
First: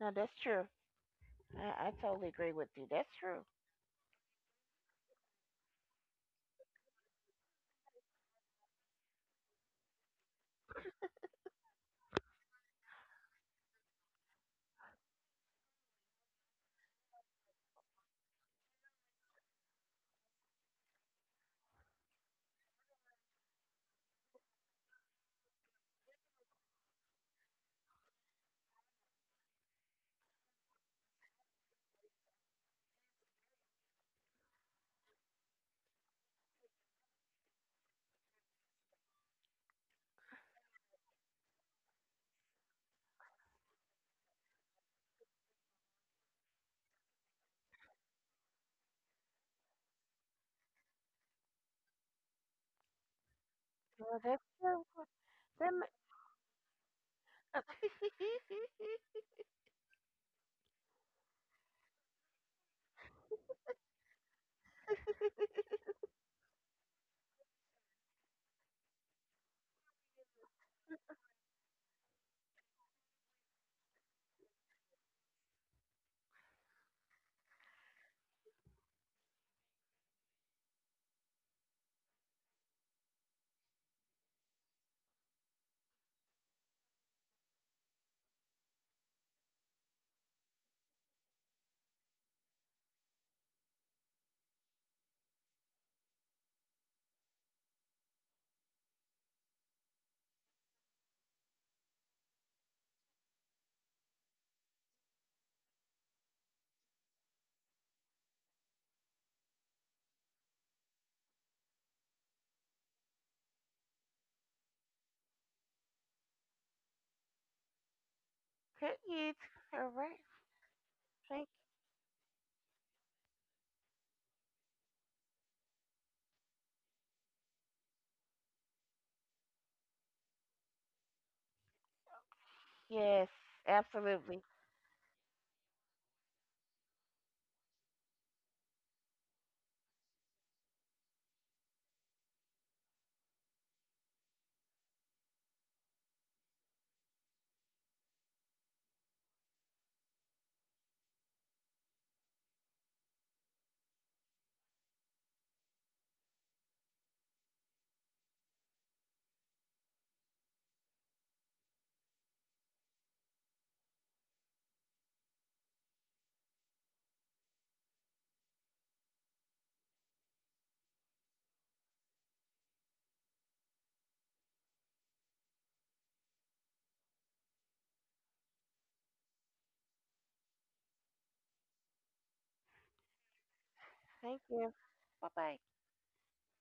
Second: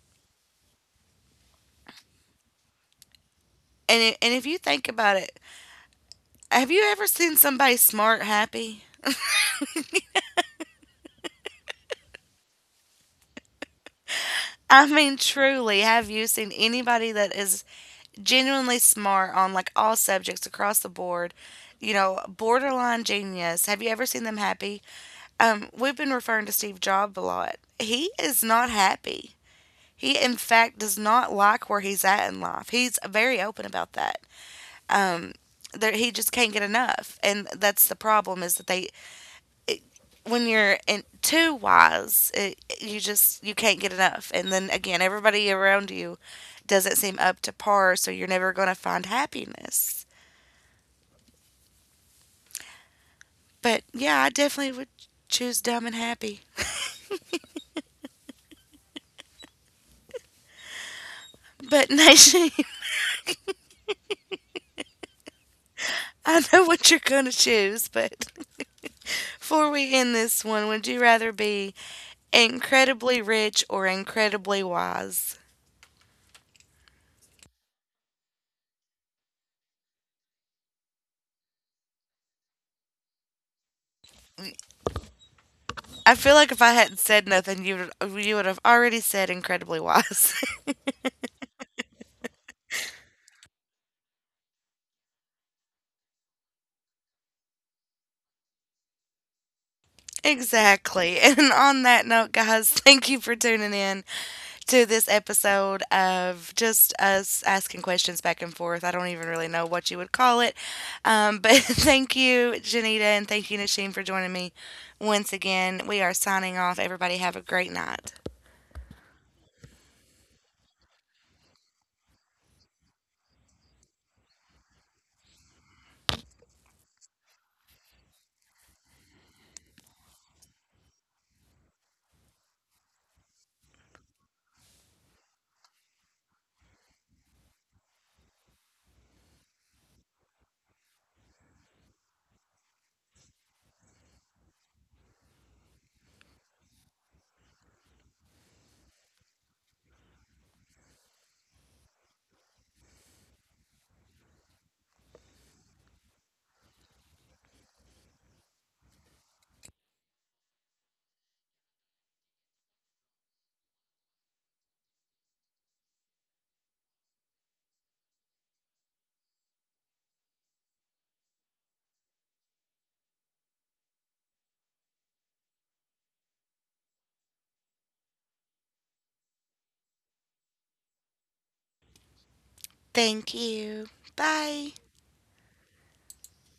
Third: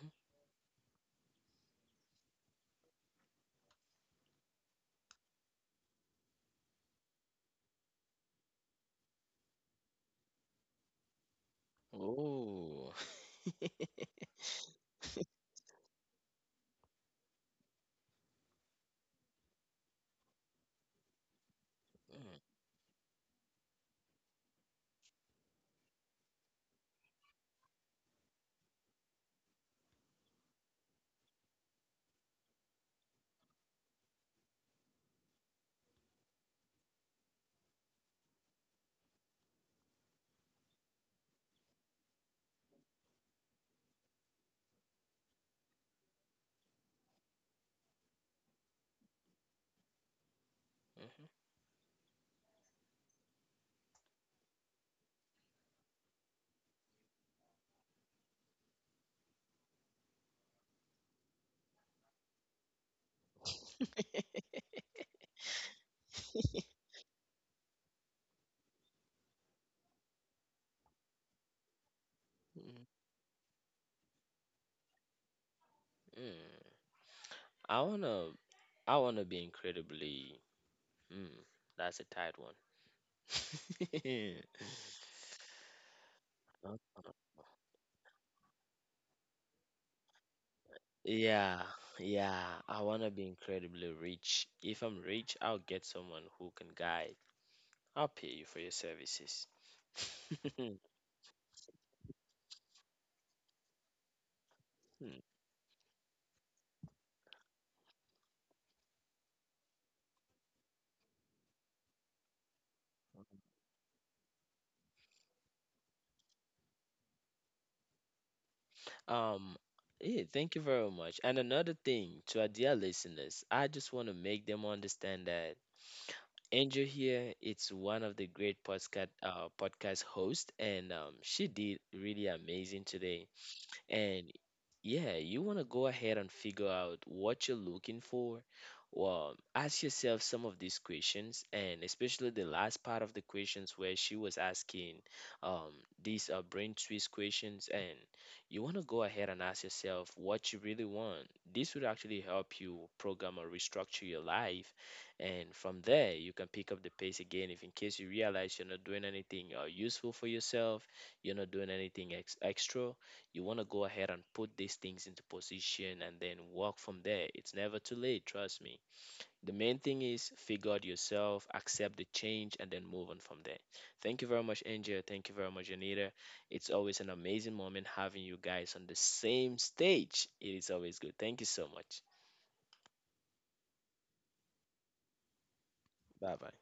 Speaker 2: No, that's true. I totally agree with you. That's true.
Speaker 1: And if you think about it, have you ever seen somebody smart happy?
Speaker 3: Oh.
Speaker 1: I mean, truly, have you seen anybody that is genuinely smart on like all subjects across the board? You know,
Speaker 3: Mm,
Speaker 1: borderline genius. Have you ever seen them happy? We've been referring to Steve Jobs a lot. He is not happy. He, in fact, does not like where he's at in life. He's very open about that. Um, there, he just can't get enough, and that's the problem. Is that it, when you're too wise, you just you can't get enough, and then again, everybody around you doesn't seem up to par, so you're never going to find happiness.
Speaker 3: mhm,
Speaker 1: But
Speaker 2: Well,
Speaker 1: yeah, I
Speaker 2: that's
Speaker 1: definitely
Speaker 2: true.
Speaker 1: would choose
Speaker 2: That ma-
Speaker 1: dumb and happy. But Nation, I know what you're going to choose, but before we end this one, would you rather be
Speaker 3: mm,
Speaker 1: incredibly rich or incredibly wise?
Speaker 3: mm. I wanna, I wanna be incredibly. Mm, that's a tight one.
Speaker 1: I feel like if I
Speaker 3: Uh,
Speaker 1: hadn't said nothing, you would have already said incredibly wise.
Speaker 3: yeah, yeah. I want to be incredibly rich. If I'm rich, I'll get someone who can guide. I'll pay you for your services.
Speaker 1: Exactly. And on that note, guys, thank you for tuning in to this
Speaker 3: Hmm.
Speaker 1: episode of just us asking questions back and forth. I don't even really know what you would call it. But thank you, Janita, and thank you, Nashim, for joining me once again. We are signing off. Everybody have a great night.
Speaker 2: Cook it.
Speaker 3: Um,
Speaker 2: All right.
Speaker 3: yeah, thank you very much. And
Speaker 2: Thank.
Speaker 3: another thing to our dear listeners, I just want to make them understand that Angel here, it's one of the great podcast hosts, and she did really amazing today.
Speaker 2: Yes,
Speaker 3: And
Speaker 2: absolutely.
Speaker 3: yeah, you want to go ahead and figure out what you're looking for. Well, ask yourself some of these questions, and especially the last part of the questions where she was asking um, these brain twist questions. And you want to go ahead and ask yourself what you really want. This would actually help you program or restructure your life. And from there, you can pick up the pace again if, in case you realize you're not doing anything useful for yourself, you're not doing anything extra. You want to go ahead and put these things into position and then work from there. It's never too late, trust me. The main thing is figure out yourself, accept the change, and then move on from there. Thank you very much, Angel. Thank you very much, Anita. It's always an amazing moment having you guys on the same stage. It is always good. Thank you so much.
Speaker 1: Thank you.
Speaker 2: Thank you.
Speaker 1: Bye.
Speaker 2: Bye bye.
Speaker 3: Bye bye.